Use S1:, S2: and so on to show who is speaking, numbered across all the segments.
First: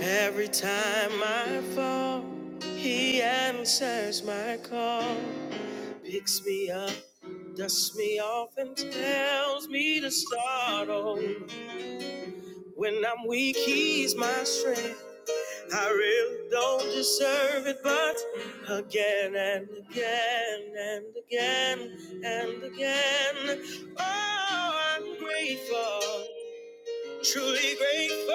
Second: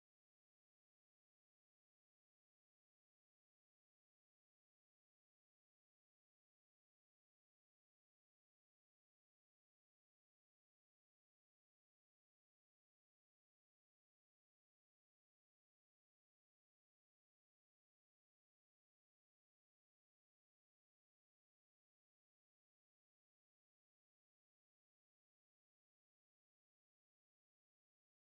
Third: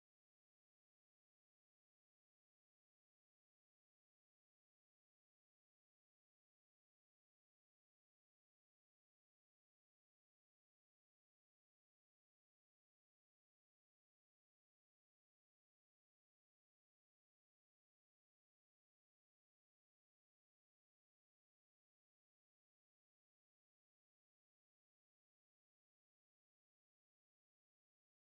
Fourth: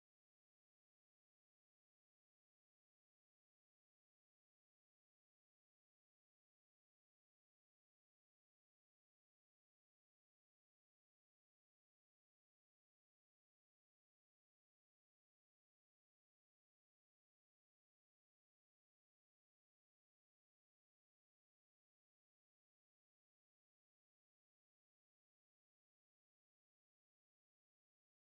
S1: Every time I fall, he answers my call, picks me up, dusts me off, and tells me to start over. When I'm weak, he's my strength. I really don't deserve it, but again and again and again and again, oh, I'm grateful. Truly grateful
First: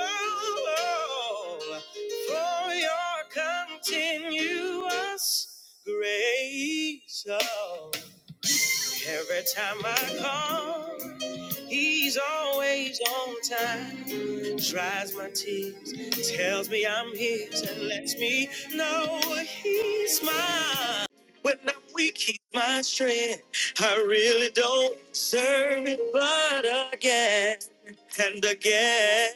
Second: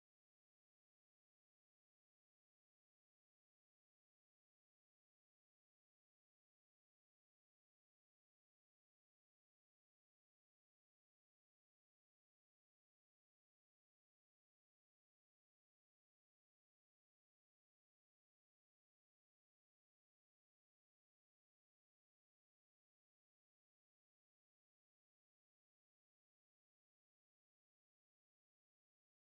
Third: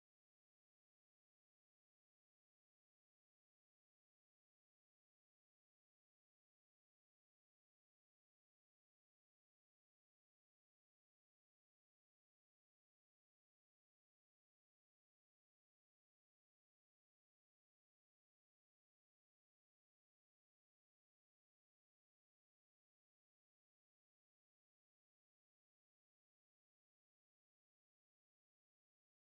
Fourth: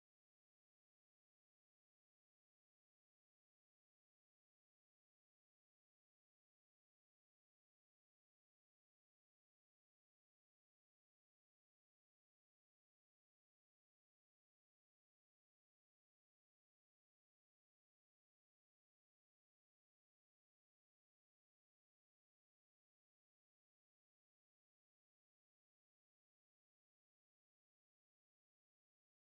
S1: oh, for your continuous grace. Oh. Every time I call, he's always on time. Dries my tears, tells me I'm his, and lets me know he's mine. When I'm weak, he's my strength. I really don't deserve it, but again and again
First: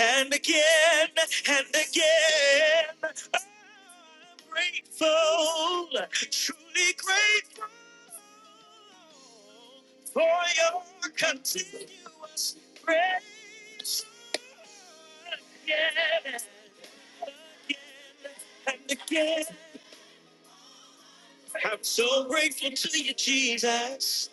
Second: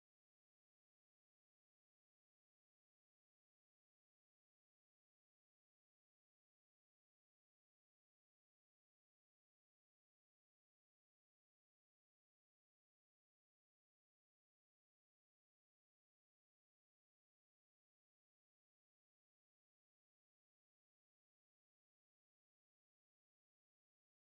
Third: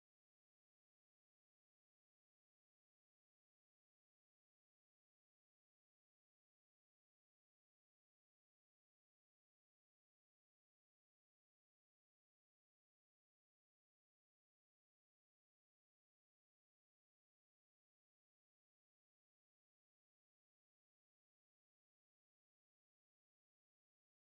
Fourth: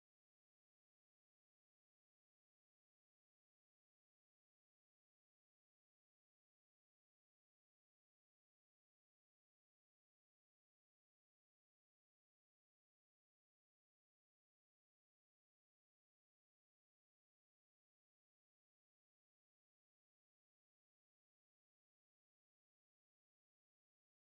S1: and again and again. I'm grateful, truly grateful for your continuous grace again and again. I'm so grateful to you, Jesus.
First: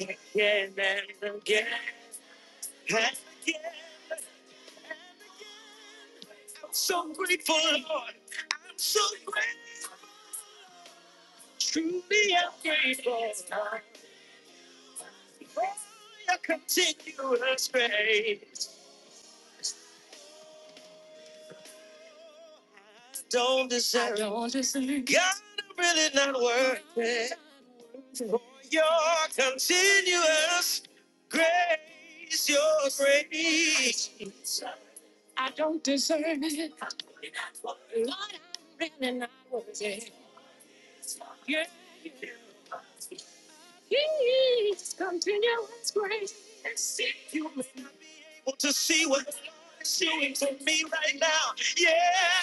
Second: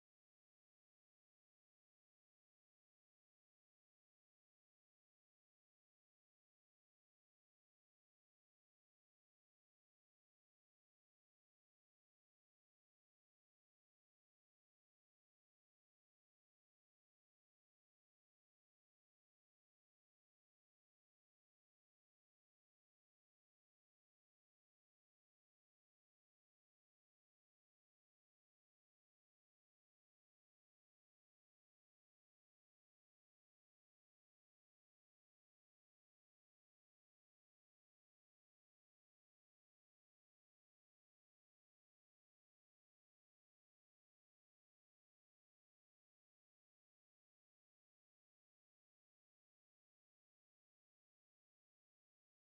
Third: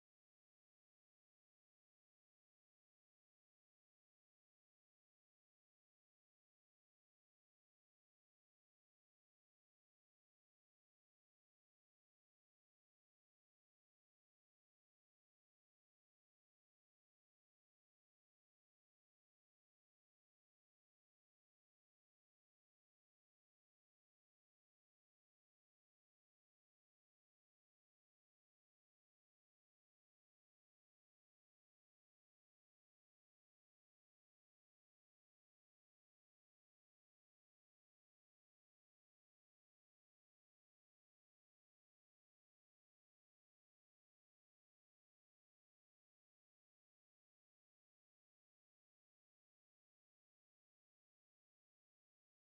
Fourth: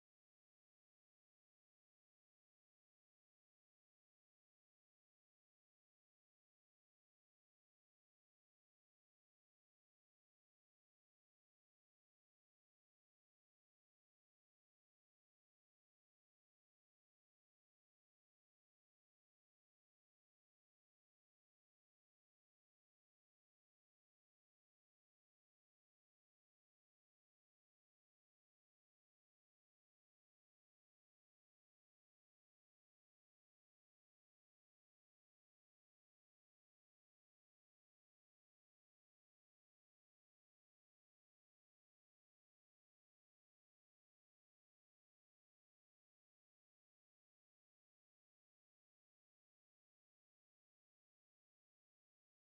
S1: Again and again and again. I'm so grateful, Lord. I'm so grateful. Truly, I'm grateful. for Your continuous grace. Don't deserve. I don't deserve. God, I'm really not worth it. Your continuous grace, your grace. to see what God's Yeah.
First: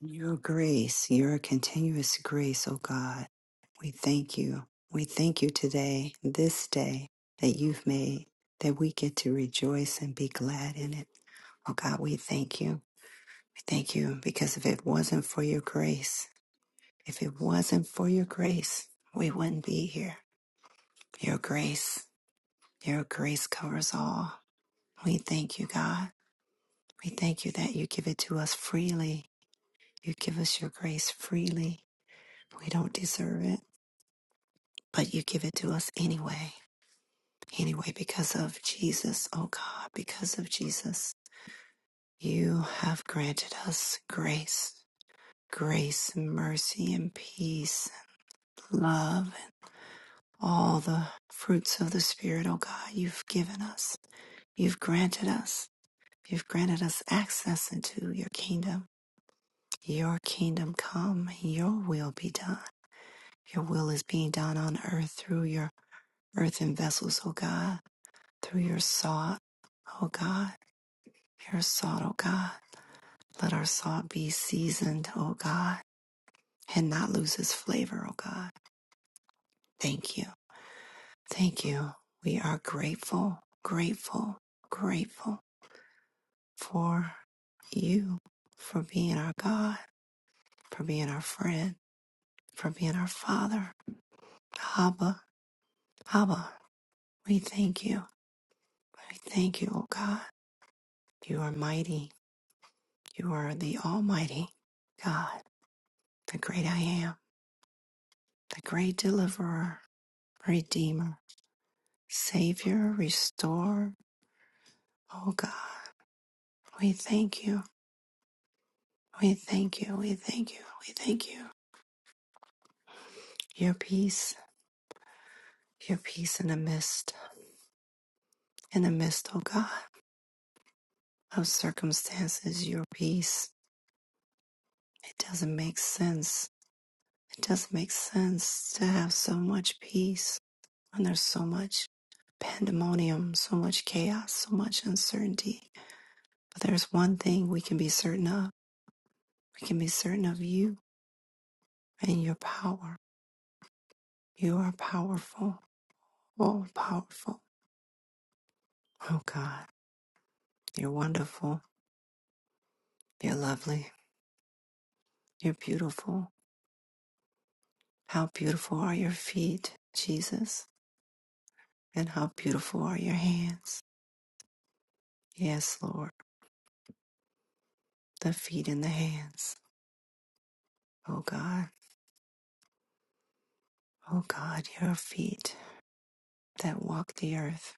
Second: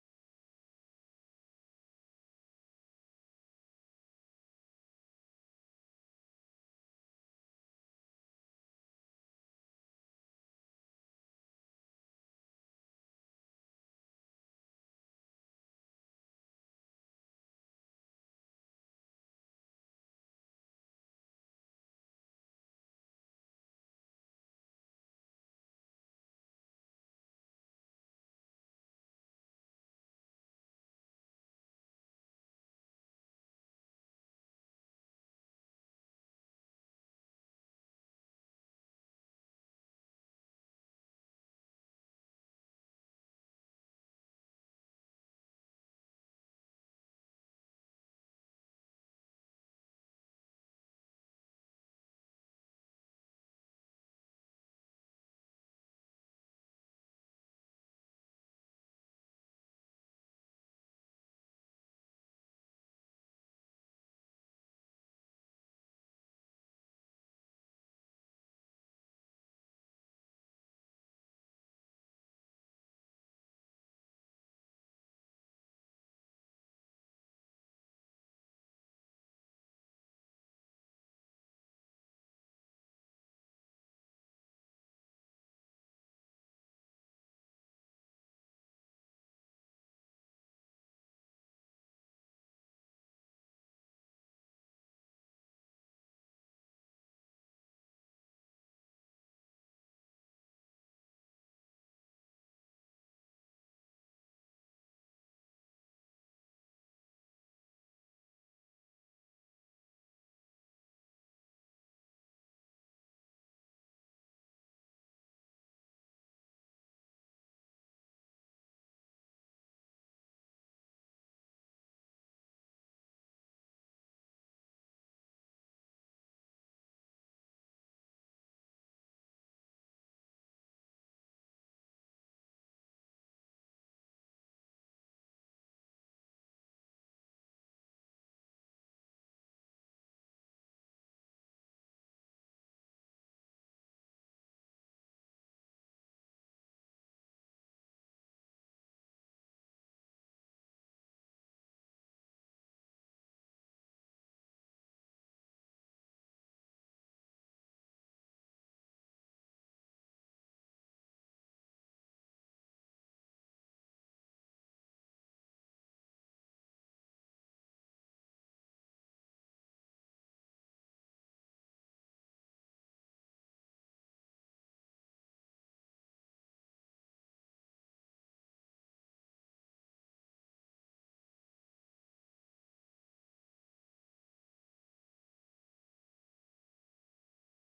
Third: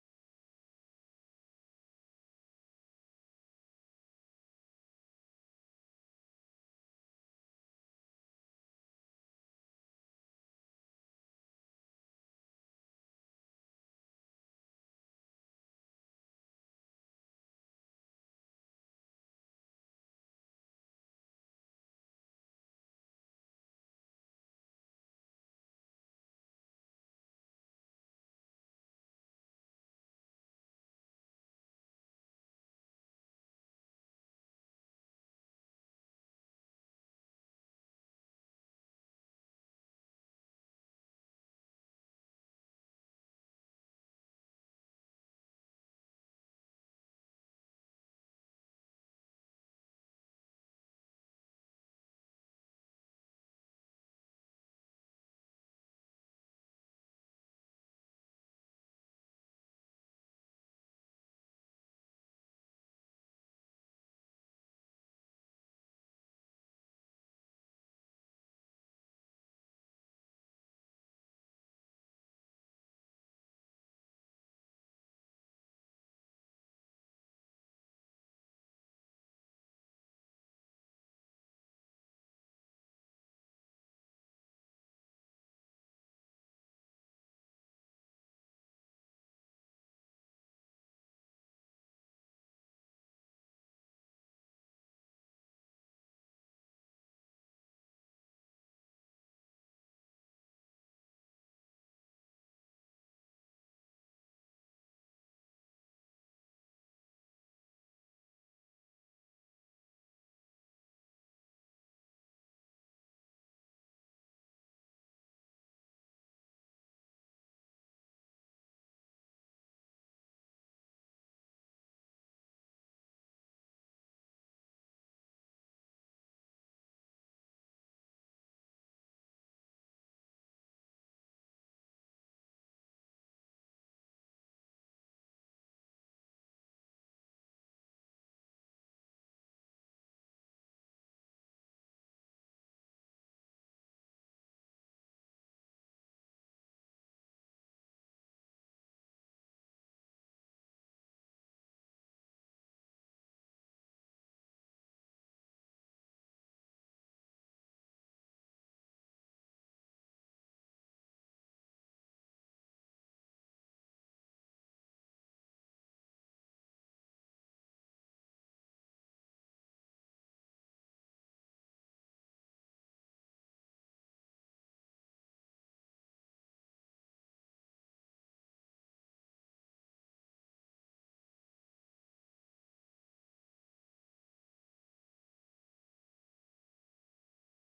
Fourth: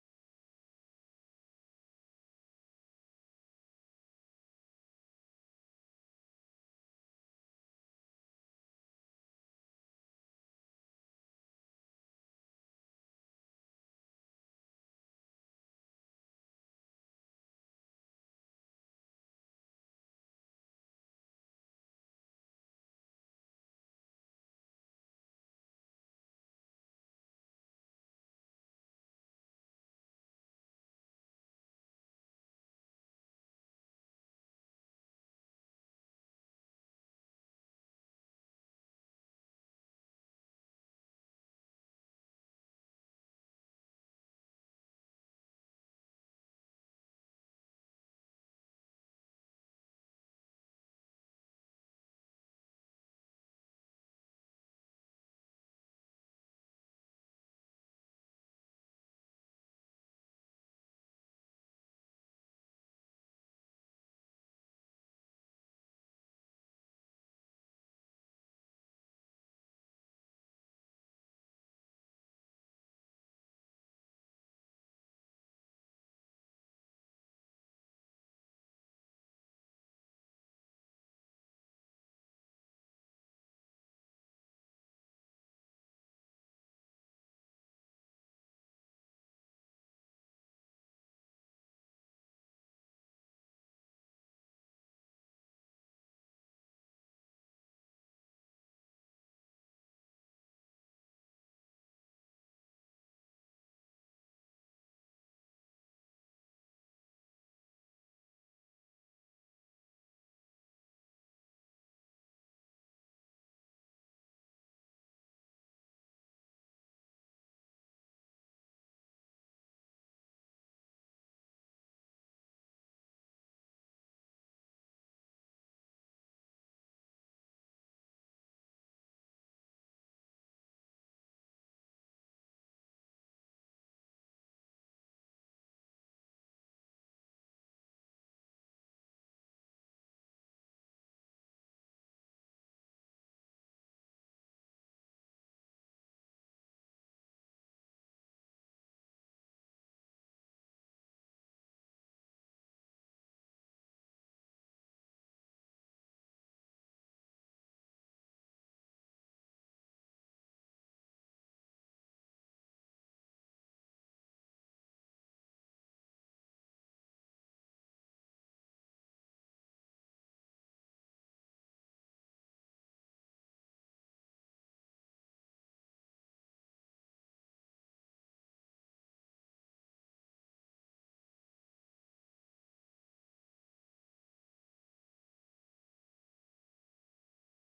S1: Your grace, your continuous grace, oh God. We thank you. We thank you today, this day that you've made, that we get to rejoice and be glad in it. Oh God, we thank you. We thank you because if it wasn't for your grace, if it wasn't for your grace, we wouldn't be here. Your grace, your grace covers all. We thank you, God. We thank you that you give it to us freely. You give us your grace freely. We don't deserve it, but you give it to us anyway. Anyway, because of Jesus, oh God, because of Jesus, you have granted us grace, grace, mercy, and peace, love, and all the fruits of the Spirit, oh God, you've given us. You've granted us. You've granted us access into your kingdom. Your kingdom come, your will be done. Your will is being done on earth through your earthen vessels, O God, through your salt, O God, your salt, O God. Let our salt be seasoned, O God, and not lose its flavor, O God. Thank you. Thank you. We are grateful, grateful, grateful for you, for being our God, for being our friend for being our Father. Abba, Abba, we thank you. We thank you, O God. You are mighty. You are the Almighty God, the great I am, the great deliverer, redeemer, savior, restorer. O God, we thank you. We thank you. We thank you. We thank you. Your peace, your peace in the midst, in the midst, O God, of circumstances, your peace. It doesn't make sense It doesn't make sense to have so much peace when there's so much pandemonium, so much chaos, so much uncertainty. But there's one thing we can be certain of. We can be certain of you and your power. You are powerful, all powerful. Oh God, you're wonderful. You're lovely. You're beautiful. How beautiful are your feet, Jesus, and how beautiful are your hands. Yes, Lord, the feet and the hands. Oh God. O God, your feet that walk the earth,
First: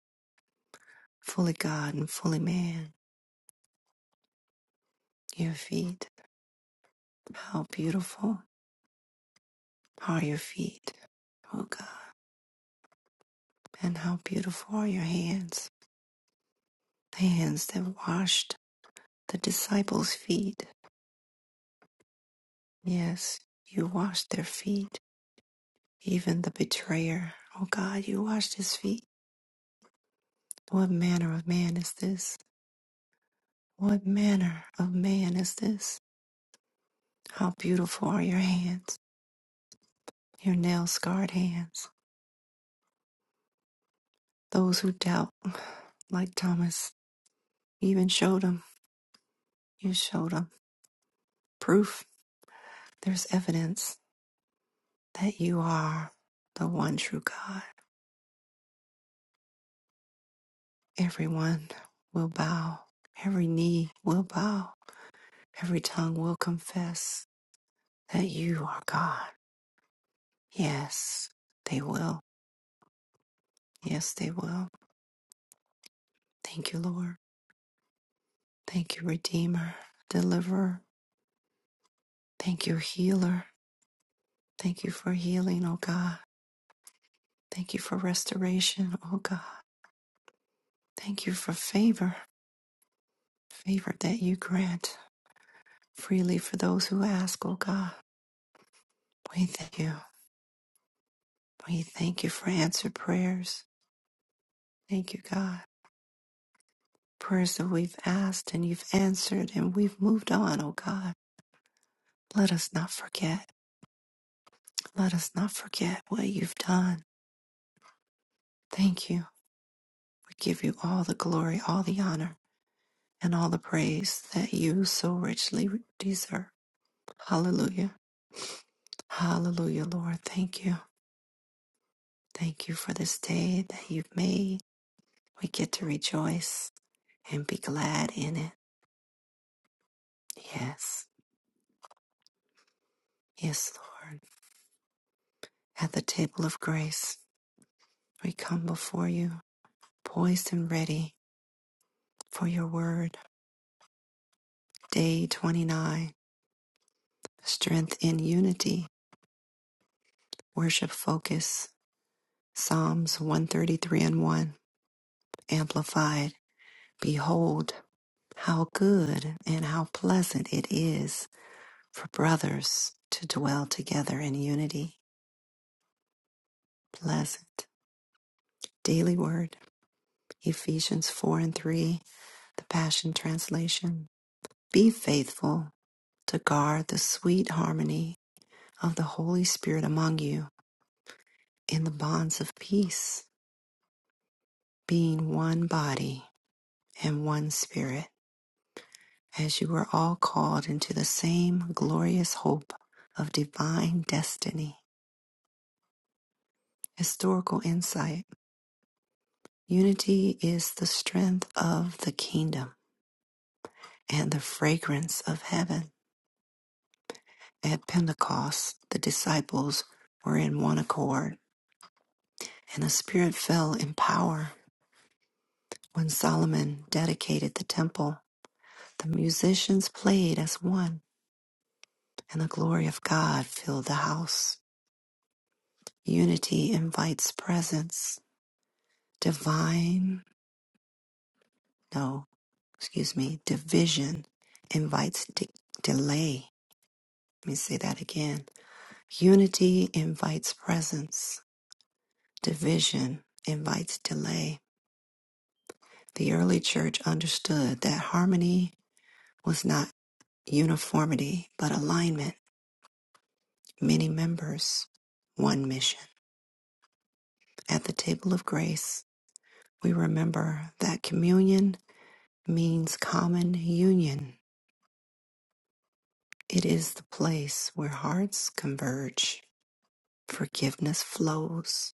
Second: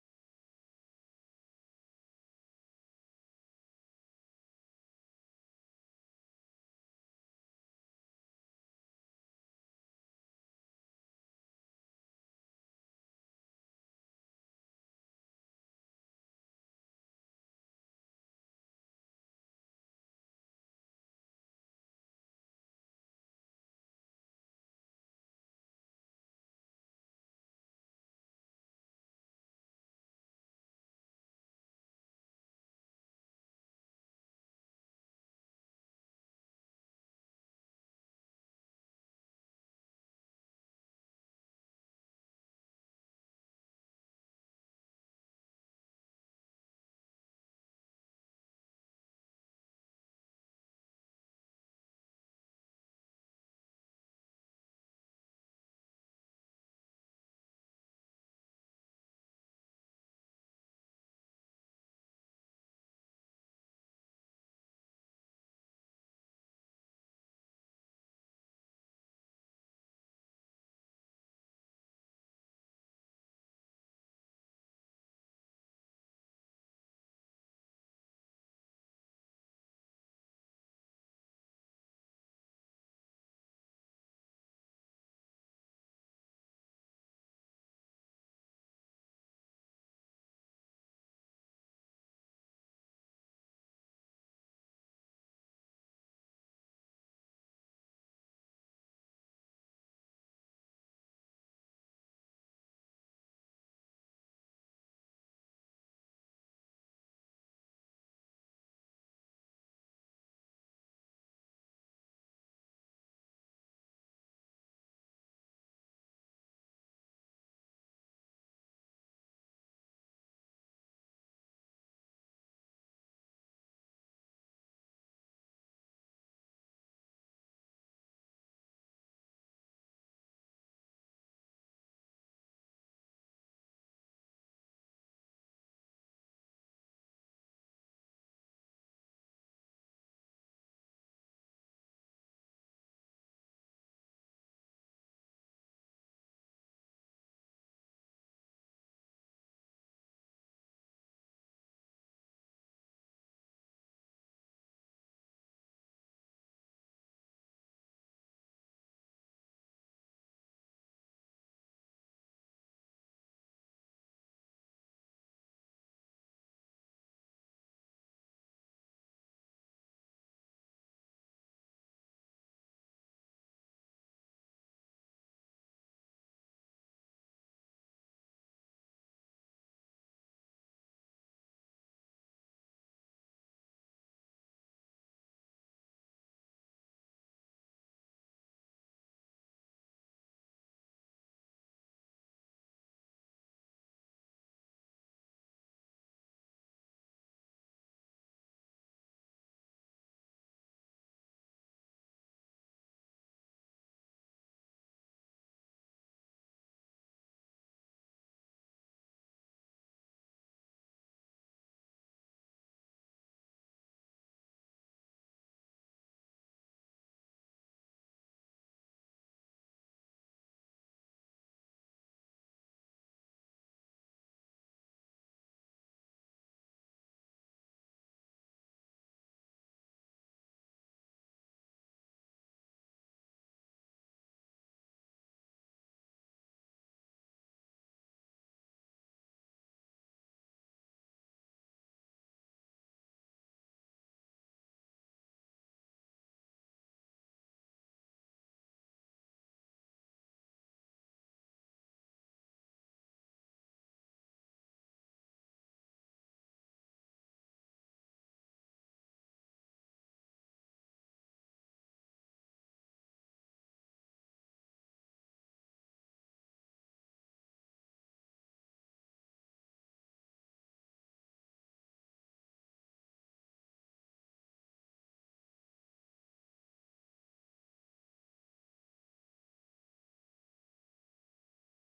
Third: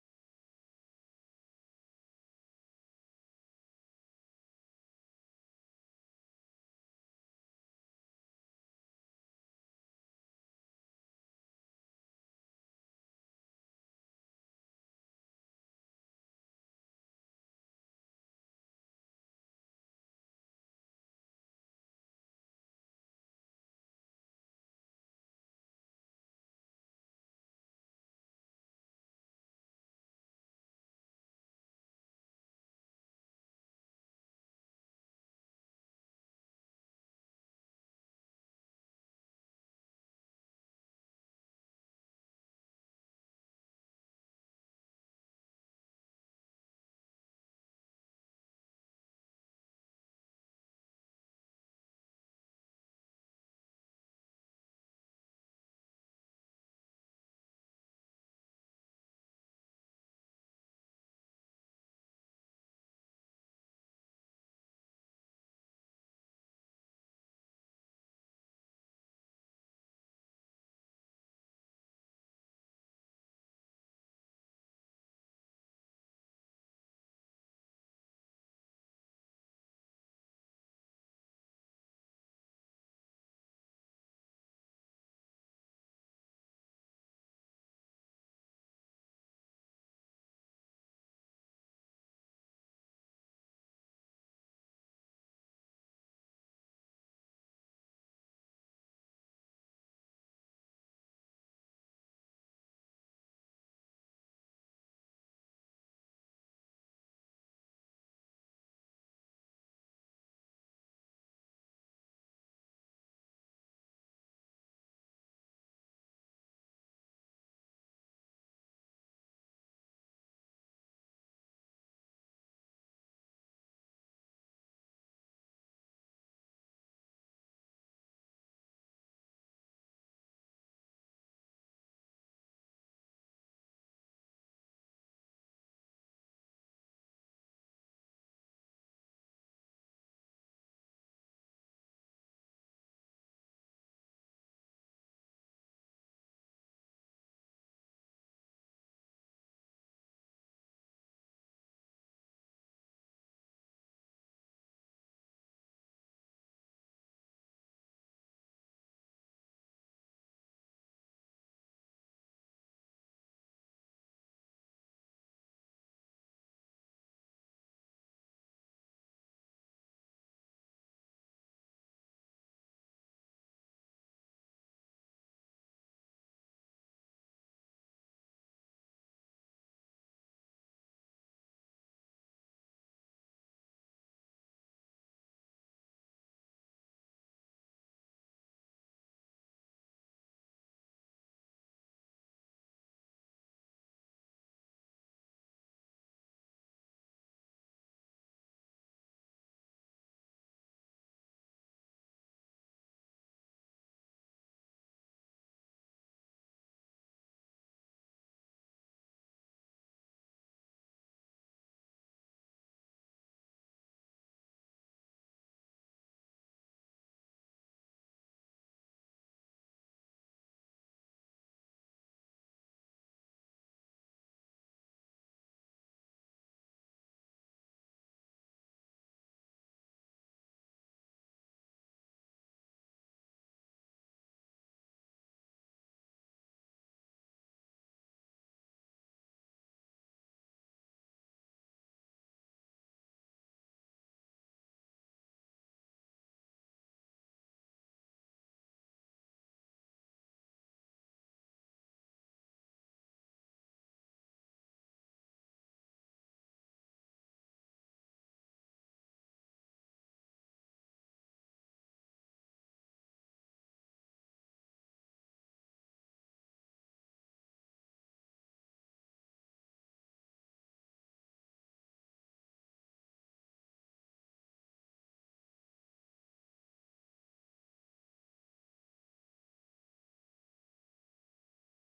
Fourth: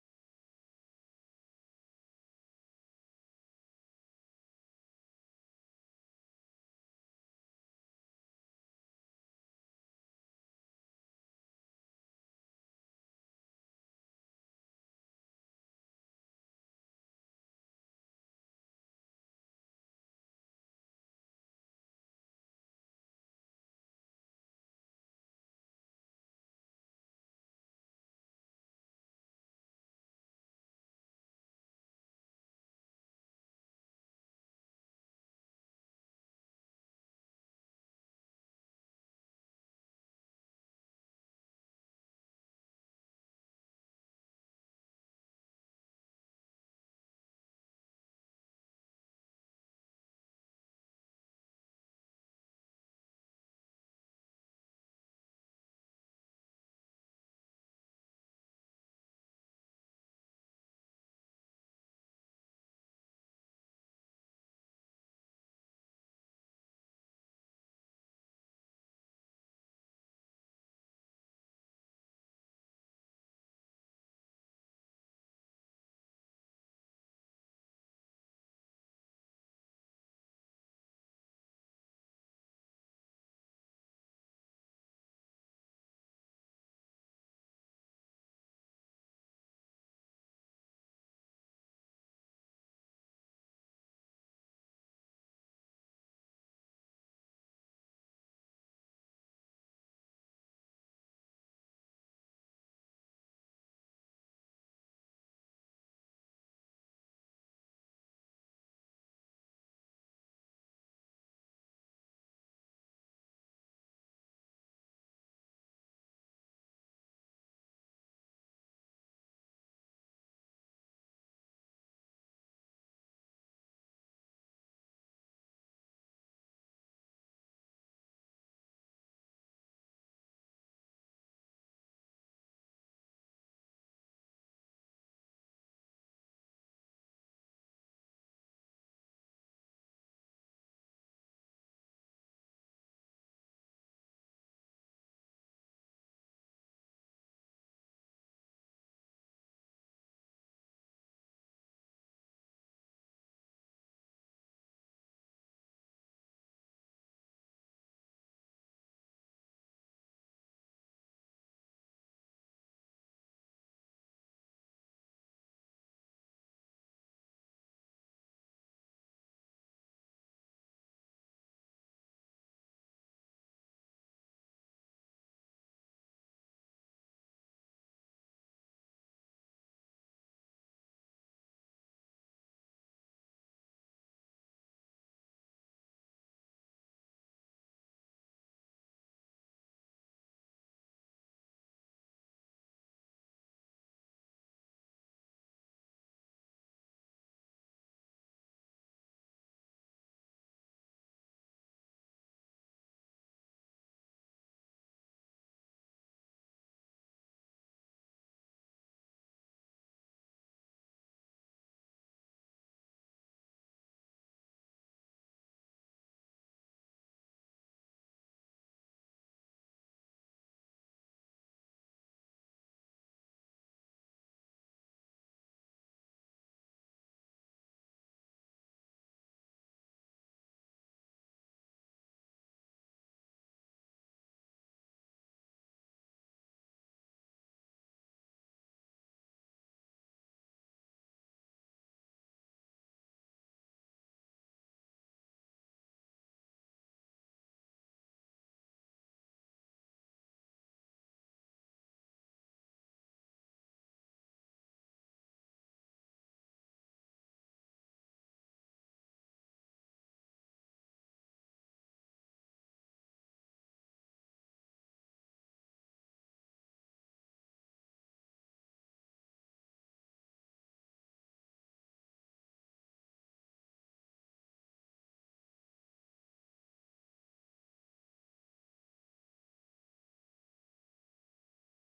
S1: fully God and fully man, your feet, how beautiful are your feet, O God, and how beautiful are your hands, the hands that washed the disciples' feet. Yes, you washed their feet, even the betrayer. O God, you washed his feet. What manner of man is this? What manner of man is this? How beautiful are your hands, your nail scarred hands Those who doubt, like Thomas, even showed him. You showed him proof. There's evidence that you are the one true God. Everyone will bow. Every knee will bow. Every tongue will confess that you are God. Yes, they will. Yes, they will. Thank you, Lord. Thank you, Redeemer, Deliverer. Thank you, Healer. Thank you for healing, O God. Thank you for restoration, O God. Thank you for favor, favor that you grant freely for those who ask, oh God. We thank you. We thank you for answered prayers. Thank you, God. Prayers that we've asked and you've answered and we've moved on, oh God. Let us not forget. Let us not forget what you've done. Thank you. We give you all the glory, all the honor, and all the praise that you so richly deserve. Hallelujah. Hallelujah, Lord. Thank you. Thank you for this day that you've made. We get to rejoice and be glad in it. Yes, yes, Lord. At the table of grace, we come before you, poised and ready for your word. Day 29 Strength in Unity, Worship Focus, Psalms 133 and 1, Amplified. Behold, how good and how pleasant it is for brothers to dwell together in unity. Pleasant. Daily Word, Ephesians 4 and 3, the Passion Translation. Be faithful to guard the sweet harmony of the Holy Spirit among you in the bonds of peace, being one body and one spirit, as you were all called into the same glorious hope of divine destiny. Historical insight. Unity is the strength of the kingdom and the fragrance of heaven. At Pentecost, the disciples were in one accord, and the Spirit fell in power. When Solomon dedicated the temple, the musicians played as one, and the glory of God filled the house. Unity invites presence. Divine, no, excuse me, division invites de- delay. Let me say that again. Unity invites presence. Division invites delay. The early church understood that harmony was not uniformity, but alignment, many members, one mission. At the table of grace, we remember that communion means common union. It is the place where hearts converge, forgiveness flows,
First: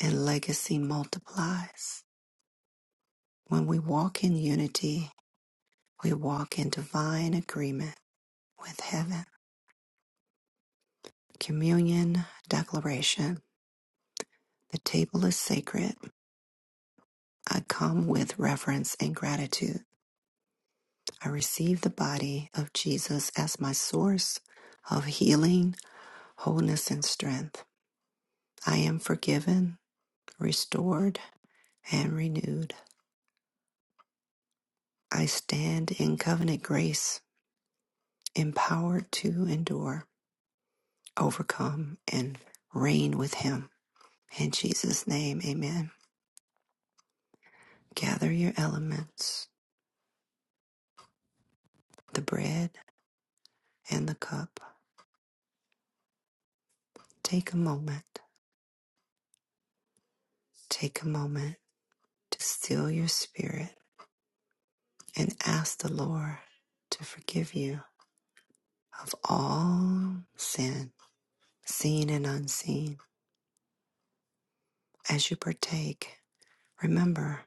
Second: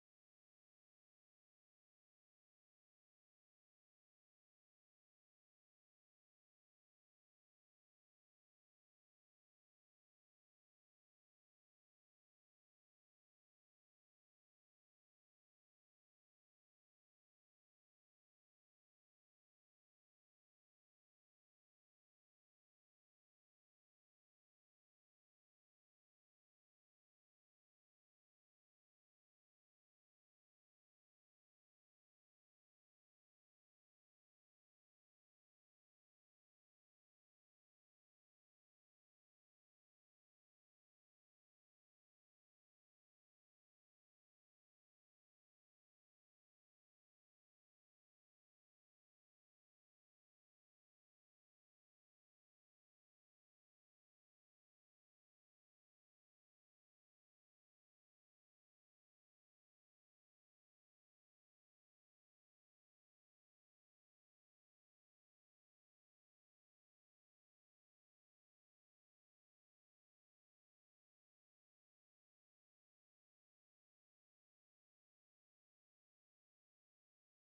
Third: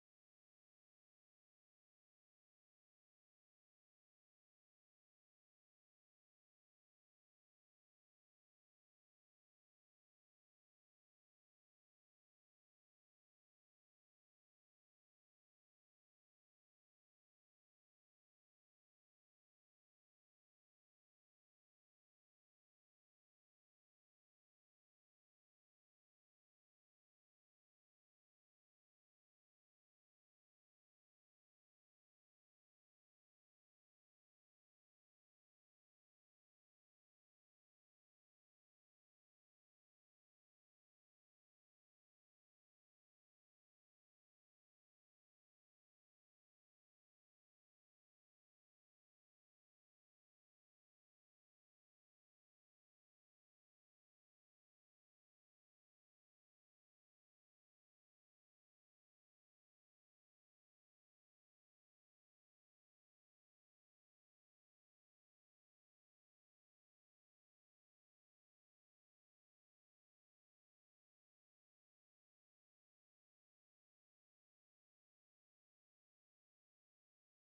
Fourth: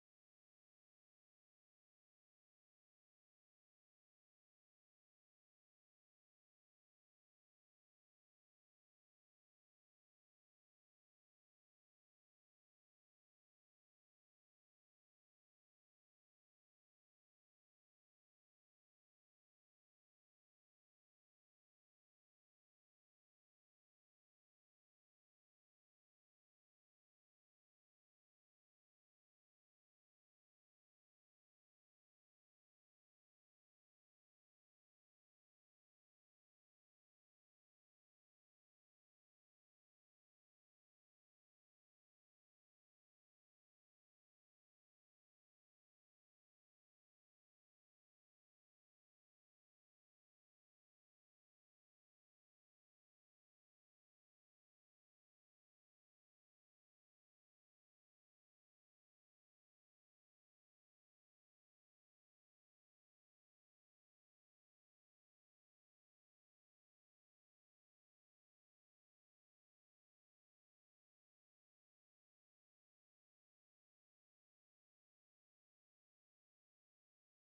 S1: and legacy multiplies. When we walk in unity, we walk in divine agreement with heaven. Communion Declaration The table is sacred. I come with reverence and gratitude. I receive the body of Jesus as my source of healing, wholeness, and strength. I am forgiven, restored, and renewed. I stand in covenant grace, empowered to endure, overcome, and reign with Him. In Jesus' name, amen. Gather your elements, the bread and the cup. Take a moment. Take a moment to still your spirit and ask the Lord to forgive you of all sin, seen and unseen. As you partake, remember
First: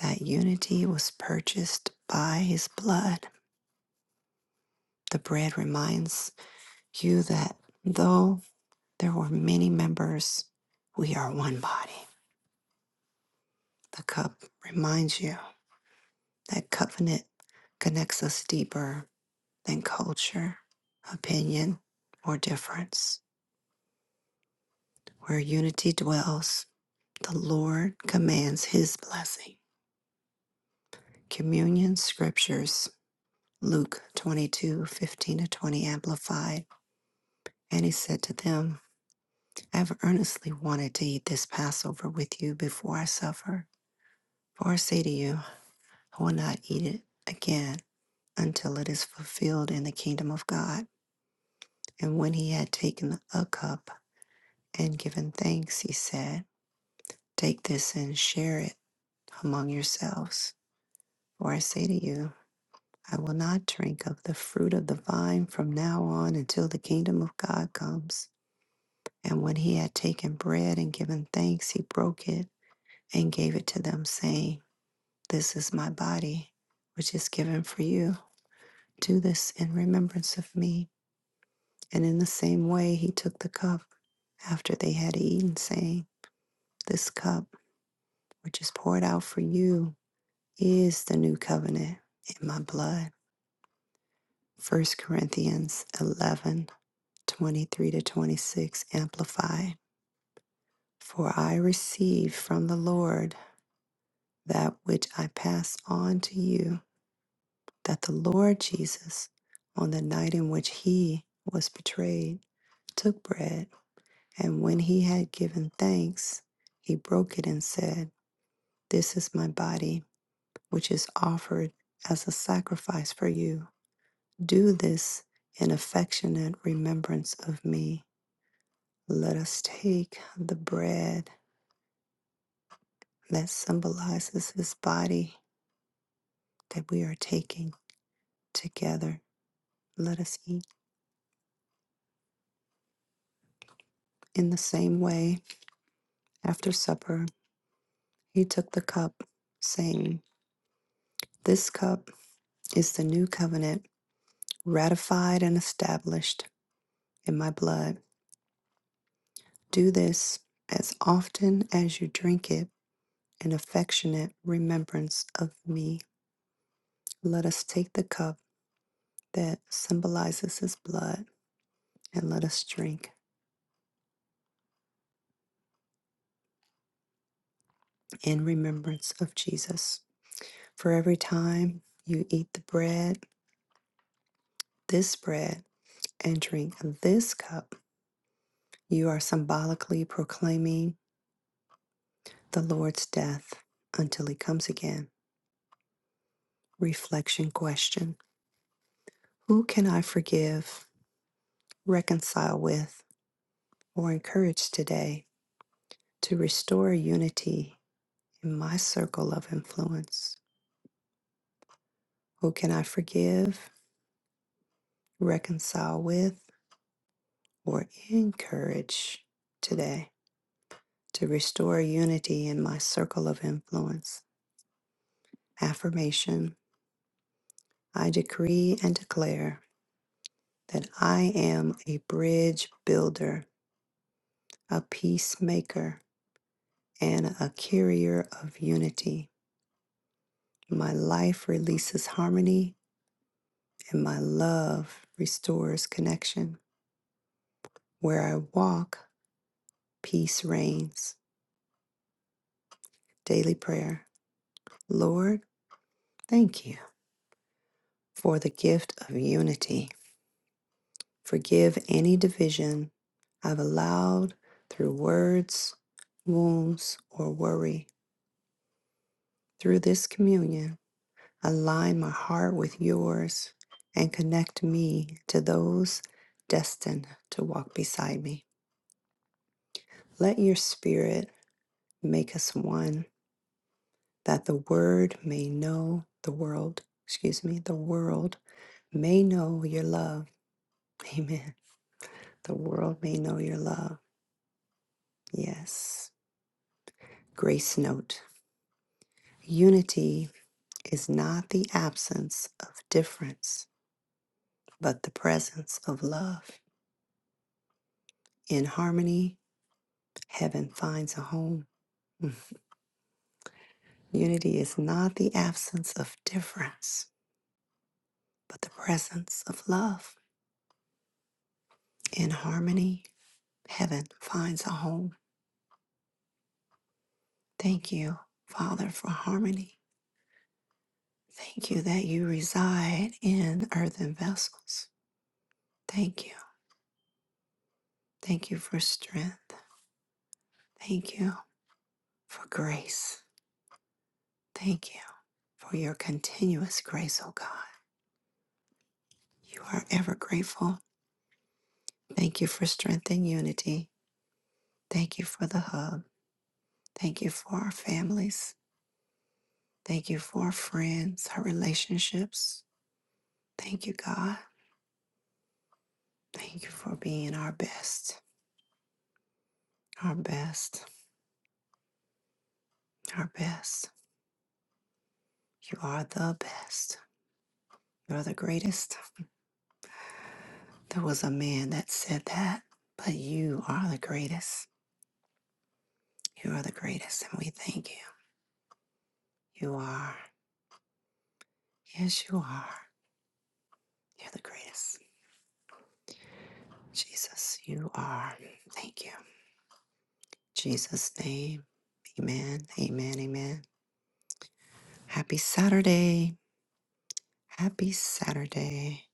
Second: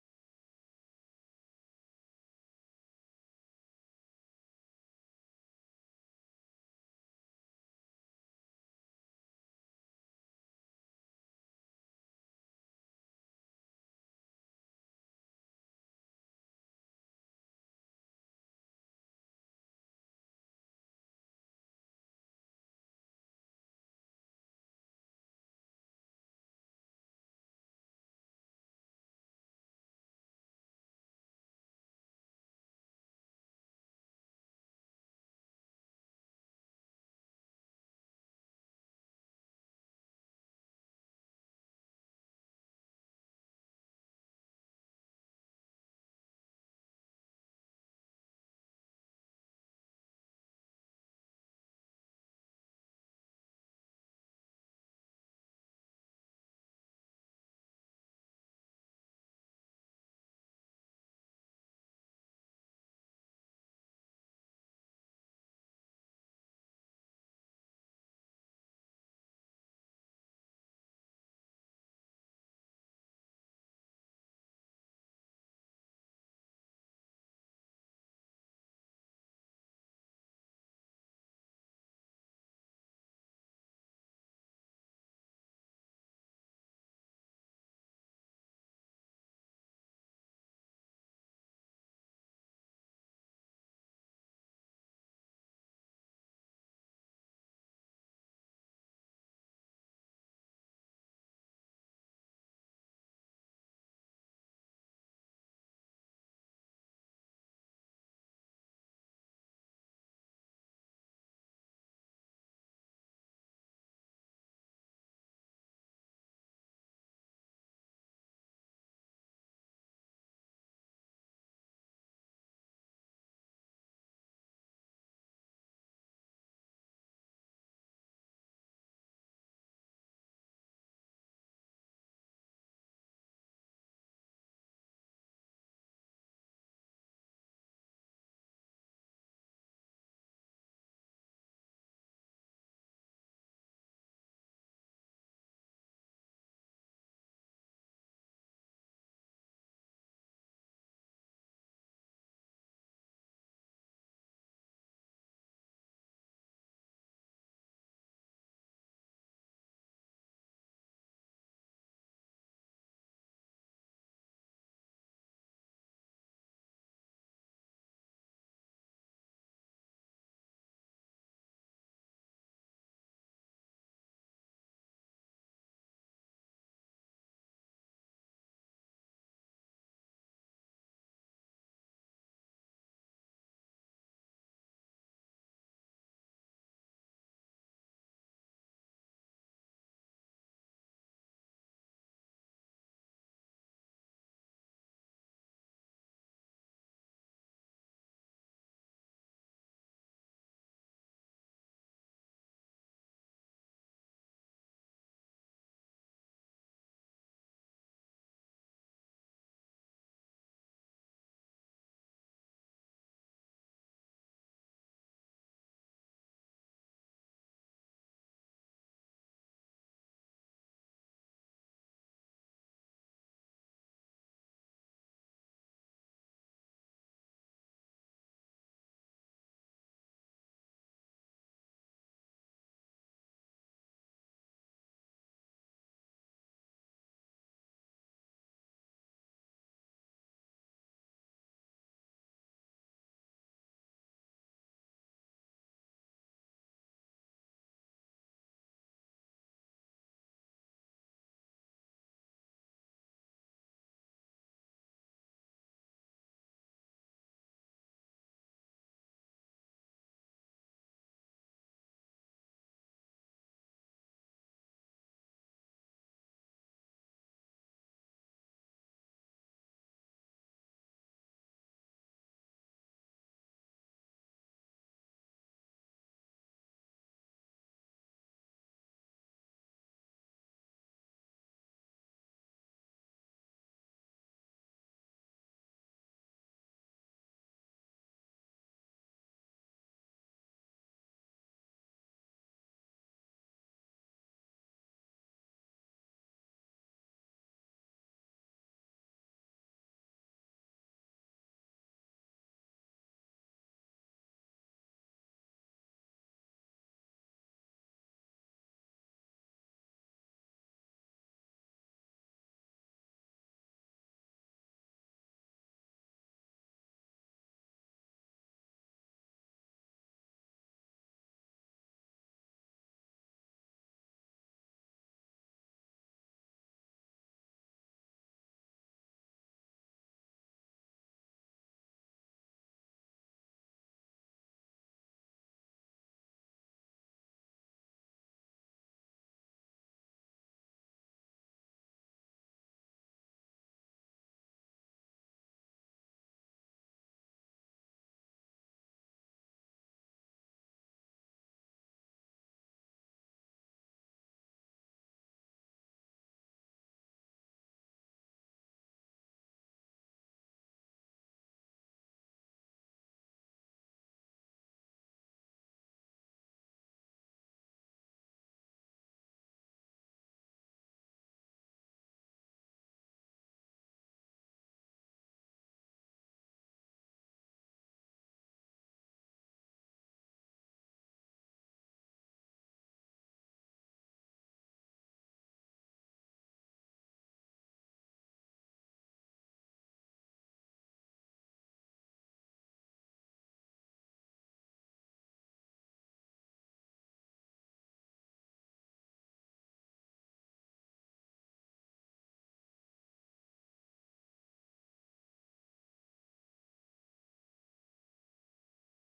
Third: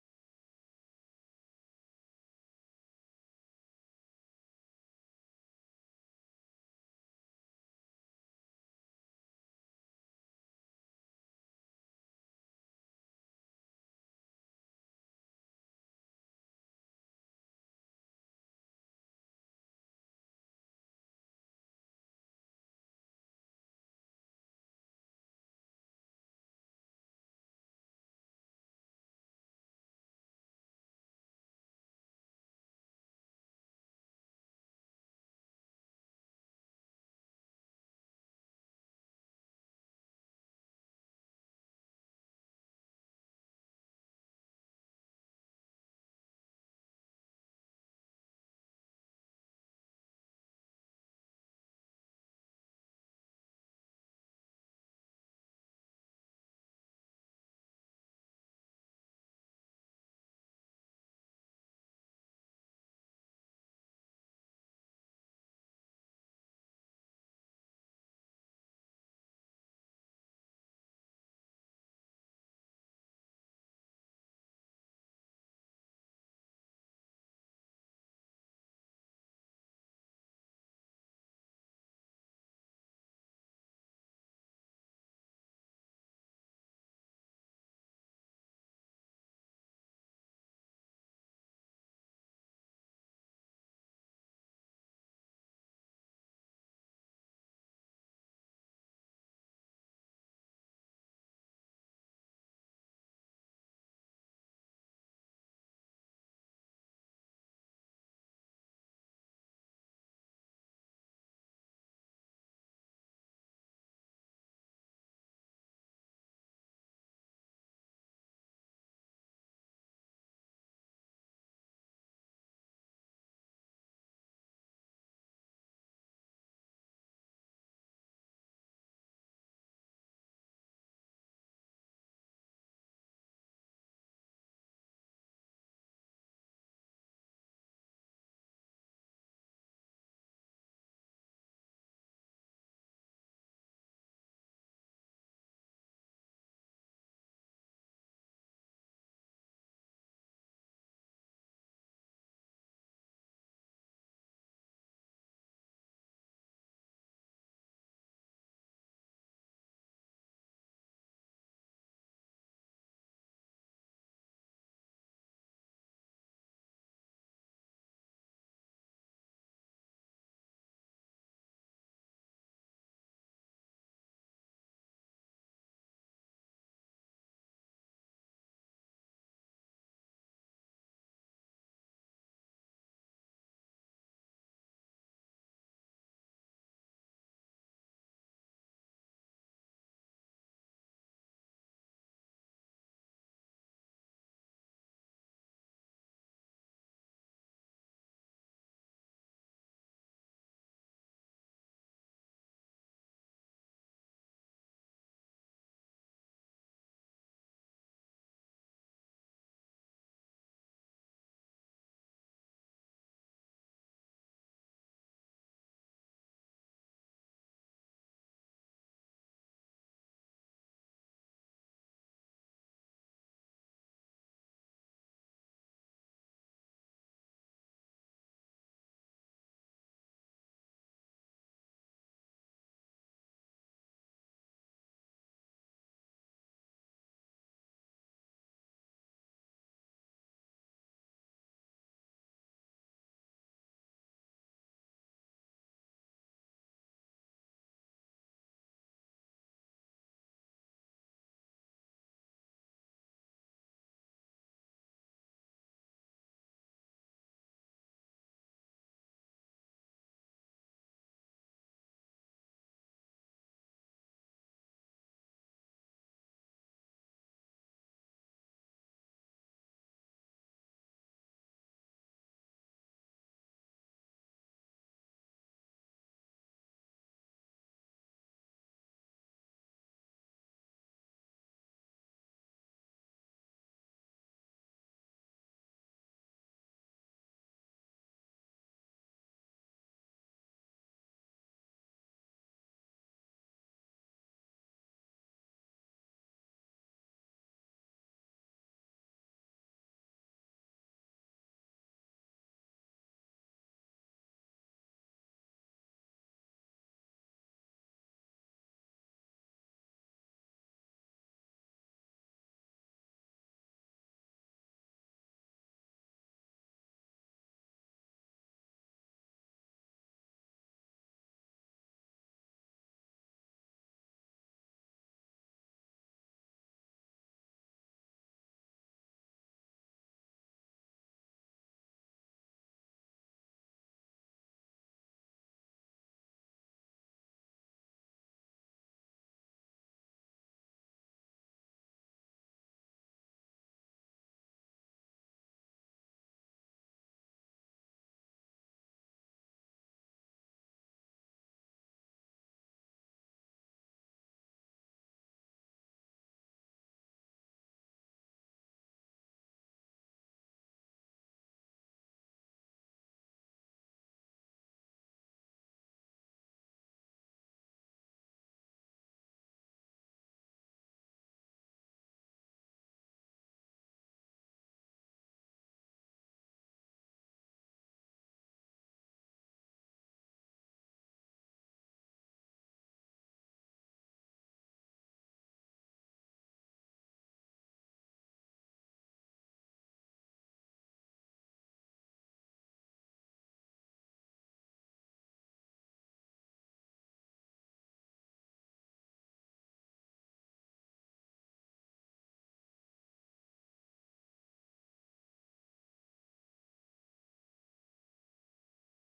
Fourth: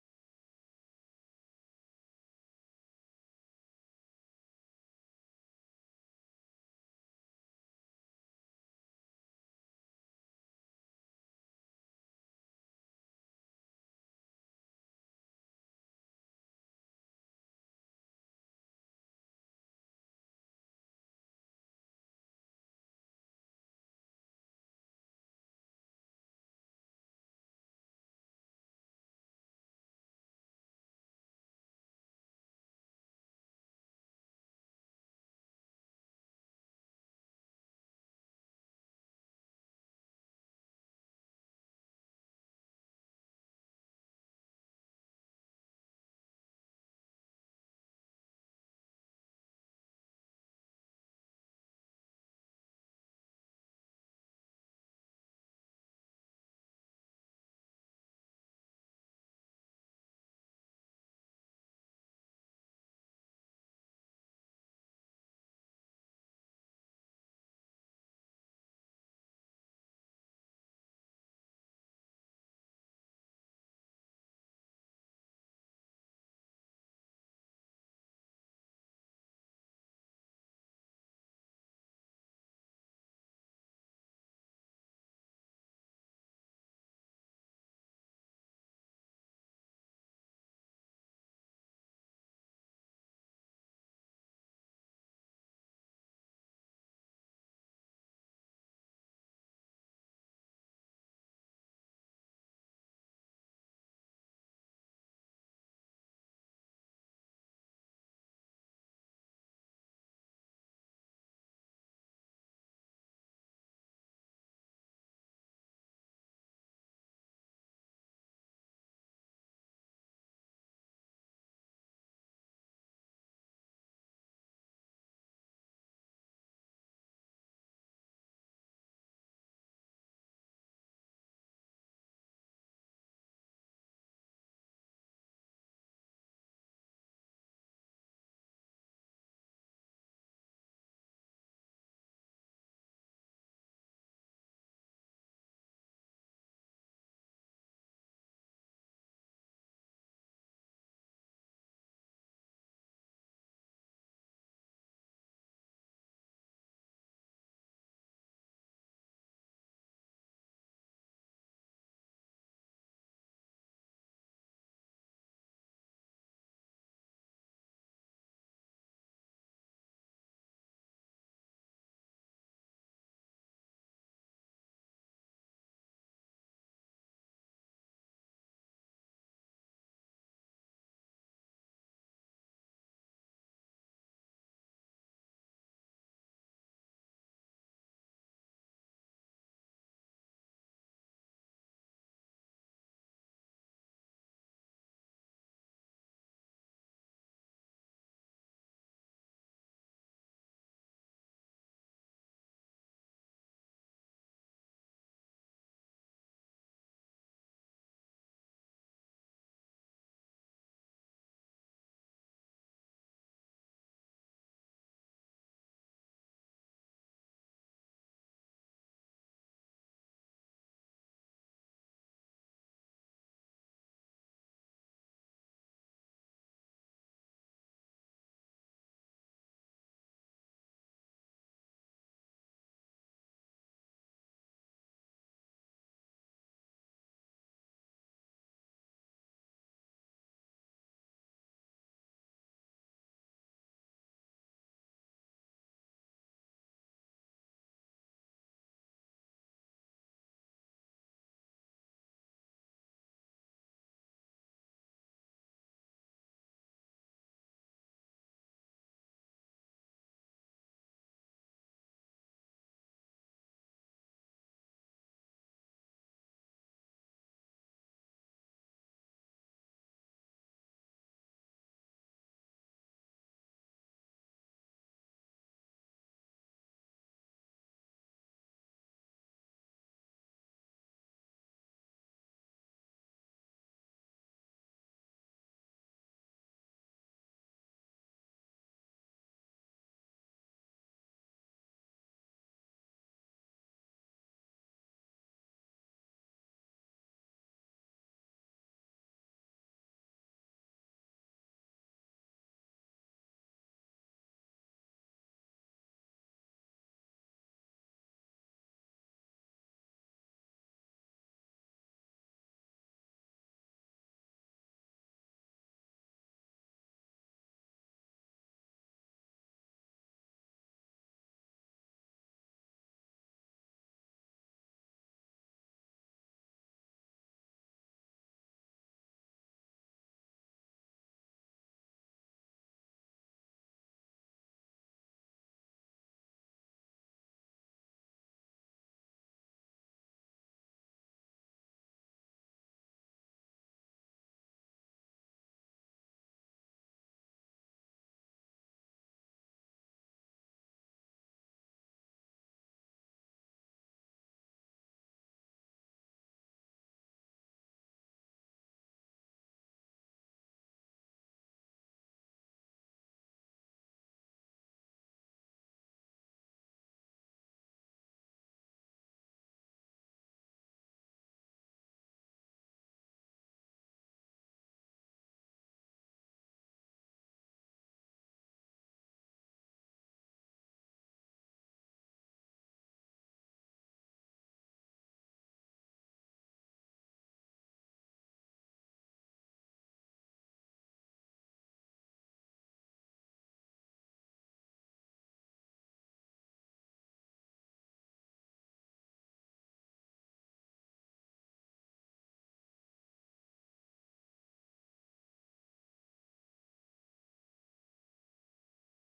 S1: that unity was purchased by his blood. The bread reminds you that though there were many members, we are one body. The cup reminds you that covenant connects us deeper than culture, opinion, or difference. Where unity dwells, the Lord commands his blessing. Communion Scriptures, Luke 22, 15 to 20, Amplified. And he said to them, I have earnestly wanted to eat this Passover with you before I suffer. For I say to you, I will not eat it again until it is fulfilled in the kingdom of God. And when he had taken a cup and given thanks, he said, Take this and share it among yourselves. For I say to you, I will not drink of the fruit of the vine from now on until the kingdom of God comes. And when he had taken bread and given thanks, he broke it and gave it to them, saying, This is my body, which is given for you. Do this in remembrance of me. And in the same way, he took the cup after they had eaten, saying, This cup, which is poured out for you, is the new covenant in my blood. First Corinthians eleven. 23 to 26 amplify for i received from the lord that which i pass on to you that the lord jesus on the night in which he was betrayed took bread and when he had given thanks he broke it and said this is my body which is offered as a sacrifice for you do this in affectionate remembrance of me let us take the bread that symbolizes his body that we are taking together. Let us eat. In the same way, after supper, he took the cup, saying, This cup is the new covenant, ratified and established in my blood. Do this as often as you drink it in affectionate remembrance of me. Let us take the cup that symbolizes his blood and let us drink in remembrance of Jesus. For every time you eat the bread, this bread, and drink this cup, you are symbolically proclaiming the Lord's death until he comes again. Reflection question Who can I forgive, reconcile with, or encourage today to restore unity in my circle of influence? Who can I forgive, reconcile with, or encourage today? to restore unity in my circle of influence. Affirmation I decree and declare that I am a bridge builder, a peacemaker, and a carrier of unity. My life releases harmony, and my love restores connection. Where I walk, peace reigns. Daily prayer. Lord, thank you for the gift of unity. Forgive any division I've allowed through words, wounds, or worry. Through this communion, align my heart with yours and connect me to those destined to walk beside me. Let your spirit make us one that the word may know the world, excuse me, the world may know your love. Amen. The world may know your love. Yes. Grace note. Unity is not the absence of difference, but the presence of love. In harmony, heaven finds a home. Mm. Unity is not the absence of difference, but the presence of love. In harmony, heaven finds a home. Thank you, Father, for harmony. Thank you that you reside in earthen vessels. Thank you. Thank you for strength. Thank you for grace. Thank you. for your continuous grace, O God. You are ever grateful. Thank you for strength and unity. Thank you for the hub. Thank you for our families. Thank you for our friends, our relationships. Thank you, God. Thank you for being our best, our best, our best. You are the best. You're the greatest. There was a man that said that, but you are the greatest. You are the greatest, and we thank you. You are. Yes, you are. You're the greatest. Jesus, you are. Thank you. Jesus' name. Amen. Amen. Amen. Happy Saturday. Happy Saturday.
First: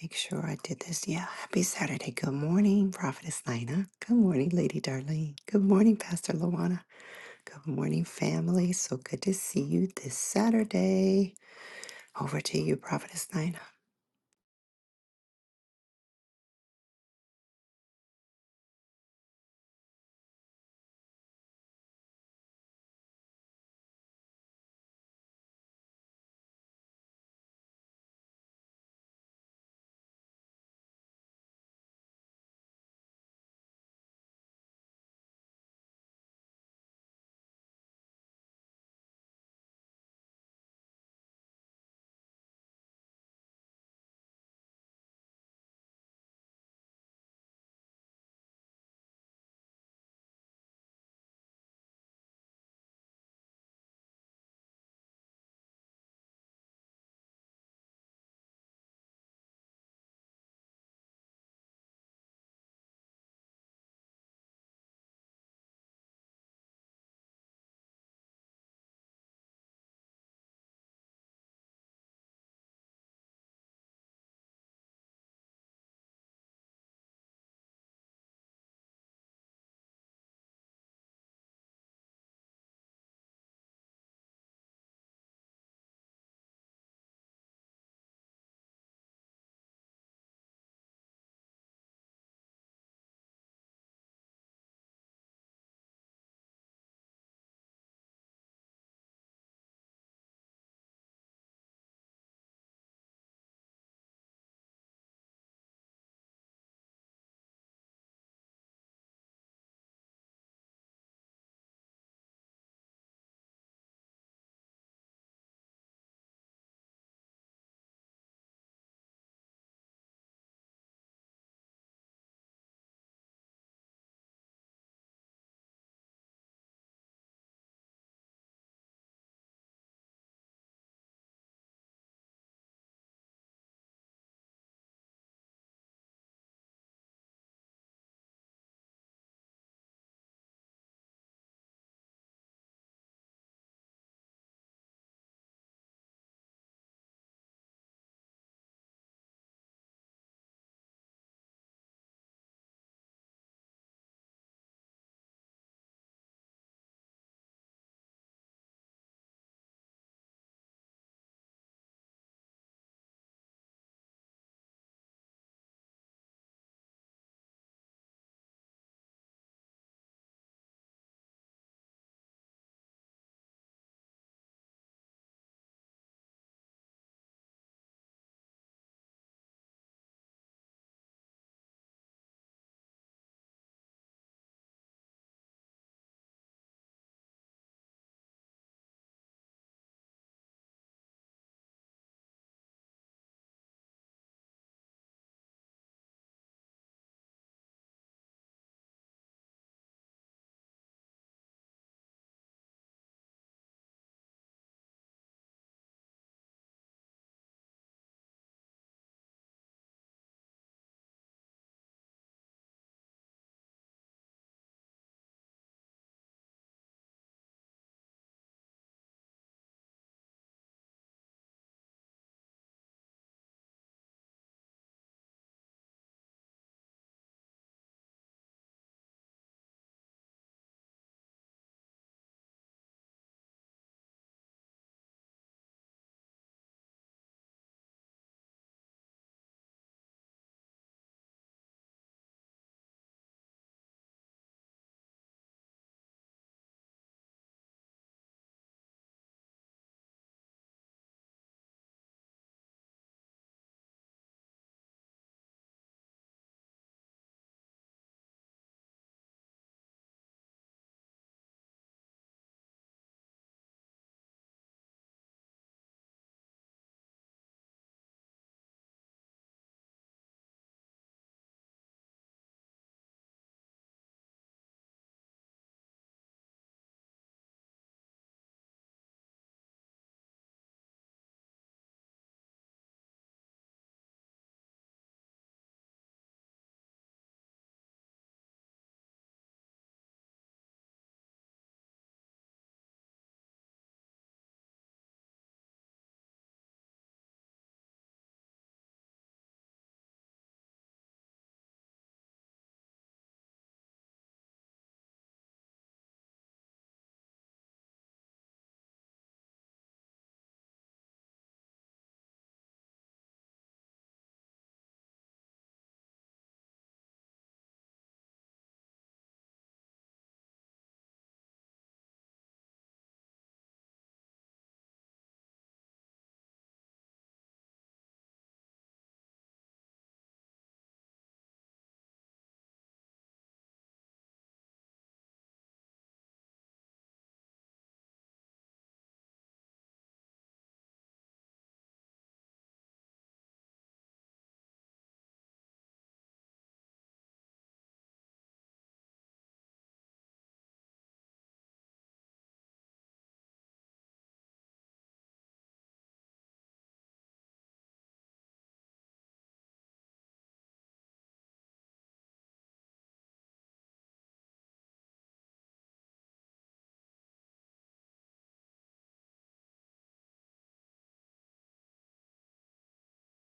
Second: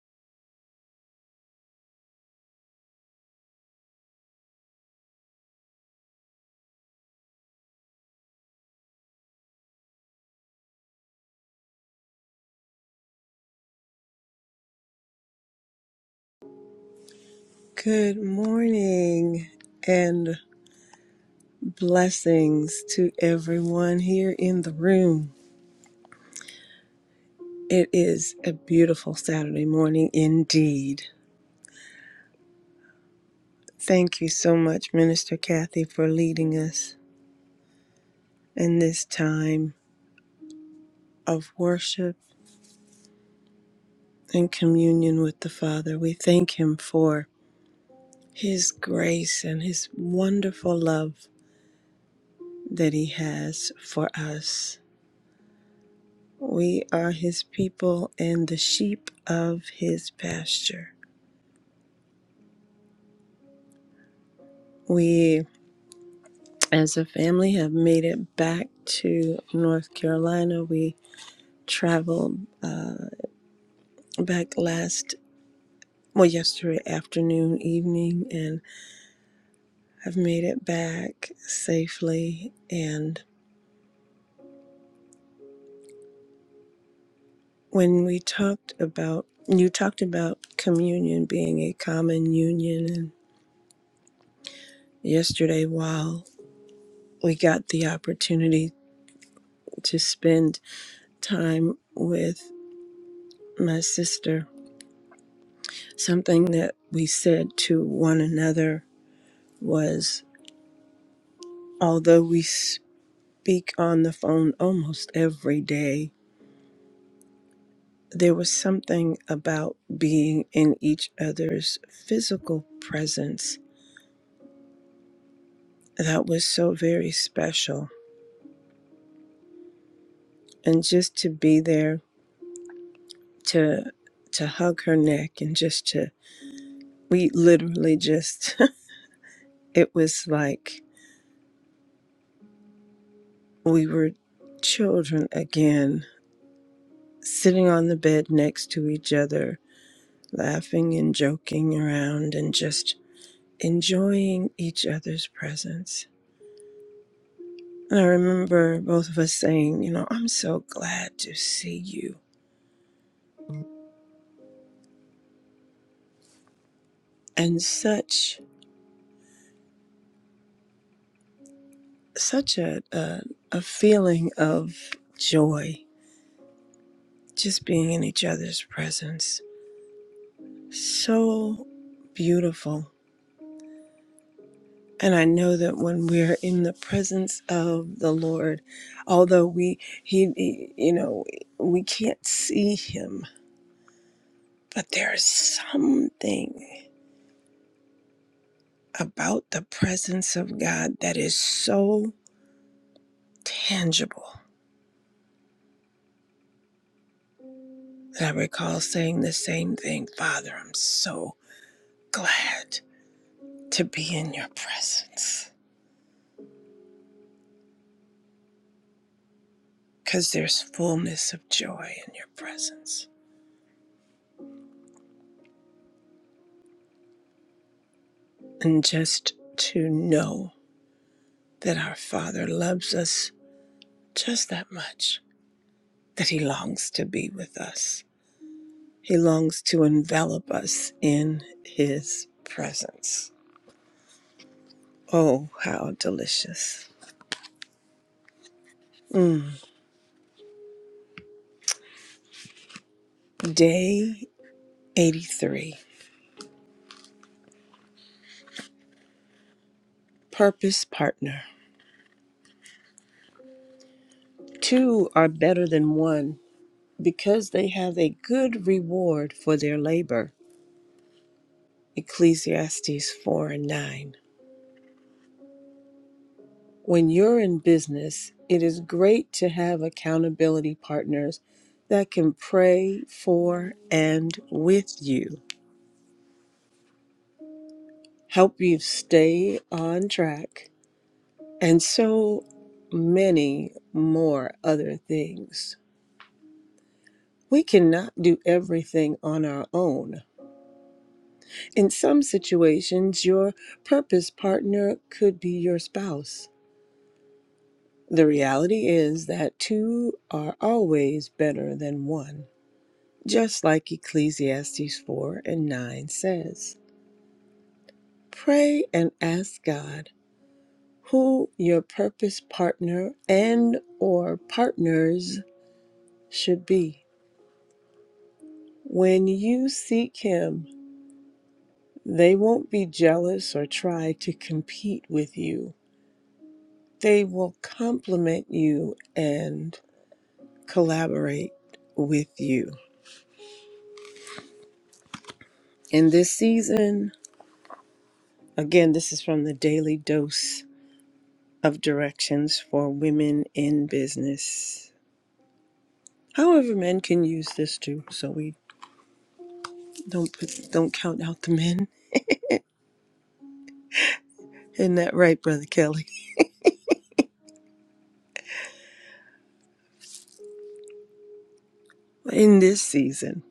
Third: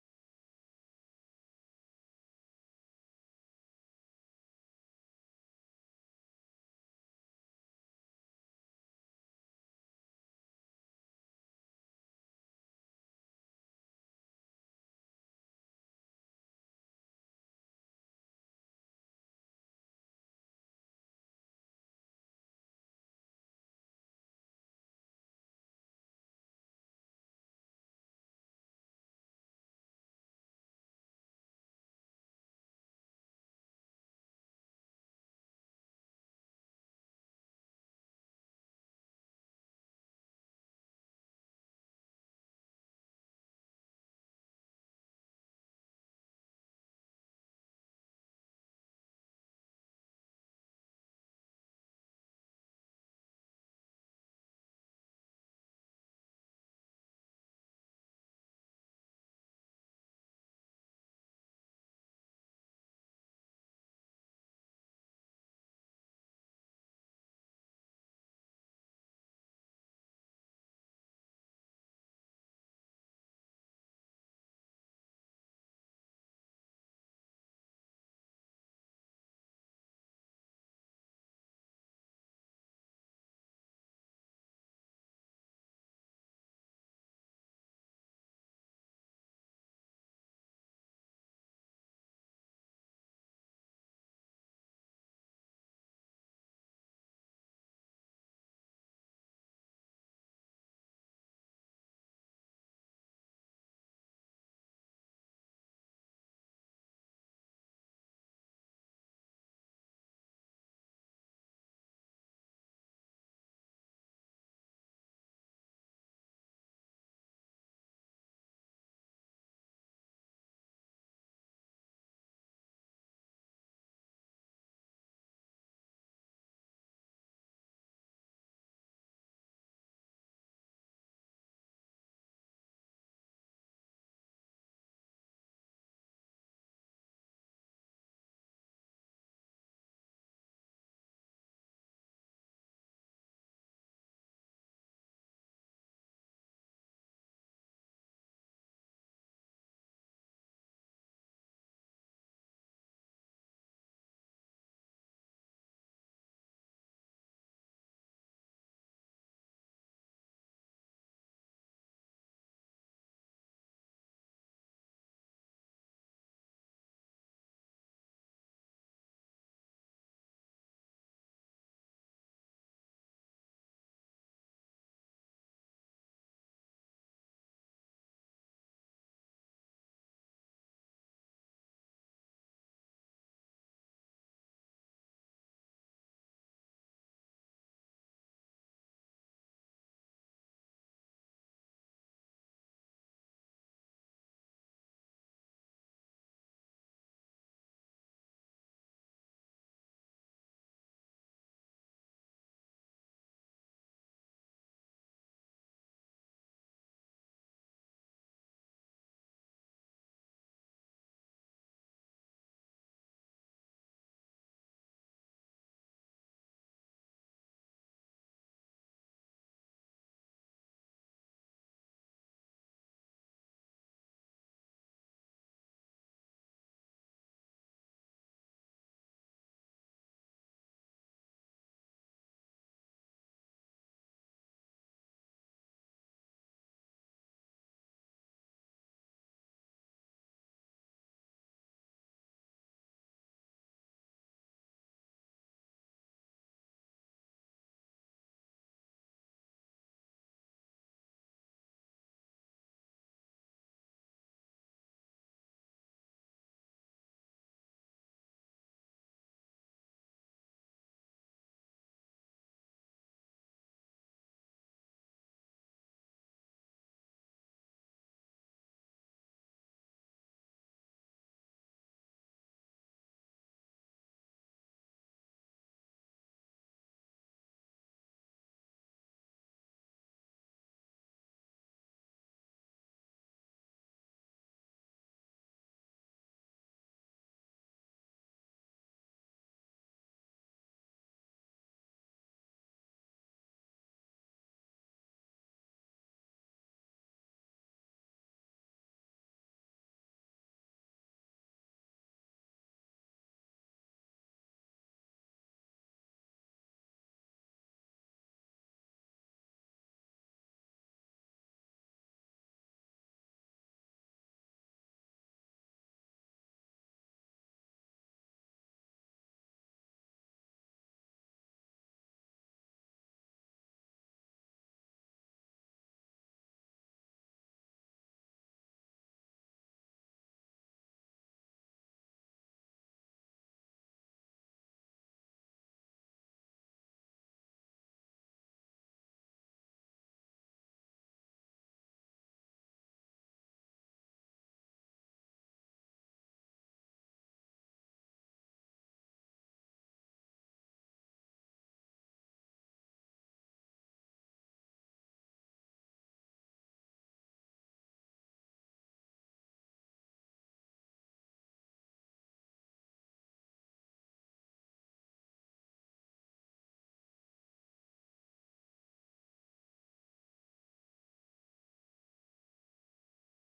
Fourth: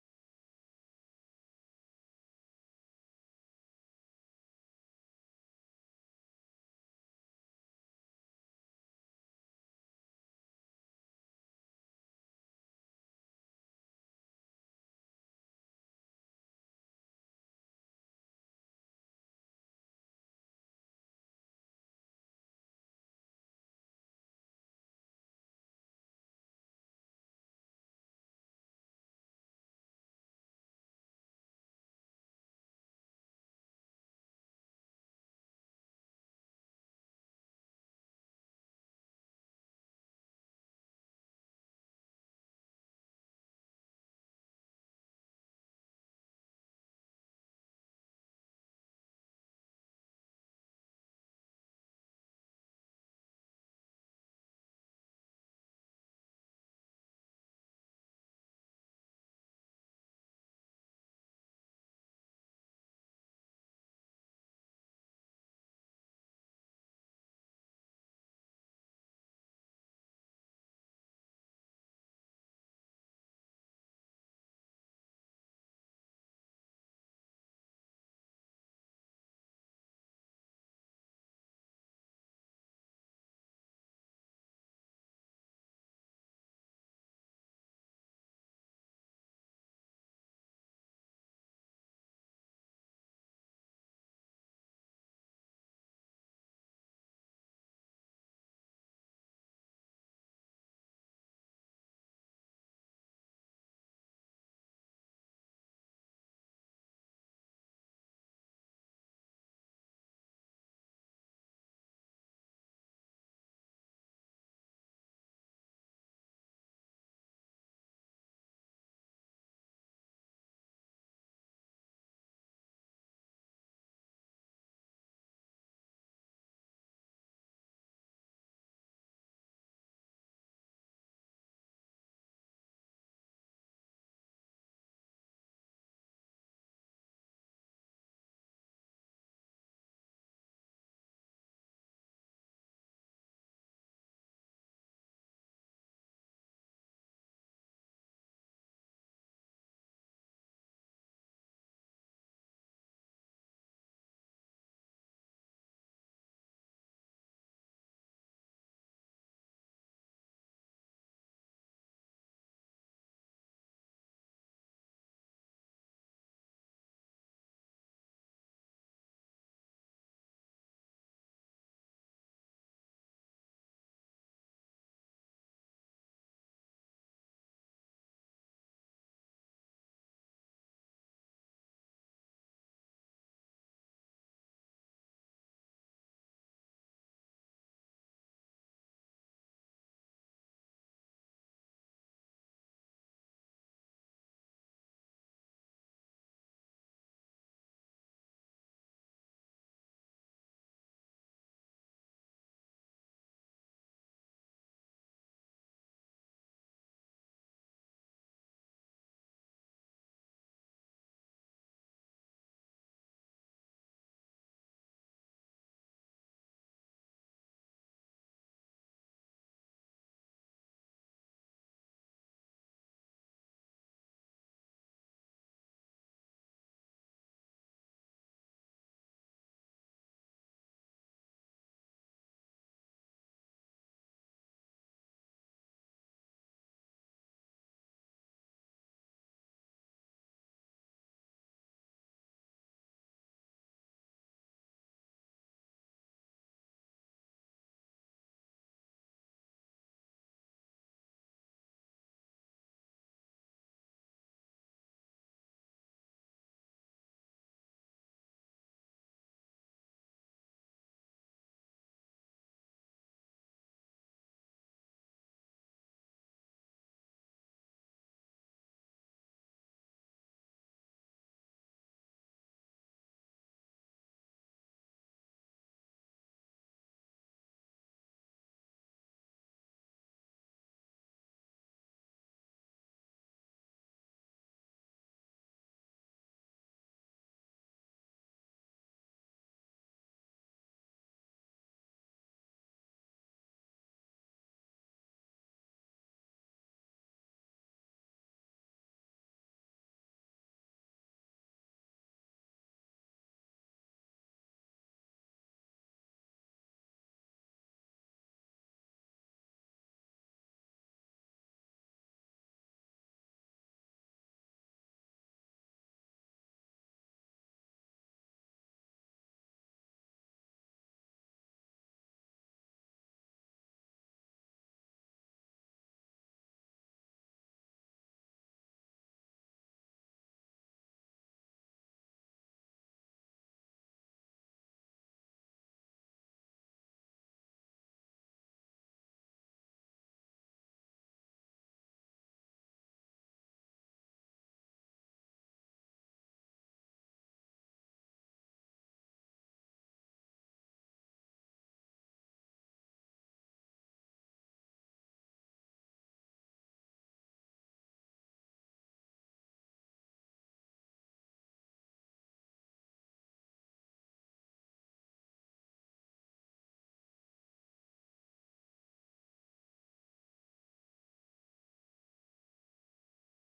S1: Make sure I did this. Yeah. Happy Saturday. Good morning, Prophetess Nina. Good morning, Lady Darlene. Good morning, Pastor Luana. Good morning, family. So good to see you this Saturday. Over to you, Prophetess Nina.
S2: Good morning and blessings to everyone here in the room. It is a beautiful Saturday morning indeed. Thank you so much, Minister Kathy, for leading us in this time of worship and communion with the Father. We thank Him for His grace and His wonderful love that He has for us. We are his people and the sheep of his pasture. We, as a family, have made it back to North Carolina. We traveled uh, back last, well, yesterday afternoon, evening, and have made it back safely. And when we talked about, you talked about communion being a common union, and yesterday, while we got the opportunity to spend time with my sister, something that we said to one another was although we speak on the phone almost every day, there was something about being in each other's physical presence that was so very special. And just to be there to to hug her neck and just to we literally just it was like we were children again sitting on the bed next to each other, laughing and joking around and just enjoying each other's presence. And I remember both of us saying, you know, I'm so glad to see you. And such such a a, a feeling of joy just being in each other's presence. So beautiful And I know that when we're in the presence of the Lord, although we, he, he- you know, we can't see him, but there's something about the presence of God that is so tangible that I recall saying the same thing Father, I'm so glad to be in your presence because there's fullness of joy in your presence. And just to know that our Father loves us just that much that he longs to be with us. He longs to envelop us in his presence. Oh, how delicious. Mm. Day 83 Purpose Partner. Two are better than one because they have a good reward for their labor. Ecclesiastes 4 and 9. When you're in business, it is great to have accountability partners that can pray for and with you, help you stay on track, and so many more other things. We cannot do everything on our own. In some situations, your purpose partner could be your spouse. The reality is that two are always better than one. just like Ecclesiastes 4 and 9 says. Pray and ask God who your purpose partner and or partners should be. When you seek him, they won't be jealous or try to compete with you. They will complement you and collaborate with you. In this season, again, this is from the Daily Dose of directions for women in business. However, men can use this too, so we don't put, don't count out the men. Isn't that right, Brother Kelly? In this season,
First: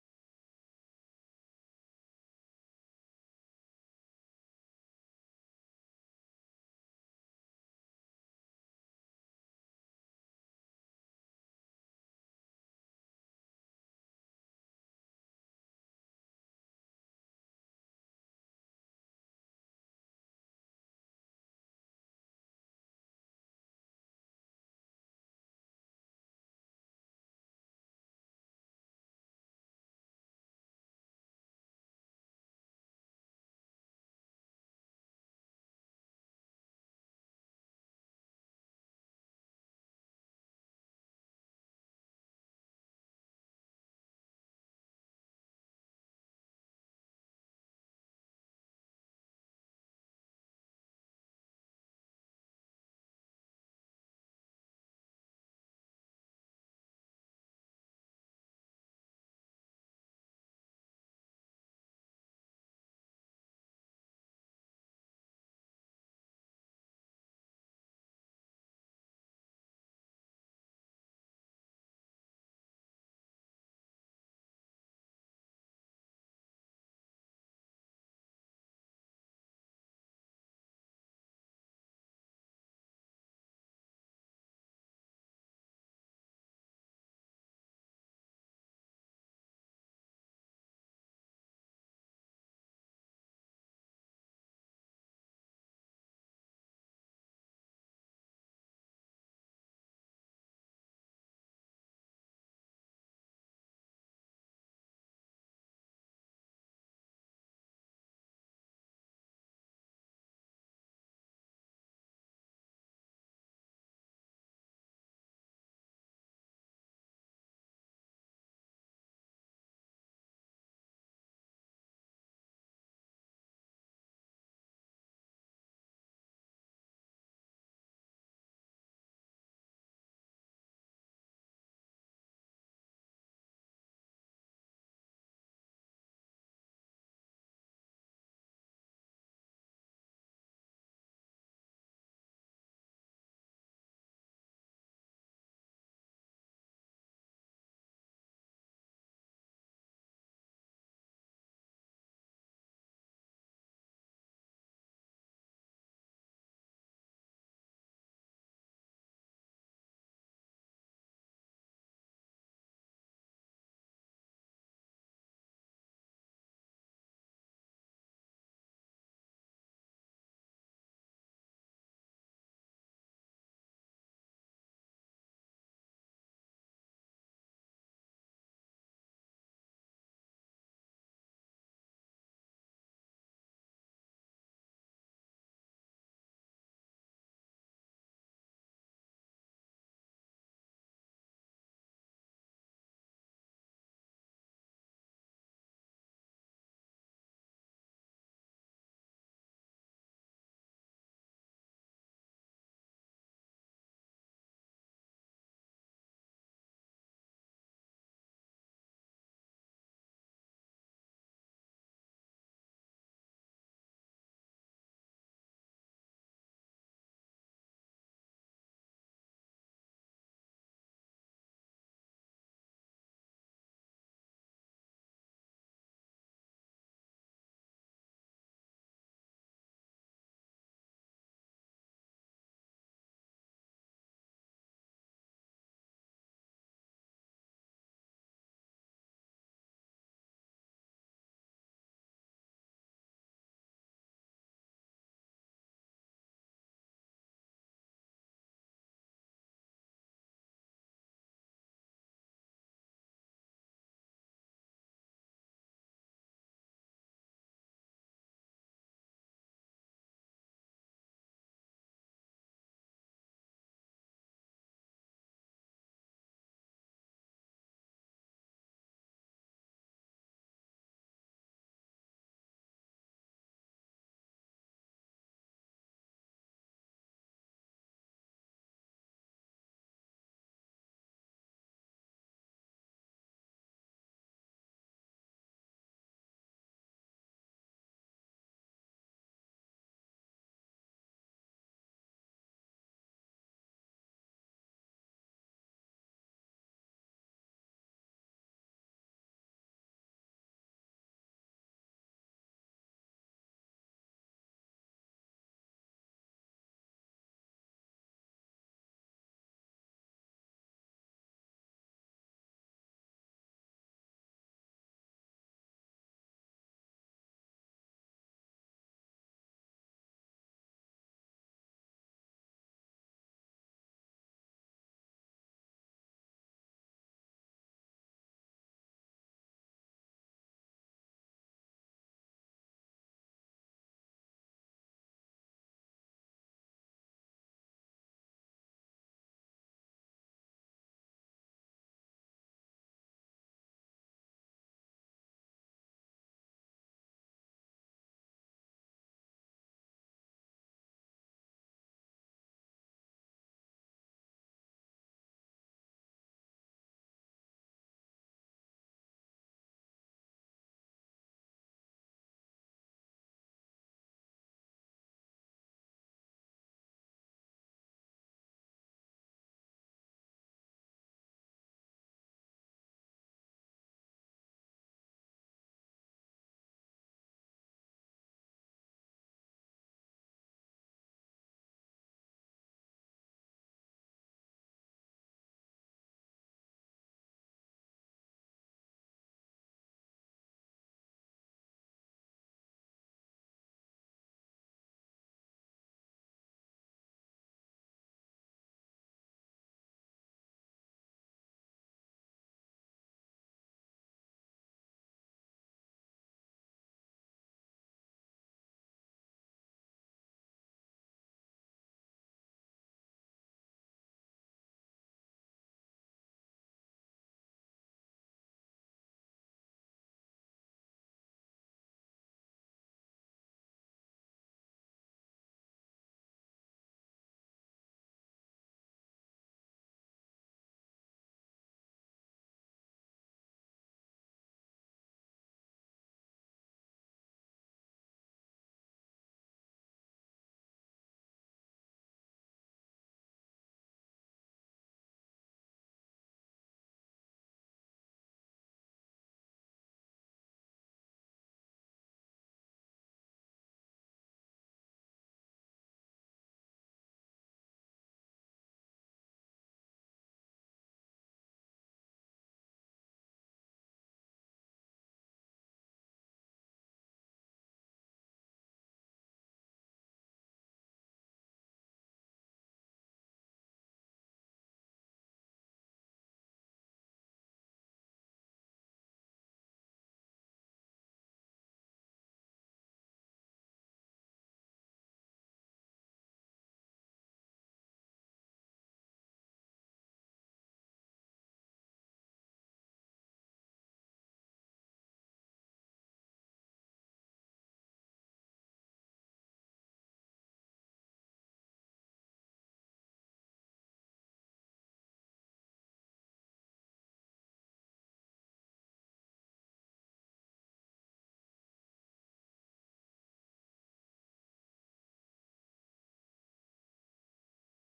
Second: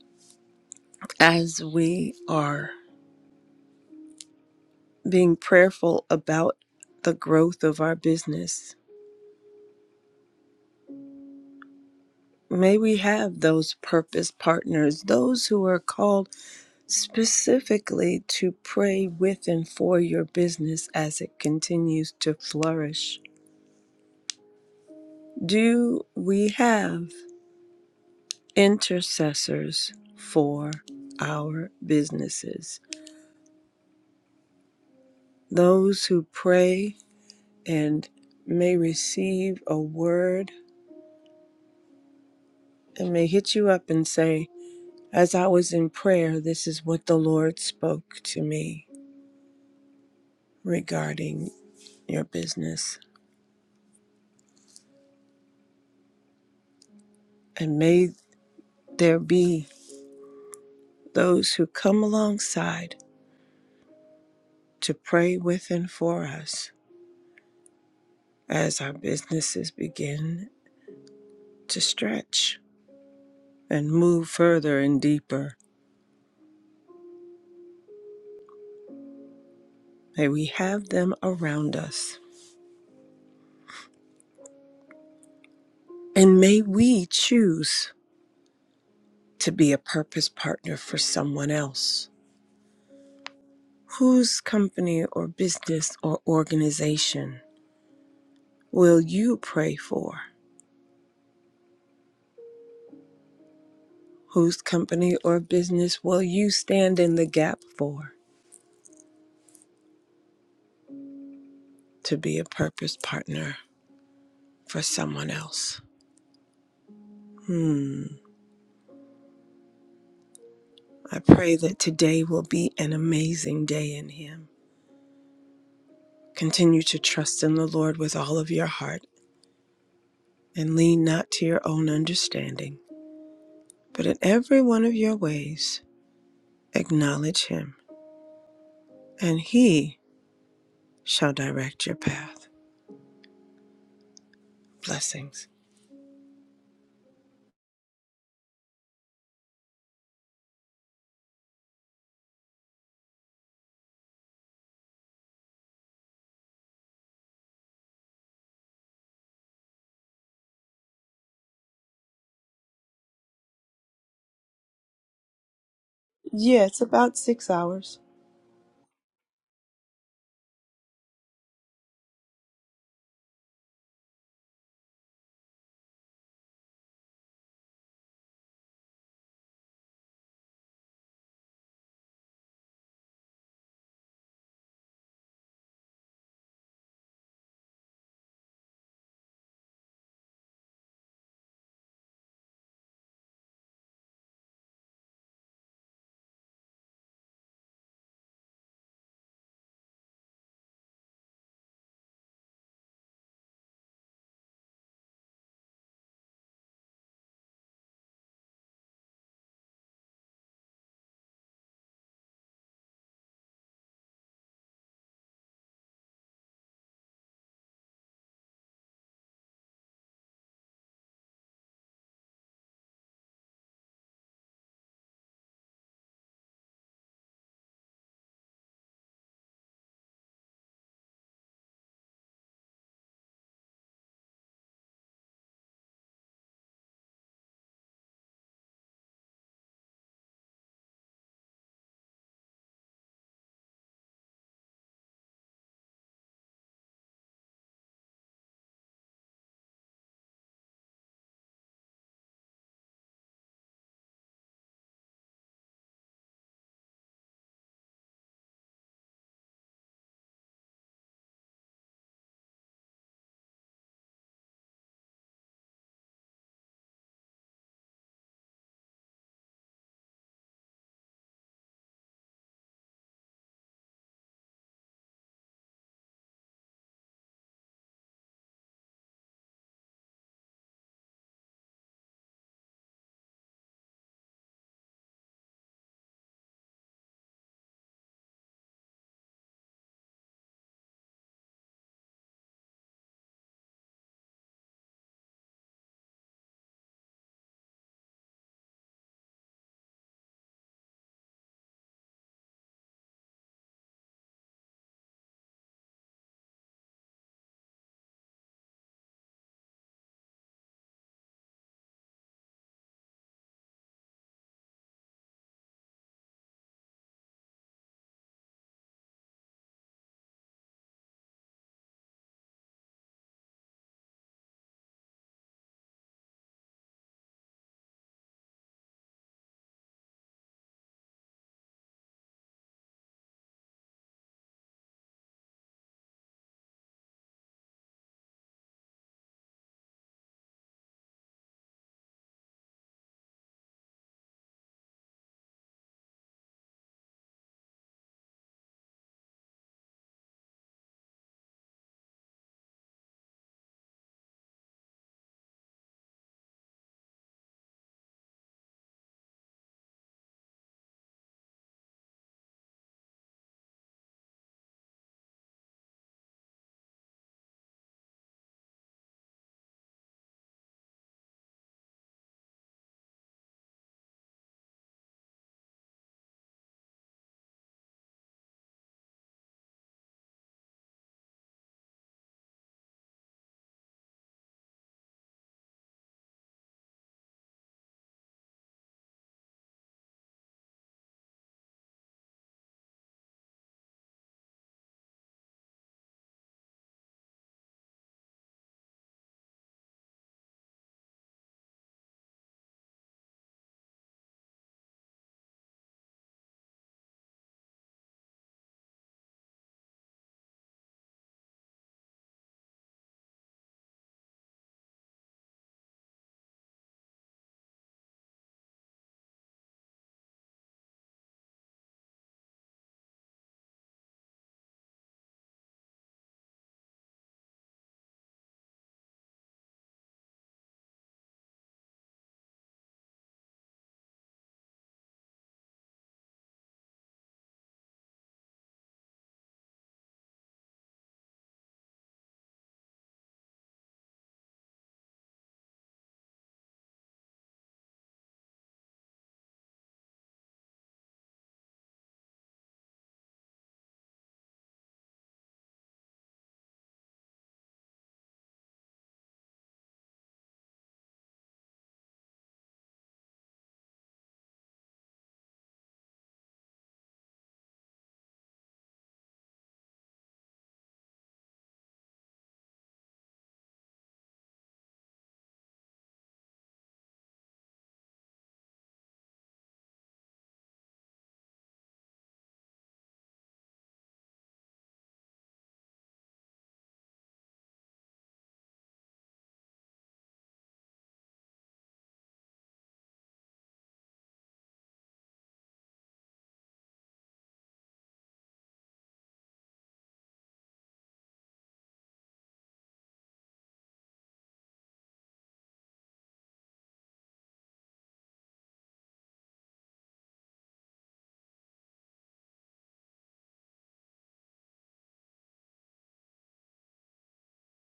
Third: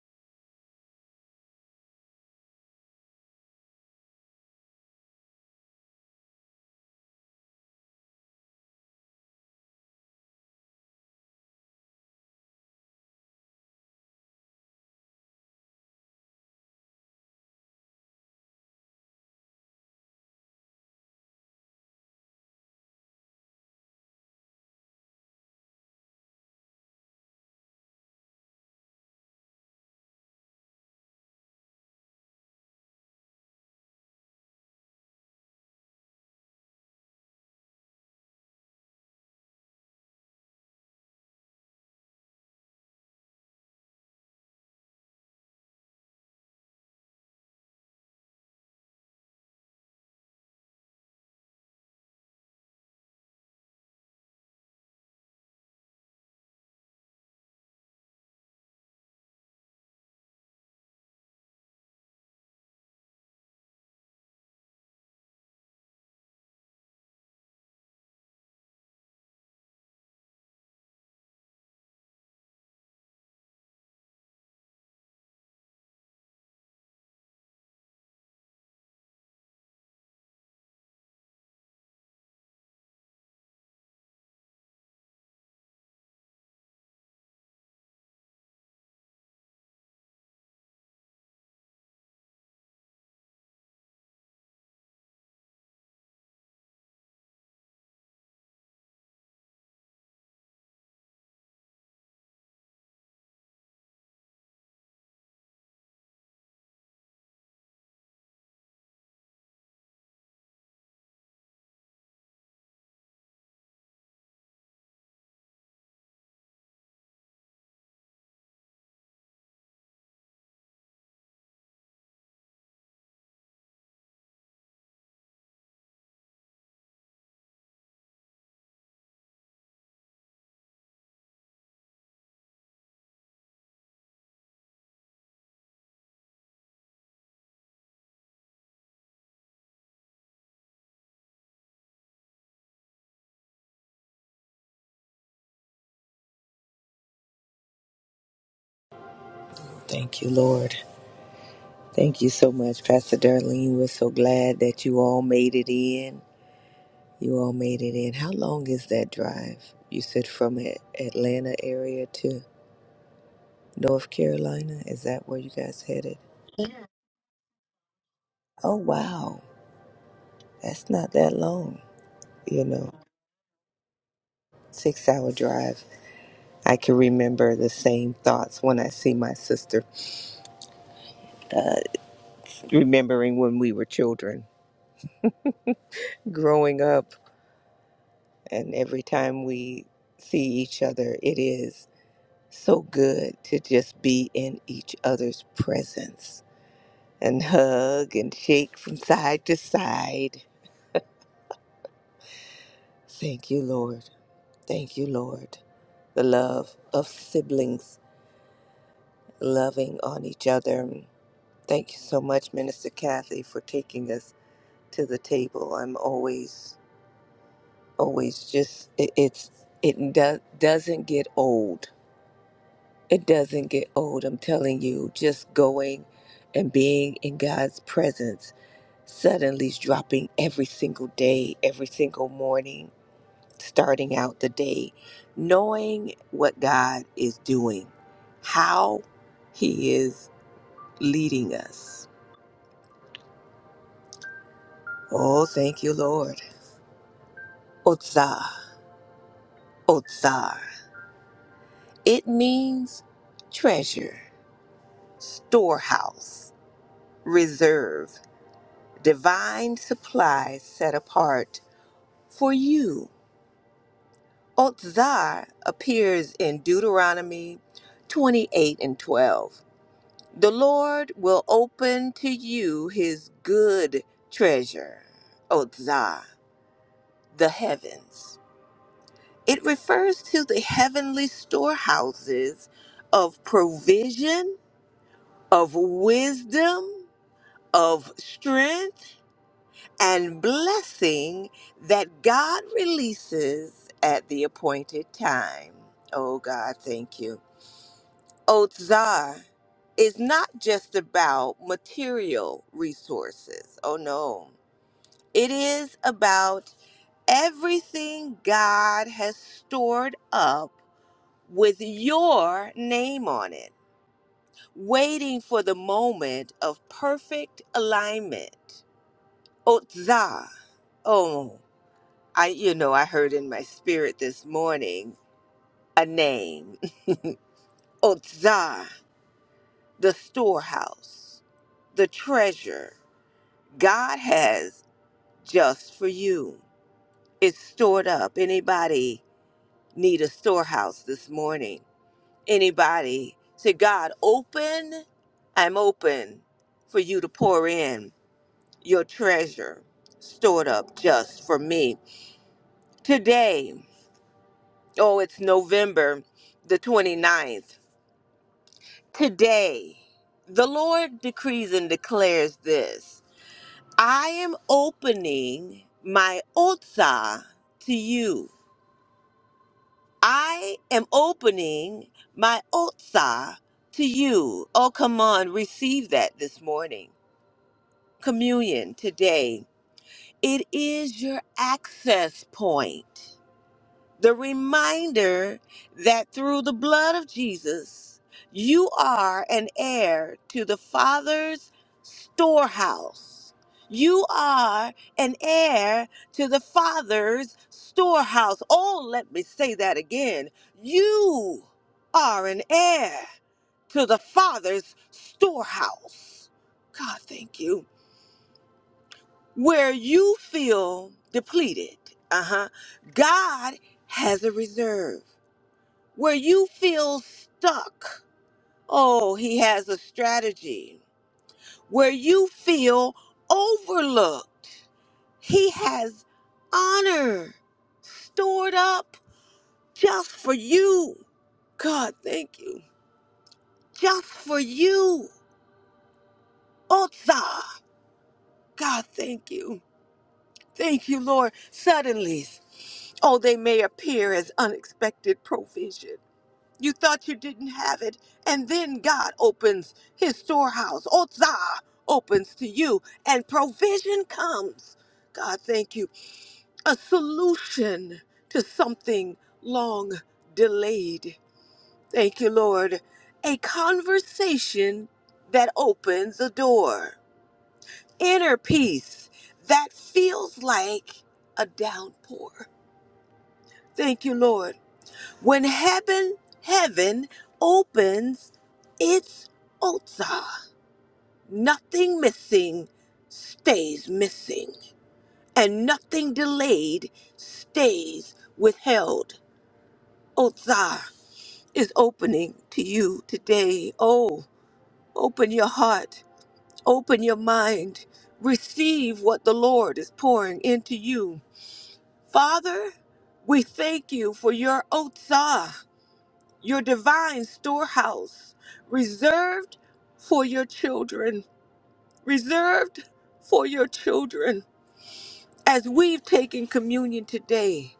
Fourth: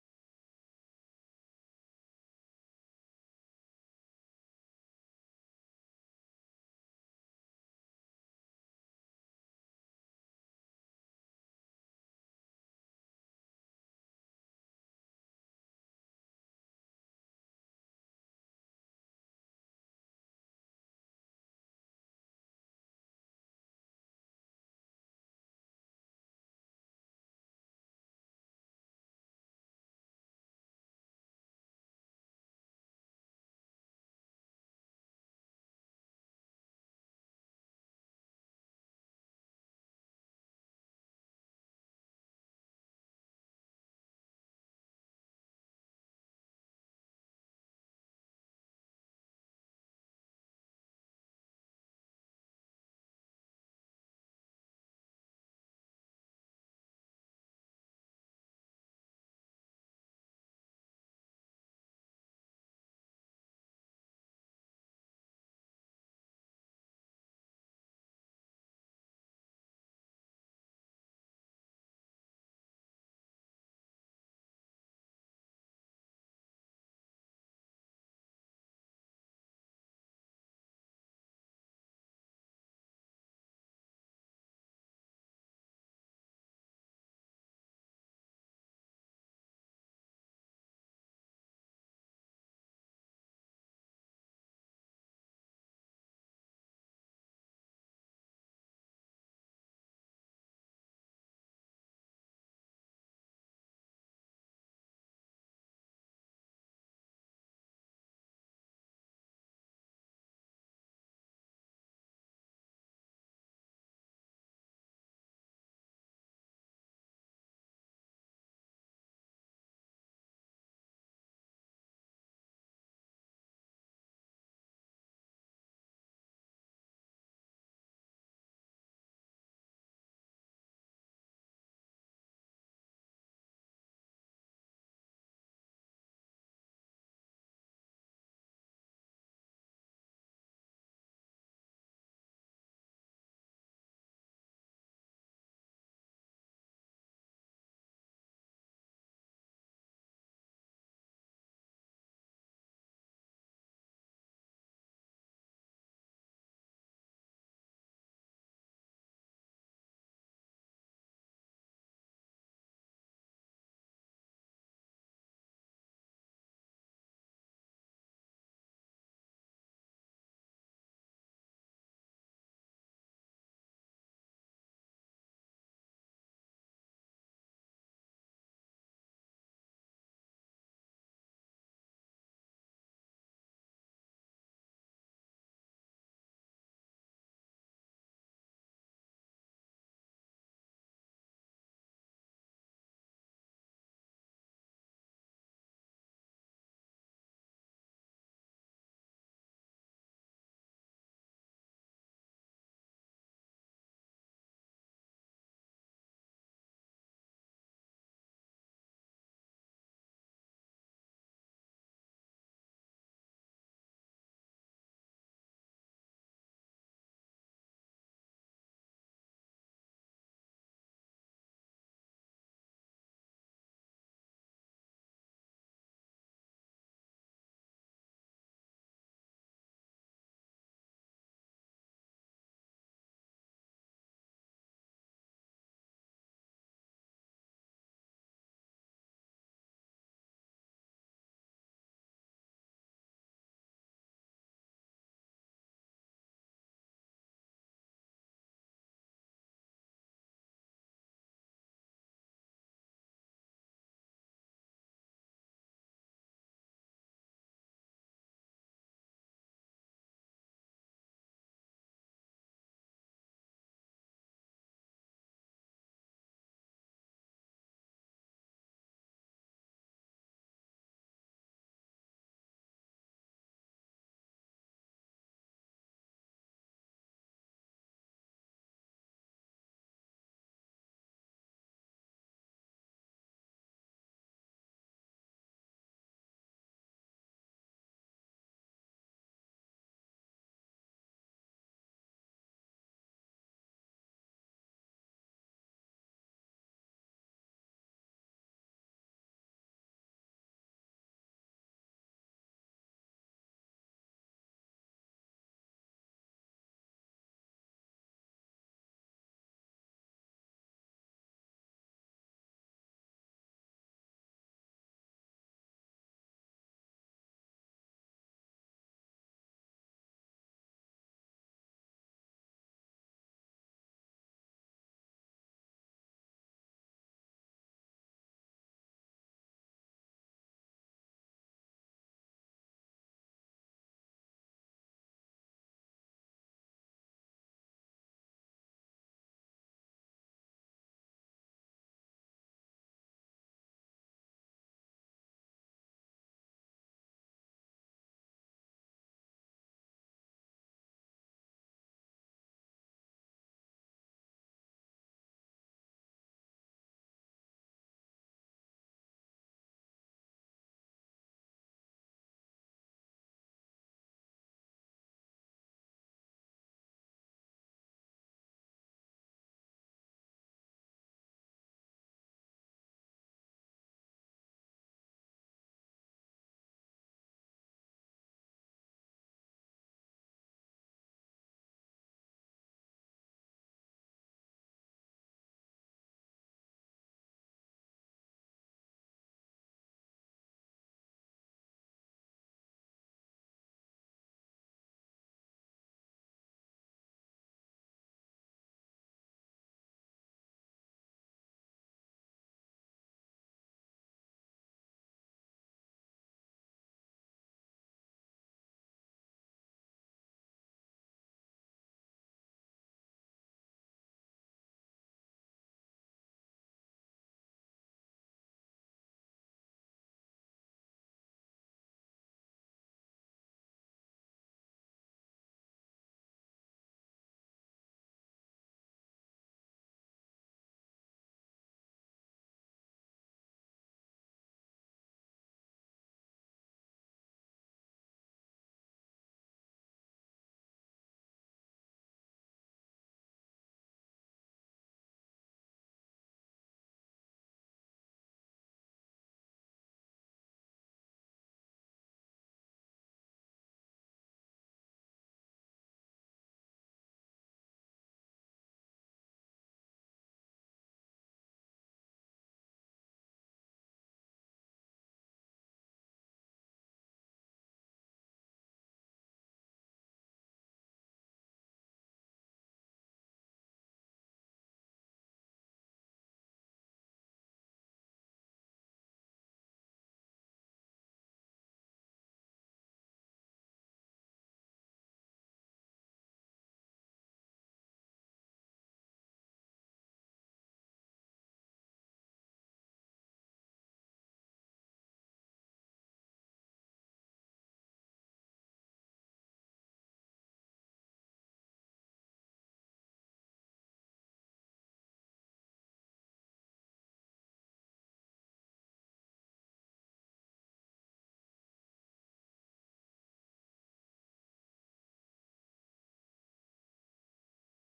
S2: as we are being prayerful about the growth of our business, may we have those purpose partners, those who are called specifically to pray with and for your business as it continues to flourish. Do we have intercessors for our businesses, those who pray and may receive a word and may hit you up and say, As I was in prayer, this is what the Lord spoke to me regarding your business. And may there be those who come alongside to pray with and for us as our businesses begin to stretch and move further and deeper May we have them around us. And may we choose to be a purpose partner for someone else. Whose company or business or organization will you pray for? Whose company or business will you stand in the gap for to be a purpose partner for someone else? Hmm. I pray that today will be an amazing day in Him. Continue to trust in the Lord with all of your heart and lean not to your own understanding, but in every one of your ways acknowledge him, and he shall direct your path. Blessings.
S3: Thank you, Lord. Thank you so much, Pastor Darlene. We're so glad that you all made it in. You all made it in. How long is that drive? You said from A- Atlanta area to North Carolina? Is that where you guys headed?
S2: Yeah, it's about six hours.
S3: Oh, wow. That's not that long. You know, six hour drive. I can remember the same thoughts when I see my sister, remembering when we were children growing up. And every time we see each other, it is. so good to just be in each other's presence and hug and shake from side to side. Thank you, Lord. Thank you, Lord. The love of siblings loving on each other. Thank you so much, Minister Kathy, for taking us to the table. I'm always, always just, it, it's, it do, doesn't get old. It doesn't get old. I'm telling you, just going and being in God's presence suddenly dropping every single day, every single morning, starting out the day, knowing what God is doing, how He is leading us. Oh, thank you, Lord. Otsar, Otsar. It means treasure, storehouse, reserve, divine supply set apart for you Otzar appears in Deuteronomy 28 and 12. The Lord will open to you his good treasure, Otzar, the heavens. It refers to the heavenly storehouses of provision, of wisdom, of strength, and blessing that God releases at the appointed time. Oh God, thank you. Oath Zar is not just about material resources. Oh no. It is about everything God has stored up with your name on it, waiting for the moment of perfect alignment. Oath Zar. Oh, I you know, I heard in my spirit this morning a name. Oath Zar, the storehouse, the treasure God has just for you. It's stored up. Anybody need a storehouse this morning? Anybody say, God, open, I'm open for you to pour in your treasure stored up just for me. Today, oh, it's November the twenty ninth Today, the Lord decrees and declares this I am opening my Otsah to you. I am opening my Otsa to you. Oh, come on, receive that this morning. Communion today. It is your access point the reminder that through the blood of Jesus, you are an heir to the Father's storehouse. You are an heir to the Father's storehouse. Oh, let me say that again. You are an heir to the Father's storehouse. God, thank you. Where you feel depleted, uh huh, God has a reserve. Where you feel stuck, oh, he has a strategy. Where you feel overlooked, he has honor stored up just for you. God, thank you. Just for you. Otsa. God, thank you. Thank you, Lord. Suddenly, oh, they may appear as unexpected provision. You thought you didn't have it, and then God opens his storehouse. Otzah opens to you, and provision comes. God, thank you. A solution to something long delayed. Thank you, Lord. A conversation that opens a door. Inner peace that feels like a downpour. Thank you, Lord When heaven, heaven opens its otsa, nothing missing stays missing, and nothing delayed stays withheld. Otsa is opening to you today. Oh, open your heart, open your mind, receive what the Lord is pouring into you. Father, we thank you for your otsa. your divine storehouse reserved for your children, reserved for your children. As we've taken communion today,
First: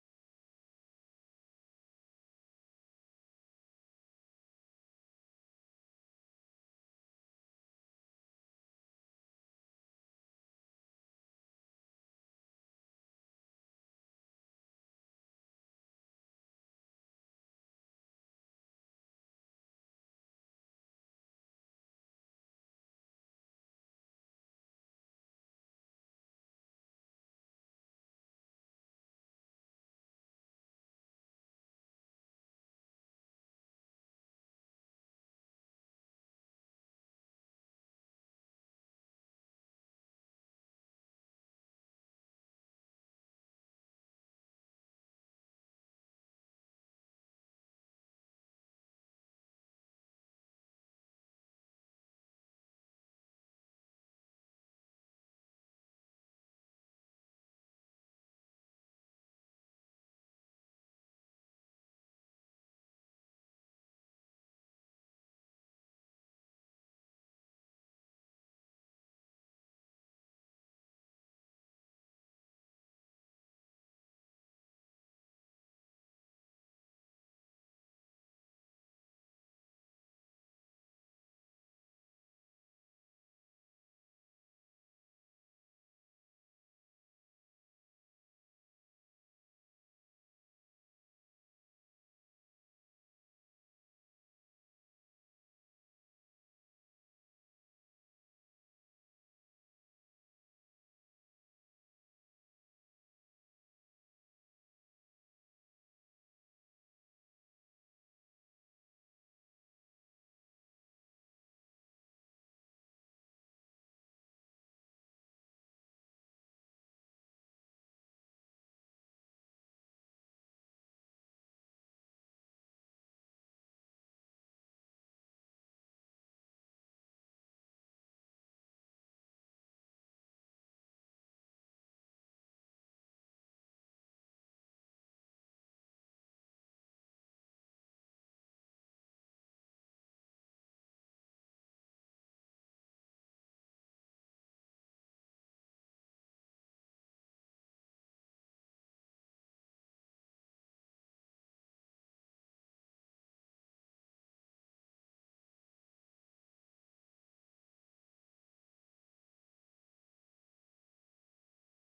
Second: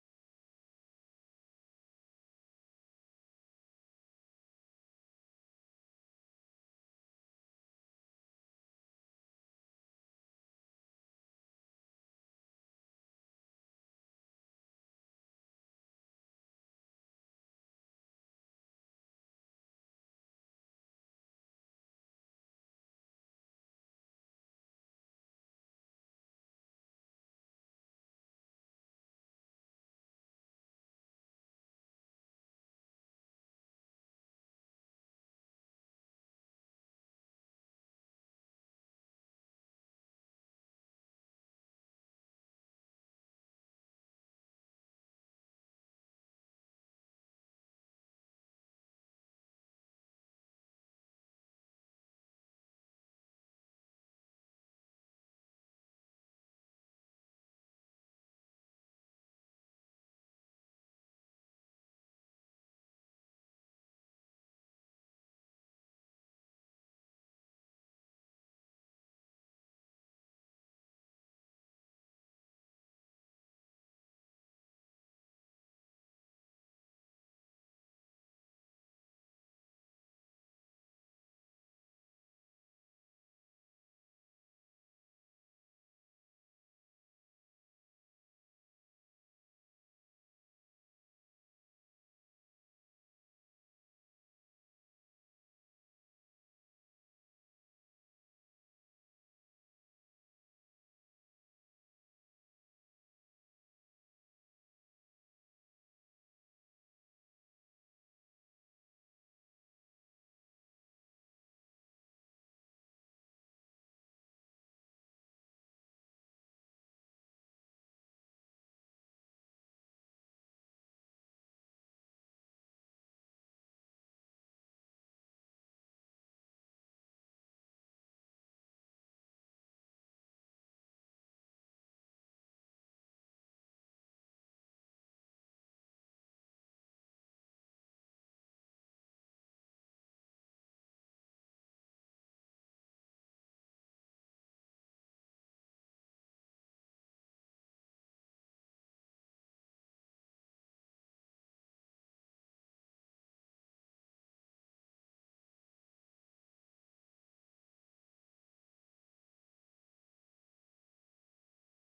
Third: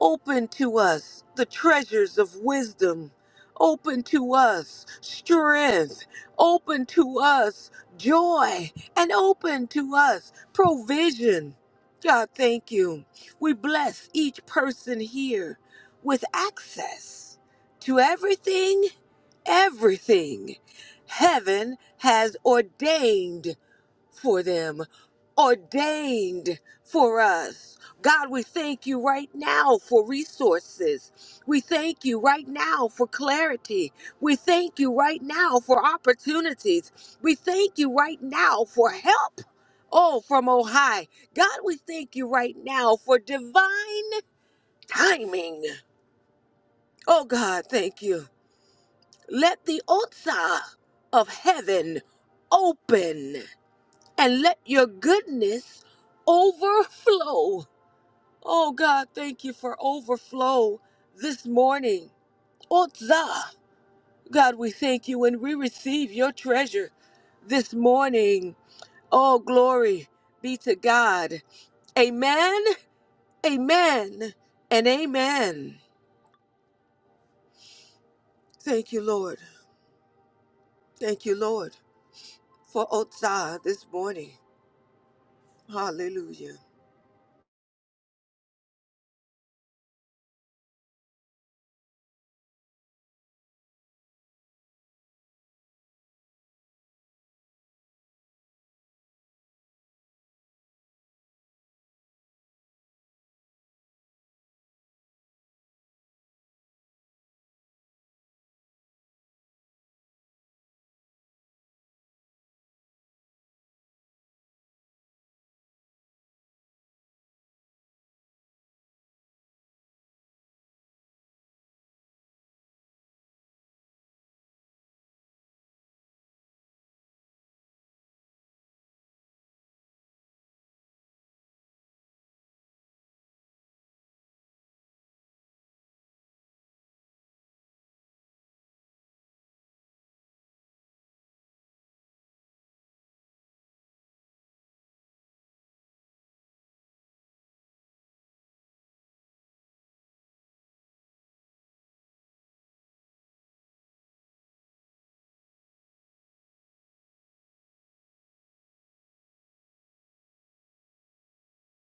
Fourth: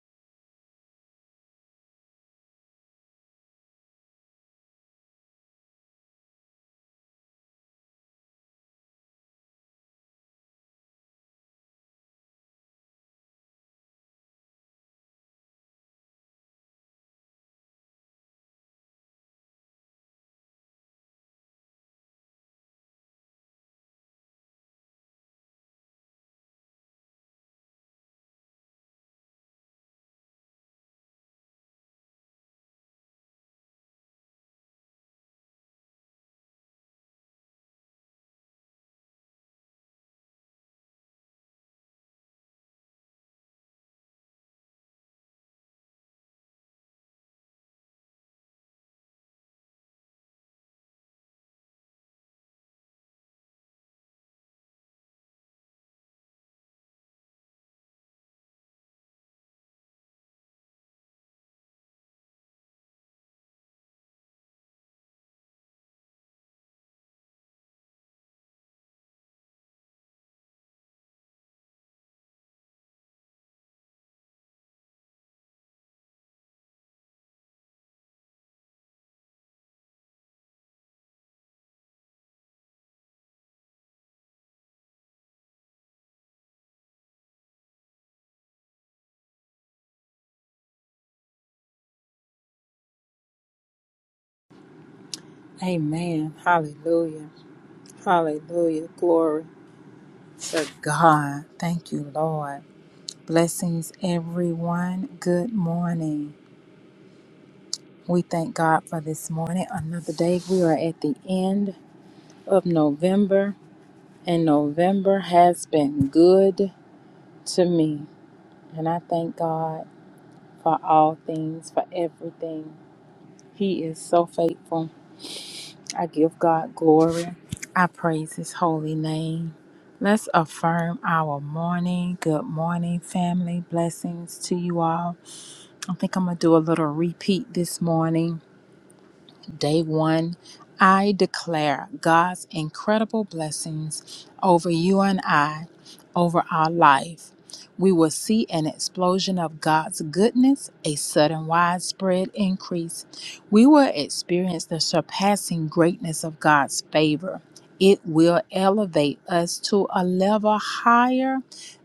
S3: open to us the treasures of wisdom, open to us strength, open to us joy, and open to us provision. God, thank you. We bless each person here with access to everything everything heaven has ordained for them, ordained for us. God, we thank you right now for resources. We thank you right now for clarity. We thank you right now for opportunities. We thank you right now for help. Oh, from on high. God, we thank you right now for divine timing. Oh, God, thank you. Let the Otsa of heaven open and let your goodness overflow. Oh God, thank you for overflow this morning. Otsa, God, we thank you when we receive your treasure this morning. Oh, glory be to God. Amen, amen, and amen. Thank you, Lord. Thank you, Lord, for Otsa this morning. Hallelujah.
S4: Amen. Hallelujah. Hallelujah. Glory to God. Thank you, Lord. Blessings, everyone. Good morning. We thank God for this morning. Another day. We are at the end of November, and November has been good to me. And I thank God for all things, for everything. He is so faithful. I give God glory. I praise his holy name. Let's affirm our morning. Good morning, family. Blessings to you all. I think I'm going to do a little repeat this morning day one, I declare God's incredible blessings over you and I, over our life. We will see an explosion of God's goodness, a sudden widespread increase. We will experience the surpassing greatness of God's favor. It will elevate us to a level higher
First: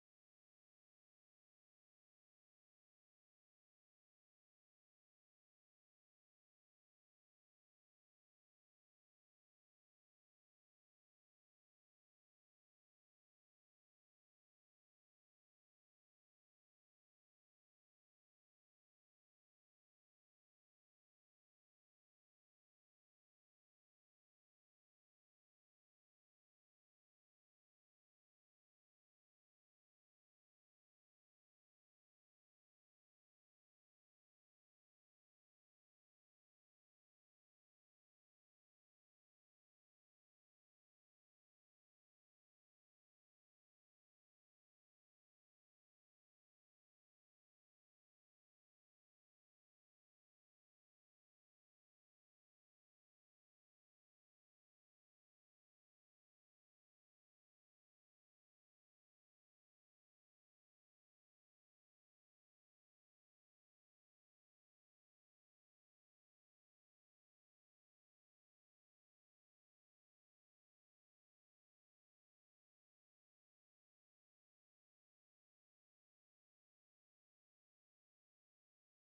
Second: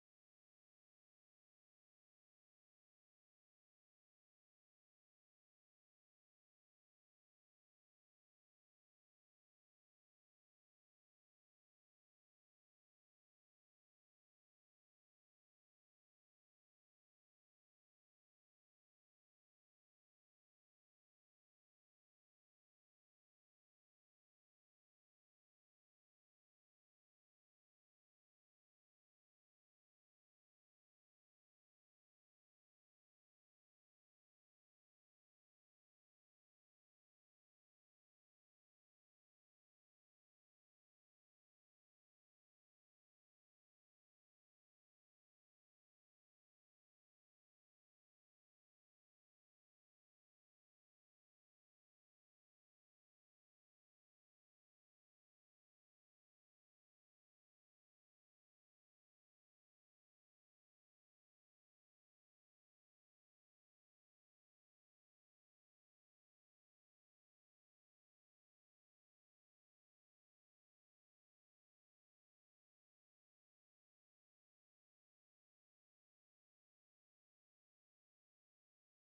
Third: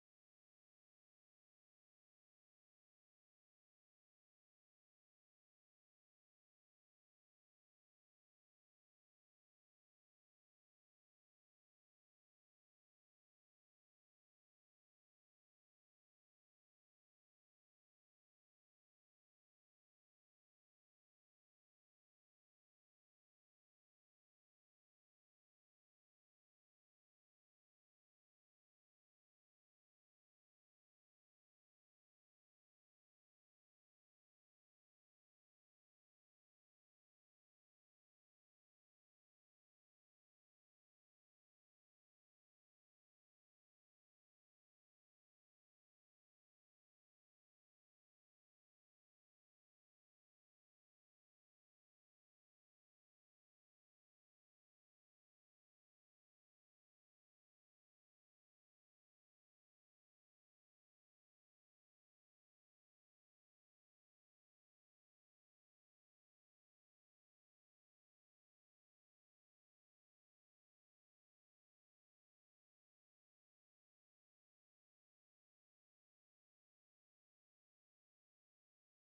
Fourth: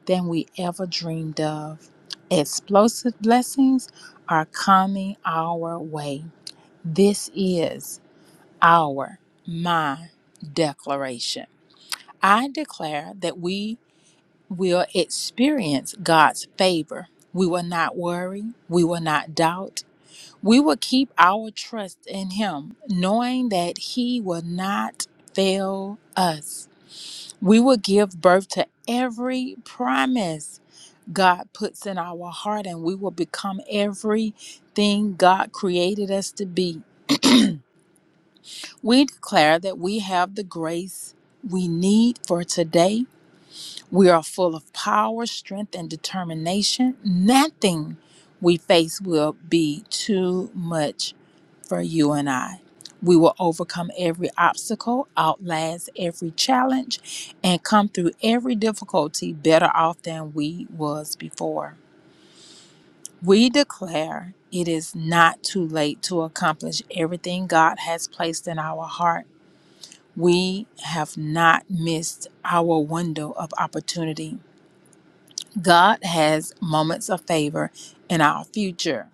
S4: than we ever dreamed of. Explosive blessings are coming our way. This is our, my declaration. I declare that we will experience God's favor. We will not worry. We will not doubt. We will keep our trust in Him, knowing that He will not fail us. We will give birth to every promise God puts in our heart, and we will become everything God created us to be. We declare that we have the grace we need for today. We are full of power, strength, and determination. Nothing we face will be too much for you and I. We will overcome every obstacle, outlast every challenge, and come through every difficulty better off than we was before. We declare it is not too late to accomplish everything God has placed in our heart we have not missed our window of opportunity. God has moments of favor in our future.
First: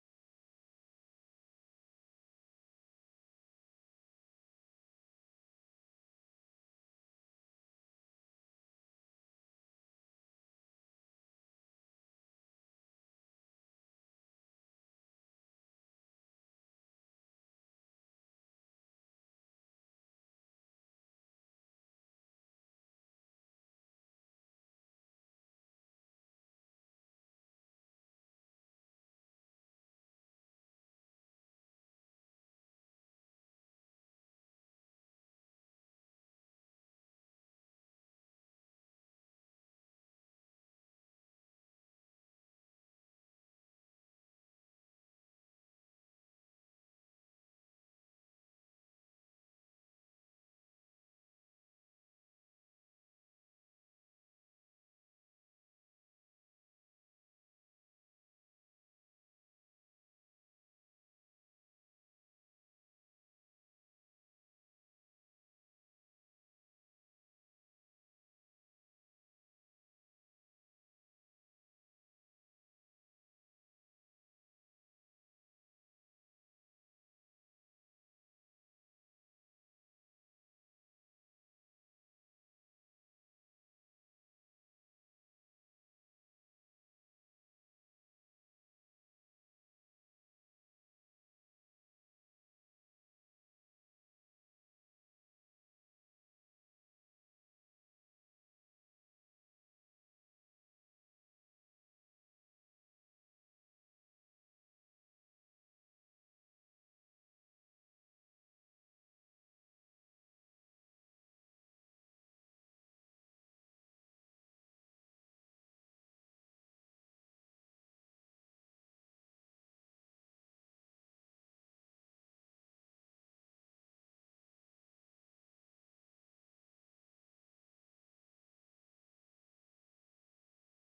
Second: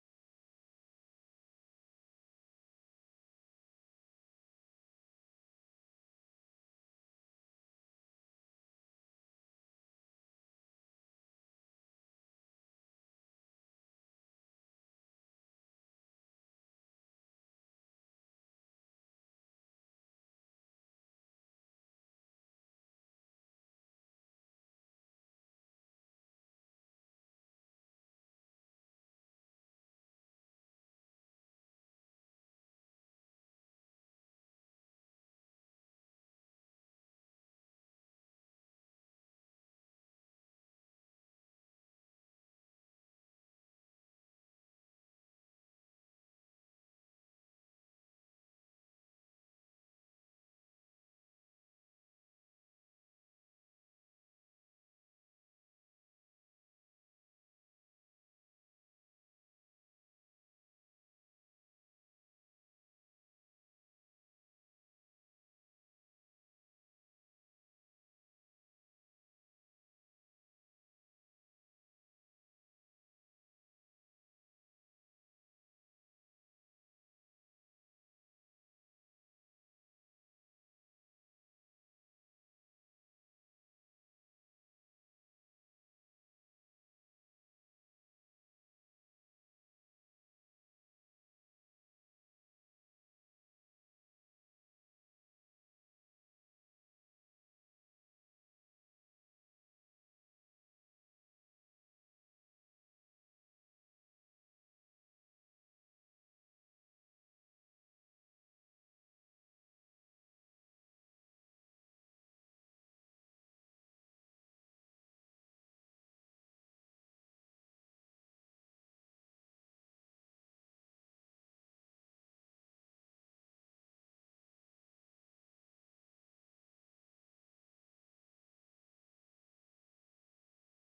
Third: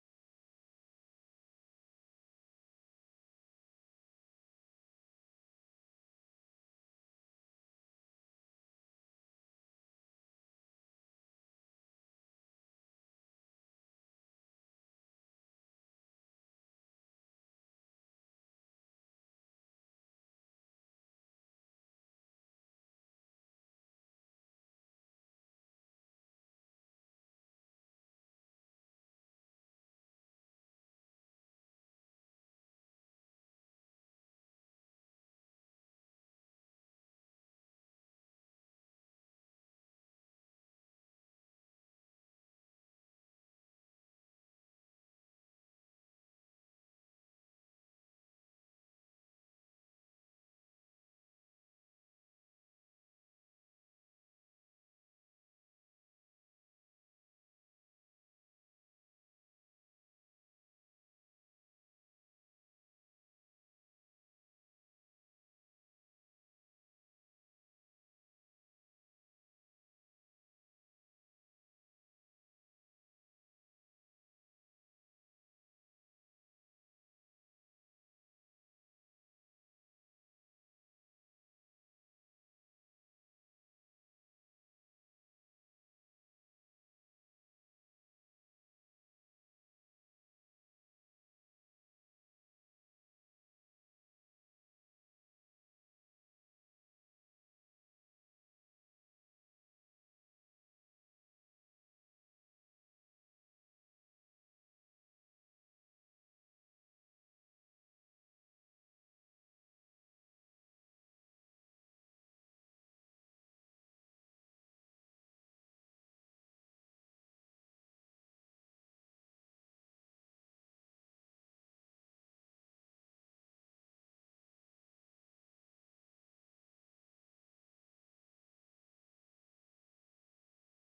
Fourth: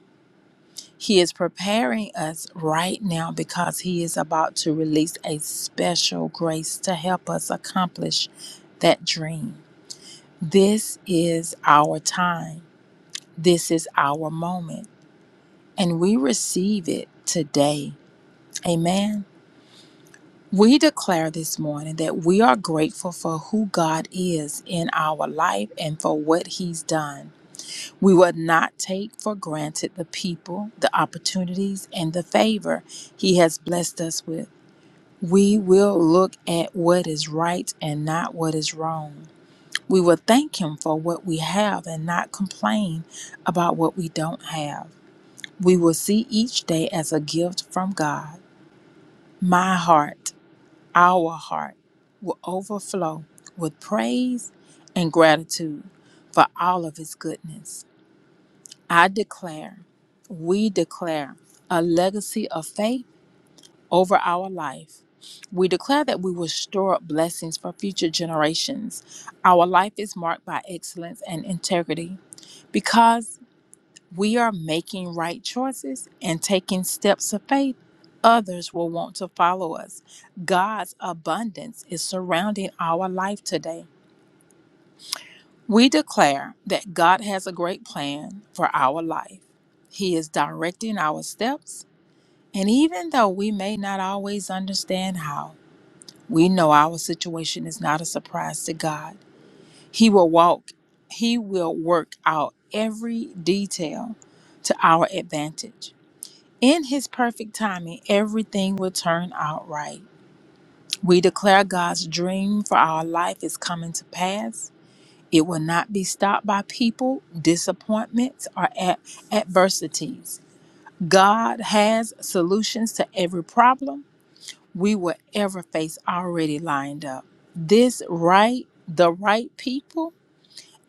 S4: He is preparing us right now because He is about to release a special grace to help us accomplish that dream. This is our time. This is our moment. And we receive it today. Amen. We declare this morning that we are grateful for who God is in our life and for what He's done. We will not take for granted the people, the opportunities, and the favor He has blessed us with. We will look at what is right and not what is wrong. We will thank Him for what we have and not complain about what we don't have. We will see each day as a gift from God. My heart our heart will overflow with praise and gratitude for all of His goodness. I declare, we declare a legacy of faith over our life. We declare that we will store up blessings for future generations. Our life is marked by excellence and integrity because we are making right choices and taking steps of faith, others will want to follow us. God's abundance is surrounding our life today. We declare that God has a great plan for our life. He is directing our steps, and even though we may not always understand how, we know our situation is not a surprise to God. He will walk, He will work out every detail to our advantage. In His perfect timing, everything will turn out right. We declare God's dream for our life is coming to pass. It will not be stopped by people, disappointments, or ad- adversities. God has solutions to every problem we will ever face already lined up. This right, the right people,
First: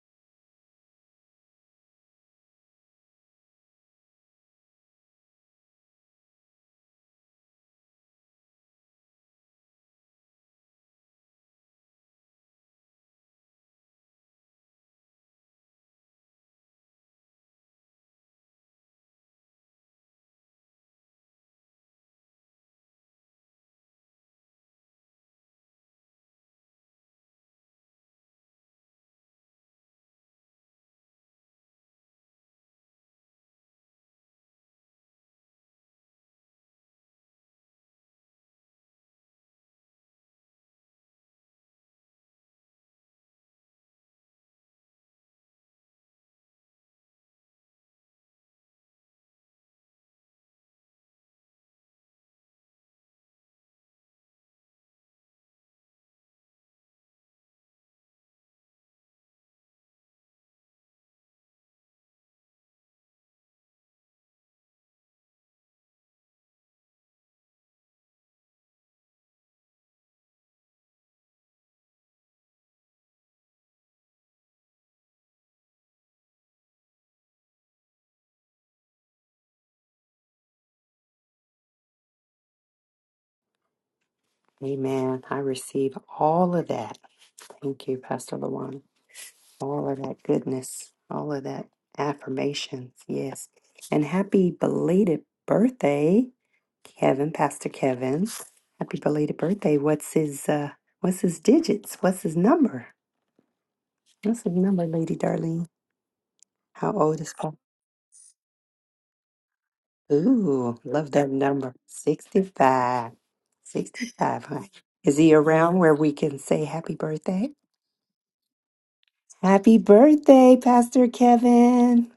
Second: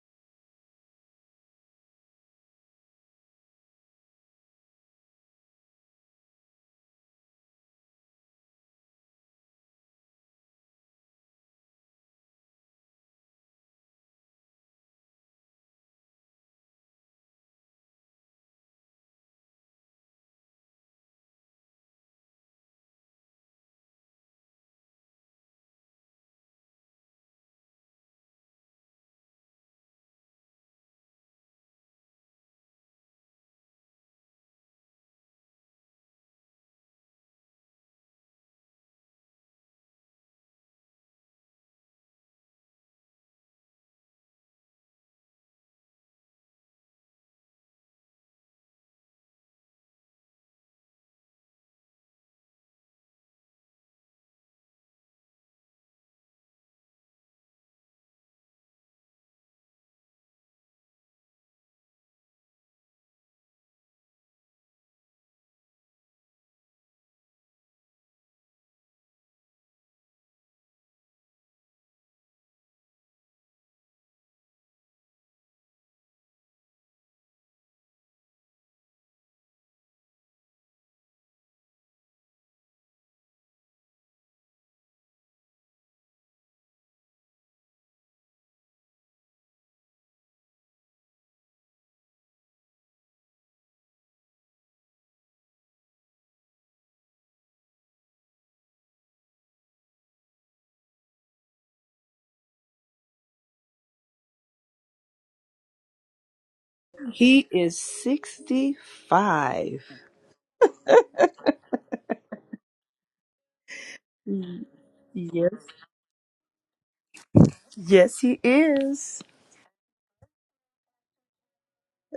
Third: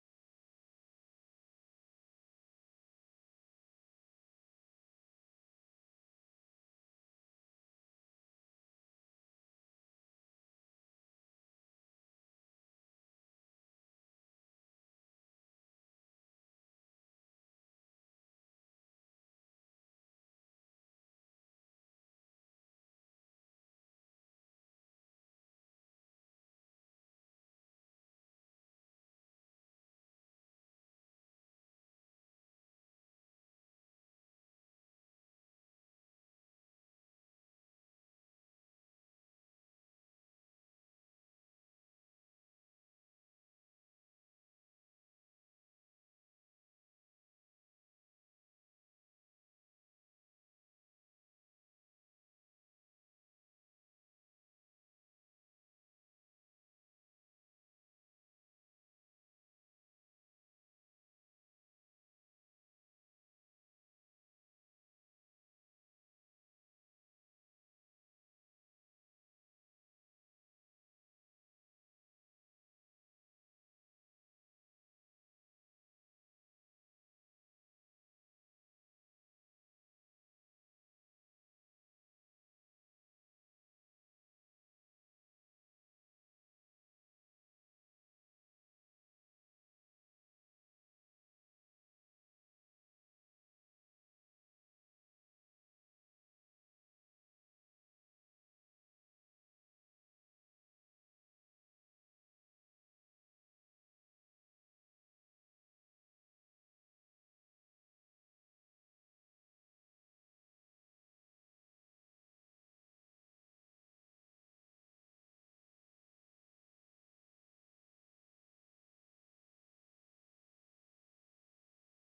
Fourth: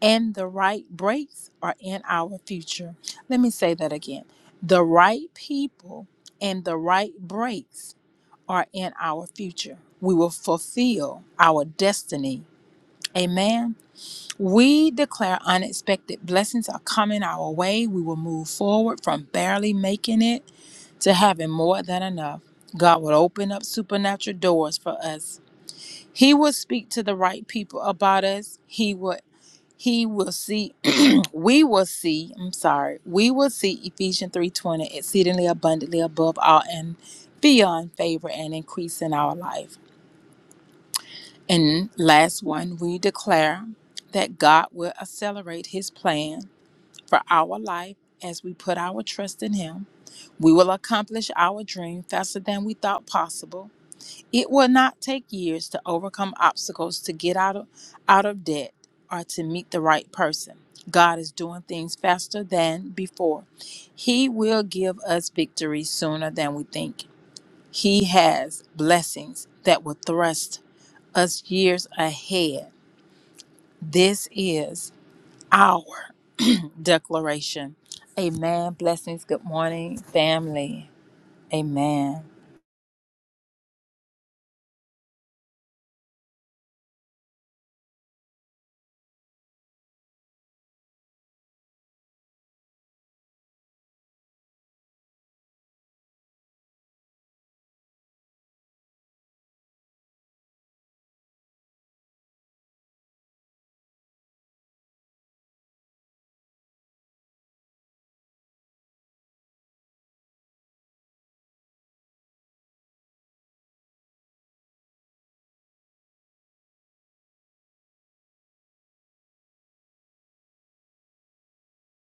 S4: and the right breaks are in our future. Let me say that again. The right people and the right breaks are in our future. We will fulfill our destiny. Amen. We declare unexpected blessings are coming our way. We will move forward from barely making it to having more than enough. God will open up supernatural doors for us. He will speak to the right people about us. He will he will see we will see, I'm sorry. We will see Ephesians 3:20 exceedingly abundantly above all and beyond favor and increase in our life. And last one, we declare that God will accelerate his plan for our life as we put our trust in him. We will accomplish our dream faster than we thought possible. It will not take years to overcome obstacles to get out of out of debt or to meet the right person. God is doing things faster than before. He will give us victory sooner than we think. He has blessings that will thrust us years ahead this is our declaration. Amen. Blessings. Good morning, family. Amen.
S1: Amen. I receive all of that. Thank you, Pastor Luana. all of that goodness, all of that affirmations. Yes. And happy belated birthday, Kevin, Pastor Kevin. Happy belated birthday. What's his uh what's his digits? What's his number? What's his number, Lady Darlene? How old is
S2: He
S1: Paul?
S2: is 65.
S1: Ooh, love that number. 65. 65, huh?
S2: Mm,
S1: Is he
S2: Yes.
S1: around where we can say happy birthday?
S2: Yes, he is.
S1: Happy birthday, Pastor Kevin.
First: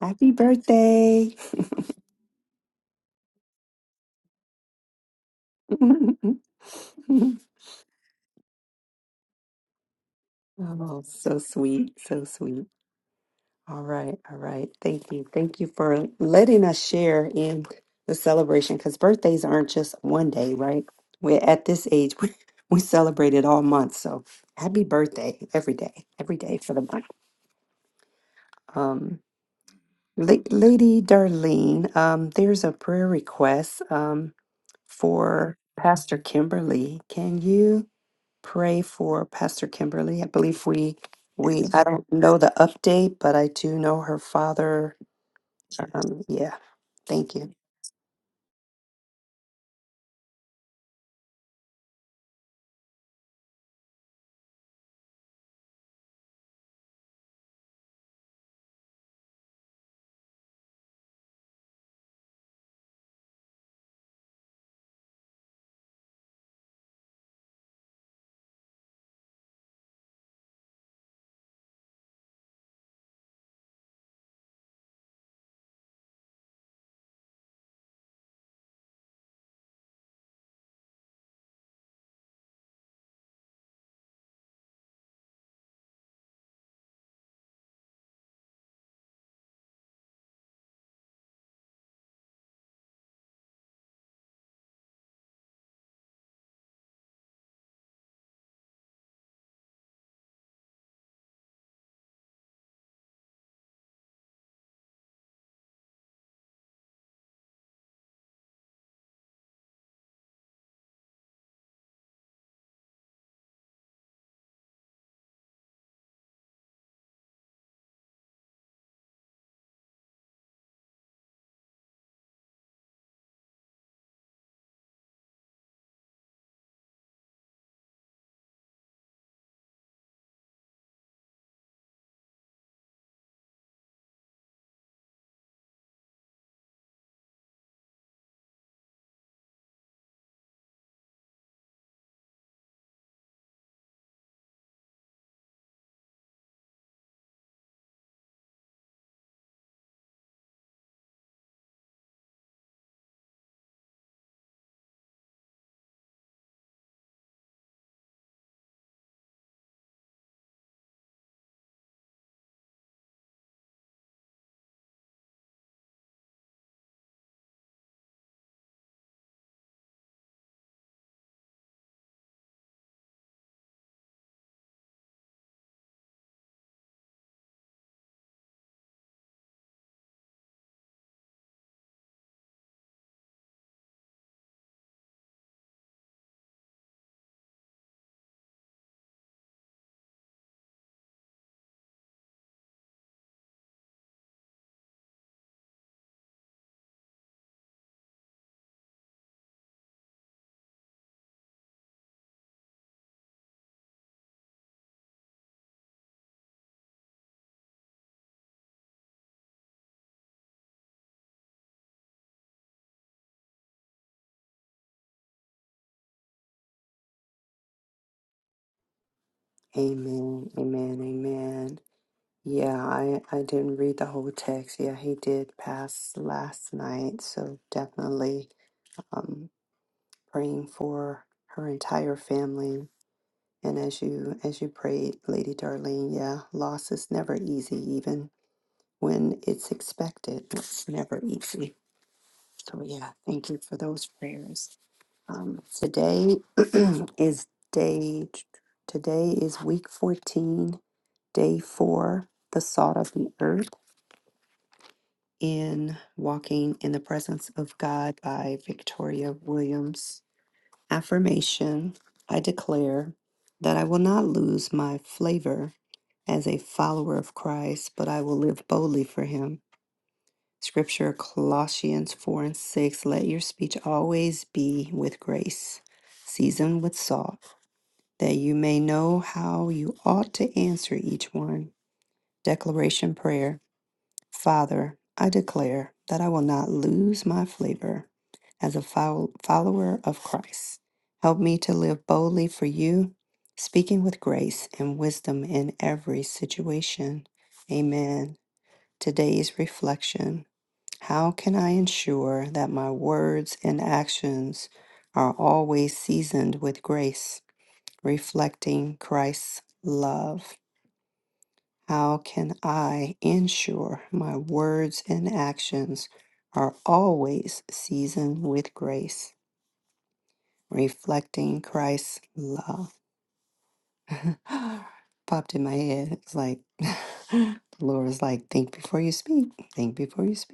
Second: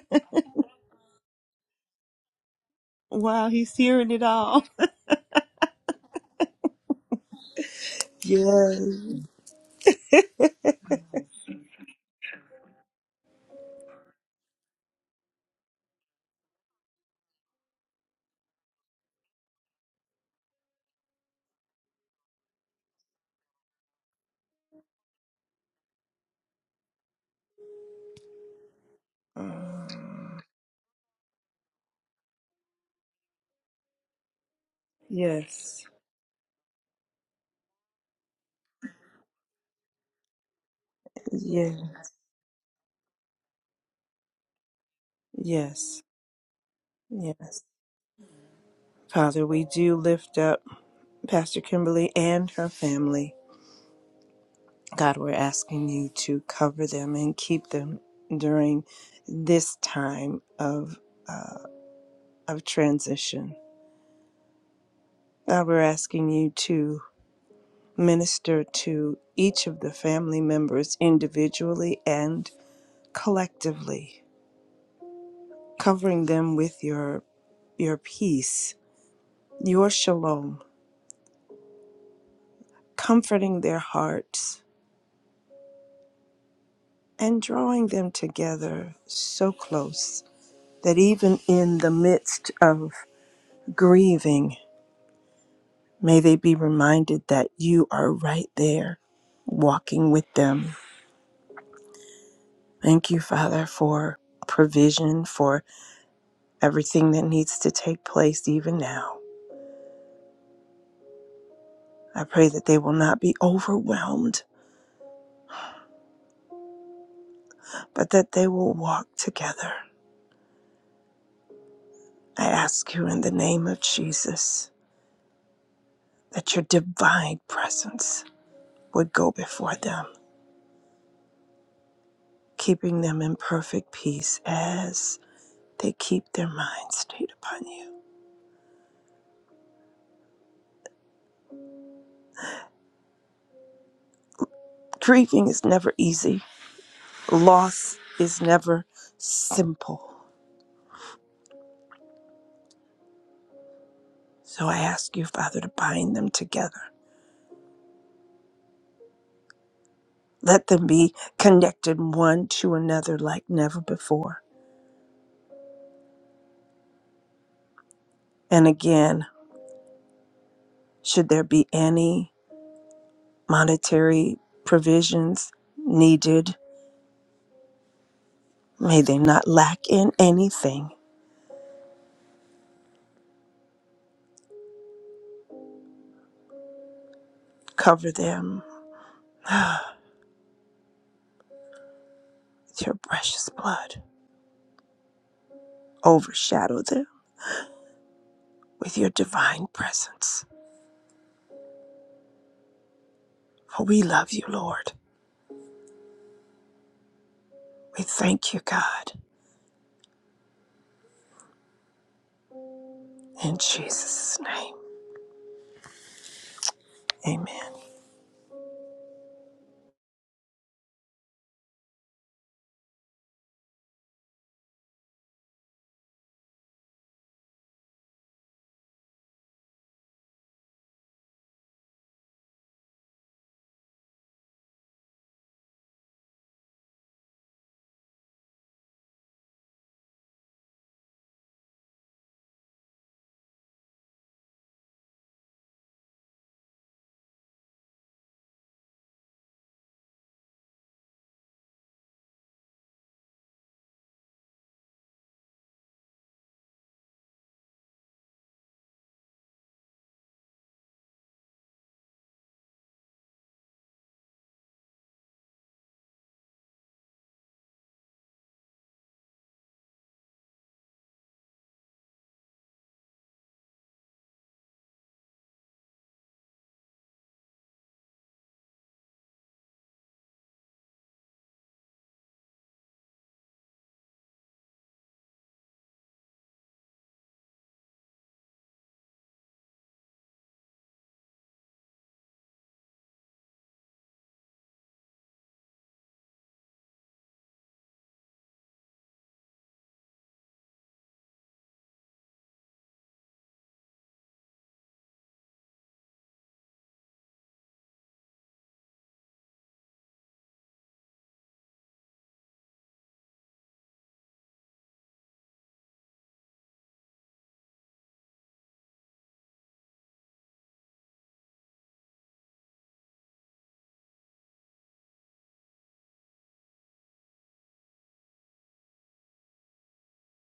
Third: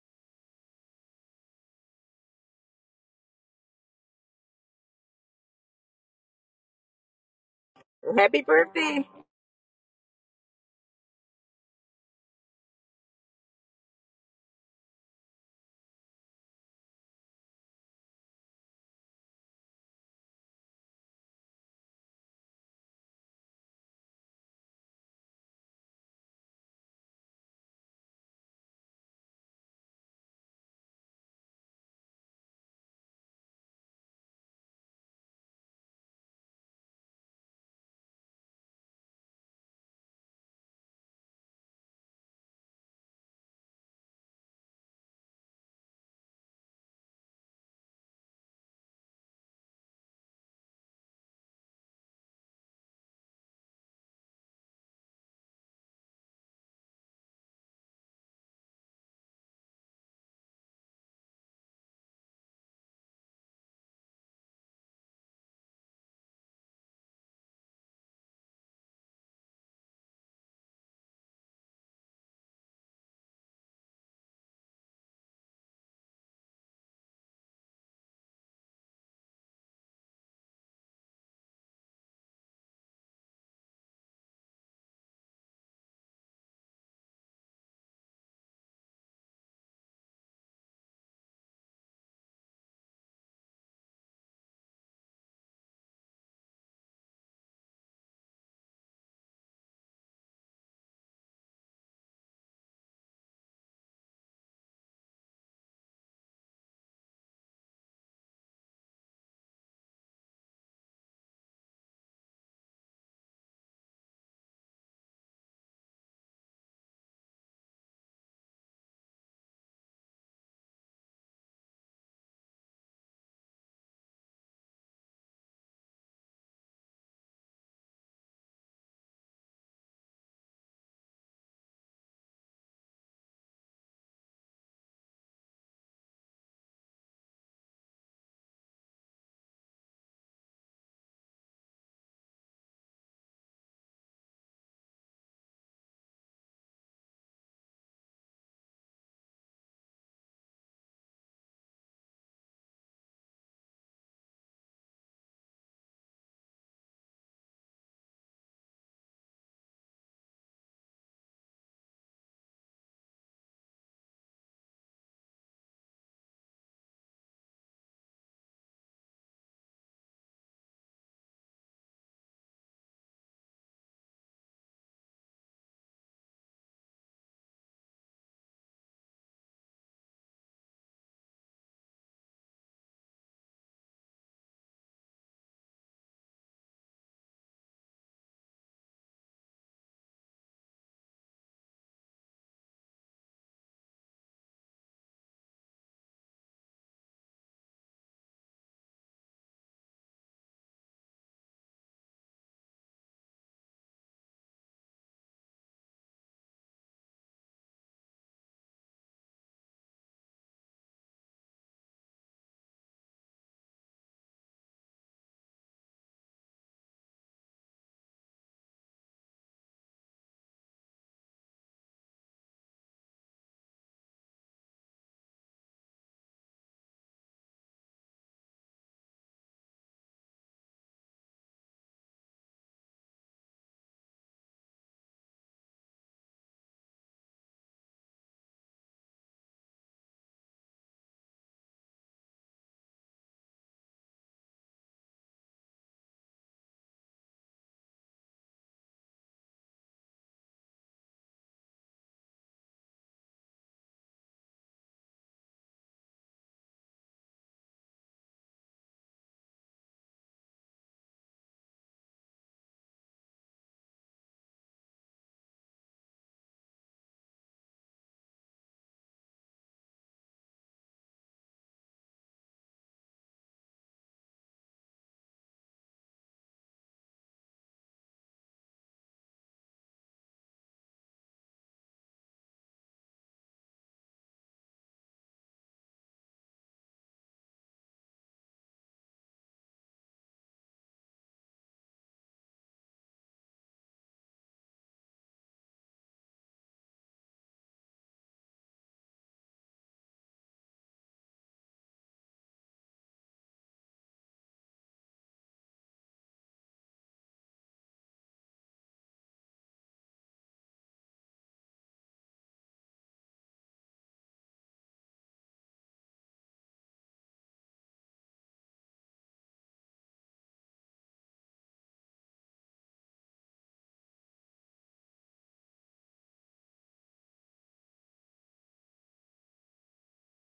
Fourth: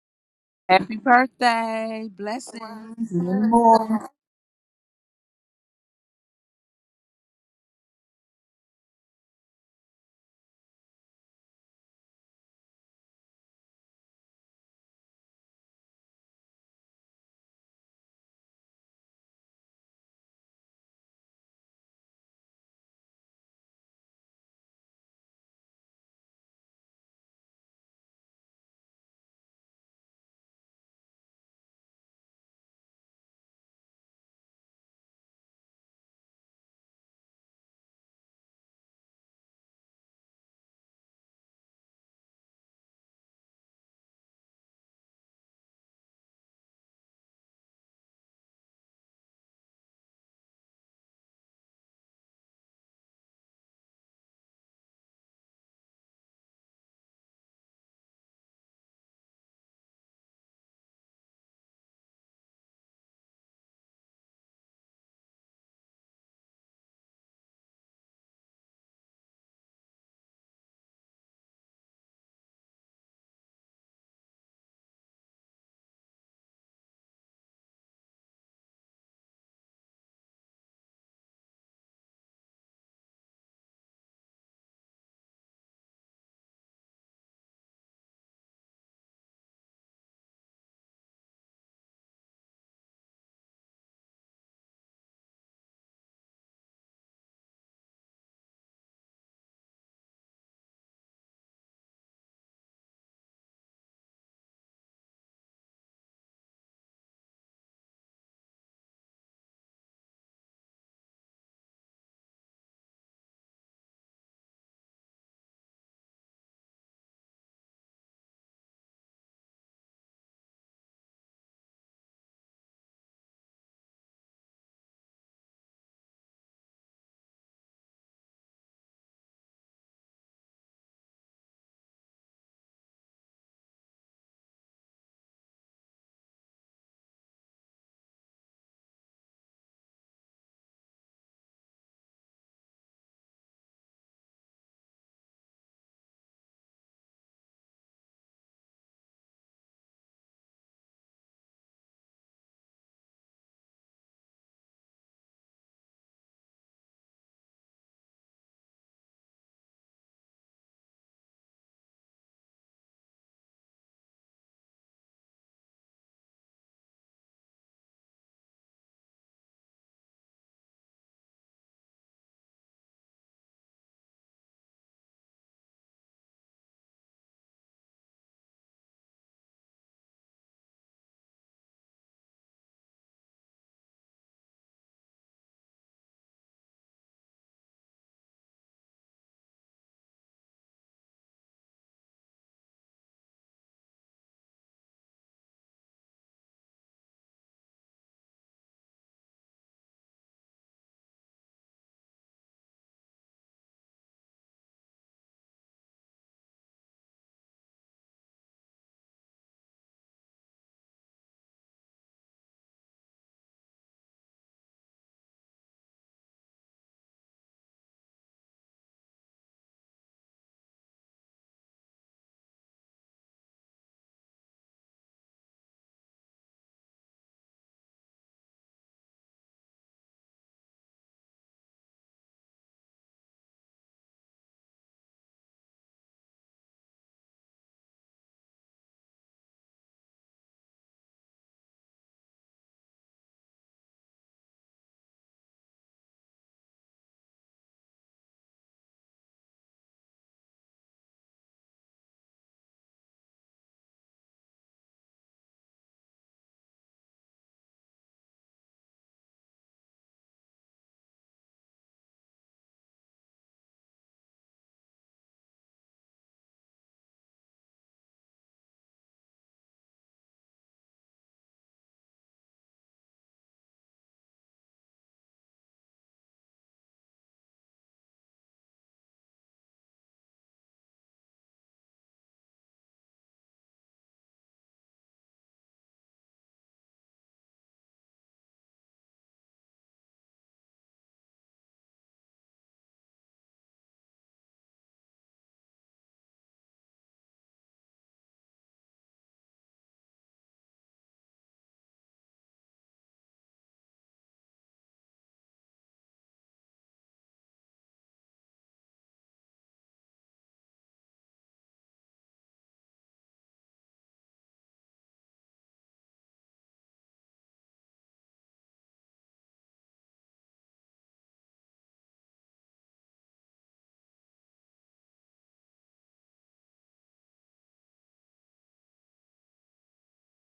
S1: Happy
S4: Happy
S1: birthday.
S4: birthday. Blessings. Many
S2: Wow, he's
S4: more.
S2: hearing it all. Yes.
S1: Oh, so sweet, so sweet. All right, all right. Thank you. Thank you for letting us share in the celebration because birthdays aren't just one day, right? We're at this age, we, we celebrate it all month. So happy birthday every day, every day for the month. Um, La-
S2: Mm.
S1: Lady Darlene, um, there's a prayer request um, for
S2: Yes.
S1: Pastor Kimberly. Can you? pray for Pastor Kimberly. I believe we we
S2: Yeah.
S1: I don't know the update, but I do know her father.
S2: Yes.
S1: Um, yeah. Thank you.
S2: Yes. Father, we do lift up Pastor Kimberly and her family. God, we're asking you to cover them and keep them during this time of uh, of transition. God, we're asking you to minister to each of the family members individually and collectively, covering them with your your peace, your shalom, comforting their hearts and drawing them together so close that even in the midst of grieving May they be reminded that you are right there walking with them. Thank you, Father, for provision, for everything that needs to take place even now. I pray that they will not be overwhelmed, but that they will walk together. I ask you in the name of Jesus that your divine presence would go before them, keeping them in perfect peace as they keep their minds stayed upon you. Grieving is never easy Loss is never simple. So I ask you, Father, to bind them together. Let them be connected one to another like never before. And again, should there be any monetary provisions needed, may they not lack in anything. Cover them with your precious blood, overshadow them with your divine presence. For we love you, Lord. We thank you, God. In Jesus' name, amen.
S1: Amen. Amen. Amen. Yeah, I I didn't read the whole text. Yeah, he did pass last night, so definitely um praying for her entire family. And as you as you prayed, Lady Darlene, yeah, loss is never easy, even when it's expected. It's never easy. So yeah, thank you for those prayers. Um, today is day. Today is week fourteen, day four. The salt of the earth in walking in the presence of God by Victoria Williams. Affirmation: I declare that I will not lose my flavor as a follower of Christ, but I will live boldly for Him. Scripture Colossians 4 and 6 Let your speech always be with grace, seasoned with salt, that you may know how you ought to answer each one. Declaration Prayer Father, I declare that I will not lose my flavor as a fol- follower of Christ. Help me to live boldly for you, speaking with grace and wisdom in every situation. Amen. Today's reflection. How can I ensure that my words and actions are always seasoned with grace, reflecting Christ's love? How can I ensure my words and actions are always seasoned with grace, reflecting Christ's love? Popped in my head. It's like, the Lord is like, think before you speak, think before you speak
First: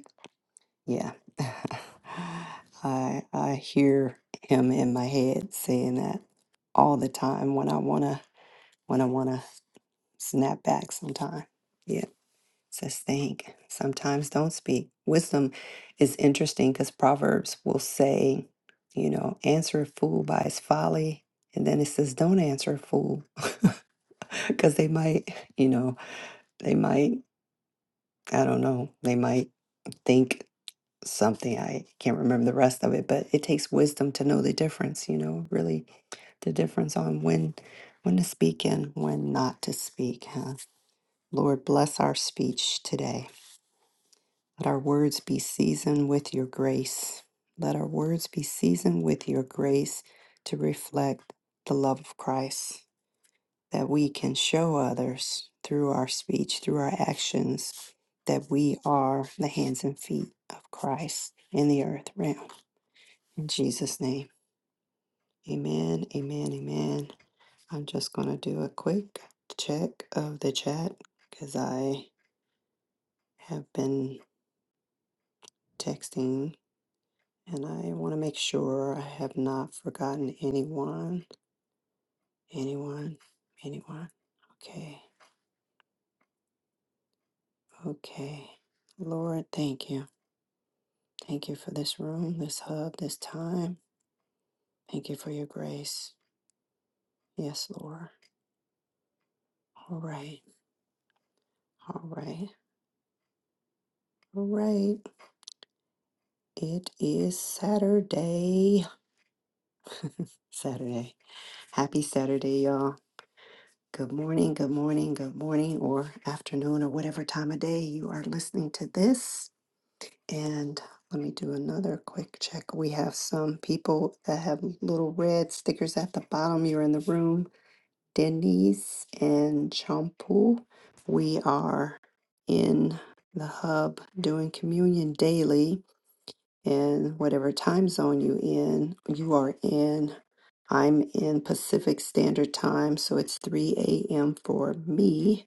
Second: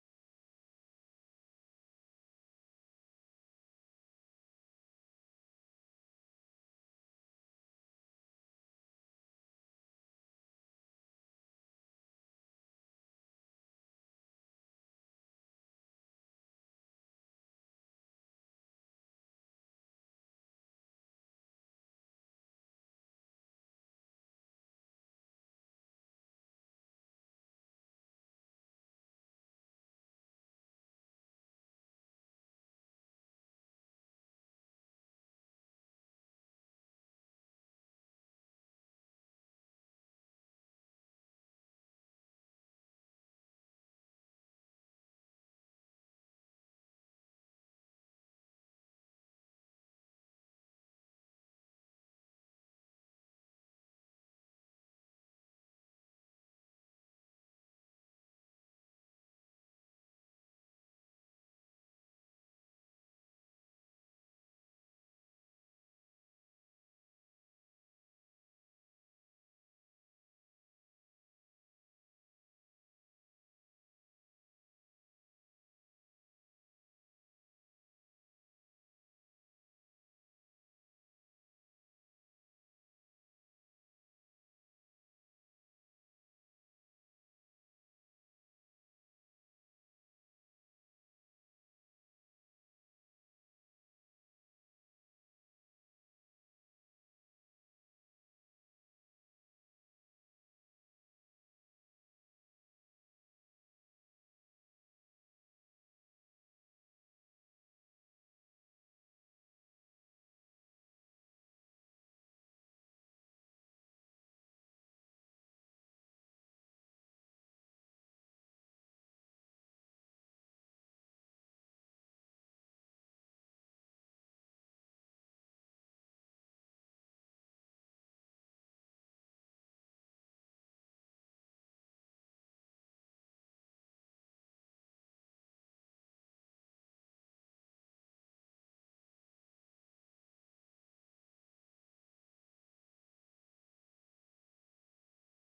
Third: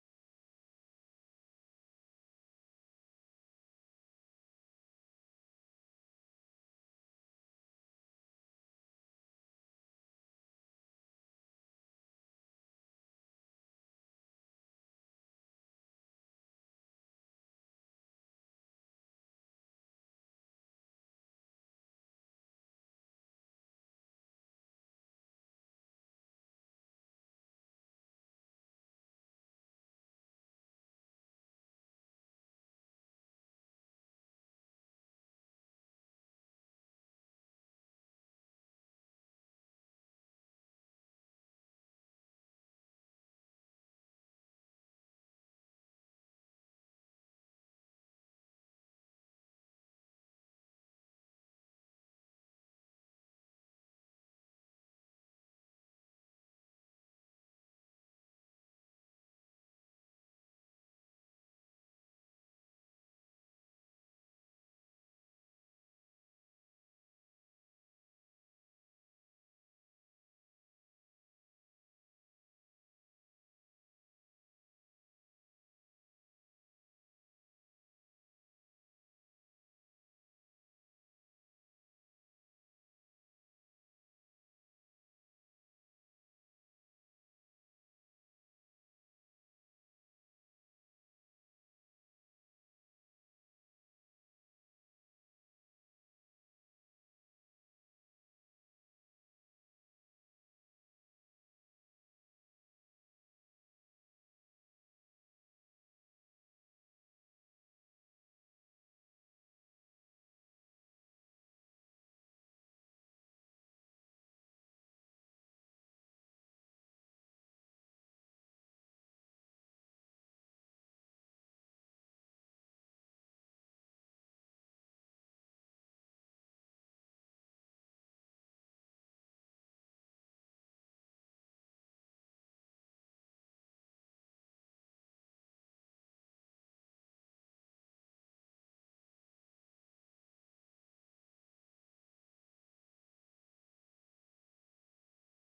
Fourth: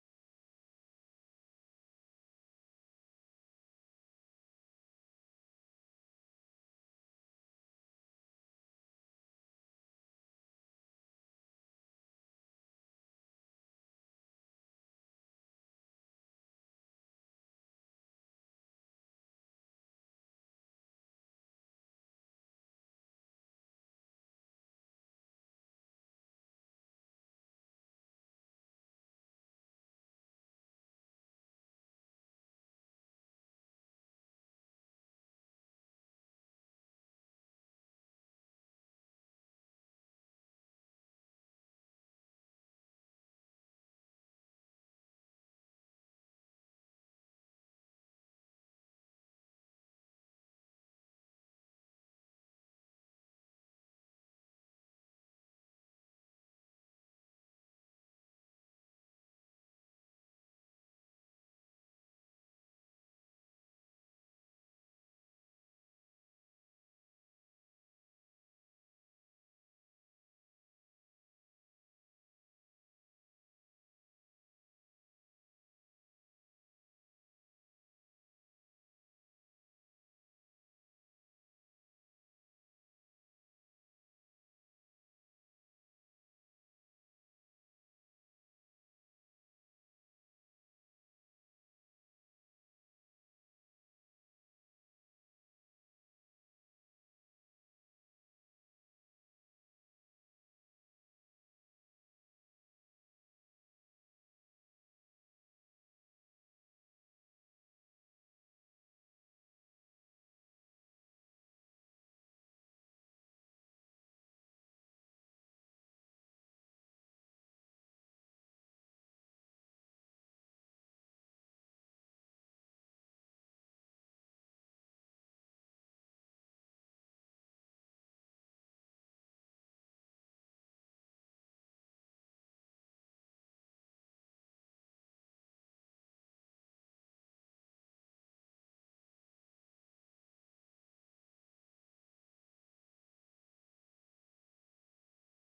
S1: Yeah. I I hear him in my head saying that all the time when I wanna when I wanna snap back sometime. Yeah. Says think. Sometimes don't speak. Wisdom is interesting because Proverbs will say, you know, answer a fool by his folly. And then it says don't answer a fool. Cause they might, you know, they might, I don't know, they might think something I can't remember the rest of it, but it takes wisdom to know the difference, you know, really the difference on when when to speak and when not to speak. Huh? Lord, bless our speech today. Let our words be seasoned with your grace. Let our words be seasoned with your grace to reflect the love of Christ that we can show others through our speech, through our actions, that we are the hands and feet of Christ in the earth realm. In Jesus' name. Amen. Amen. Amen. I'm just going to do a quick check of the chat because I have been texting and I want to make sure I have not forgotten anyone. Anyone. Anyone. Okay. Okay. Lord, thank you. Thank you for this room, this hub, this time. Thank you for your grace. Yes, Lord. All right. All right. All right. It is Saturday. Saturday. Happy Saturday, y'all. Good morning, good morning, good morning, or afternoon, or whatever time of day you are listening to this. And let me do another quick check. We have some people that have little red stickers at the bottom. You're in the room. Denise and Champu. We are in the hub doing communion daily. And whatever time zone you in, you are in. I'm in Pacific Standard Time, so it's 3 a.m. for me.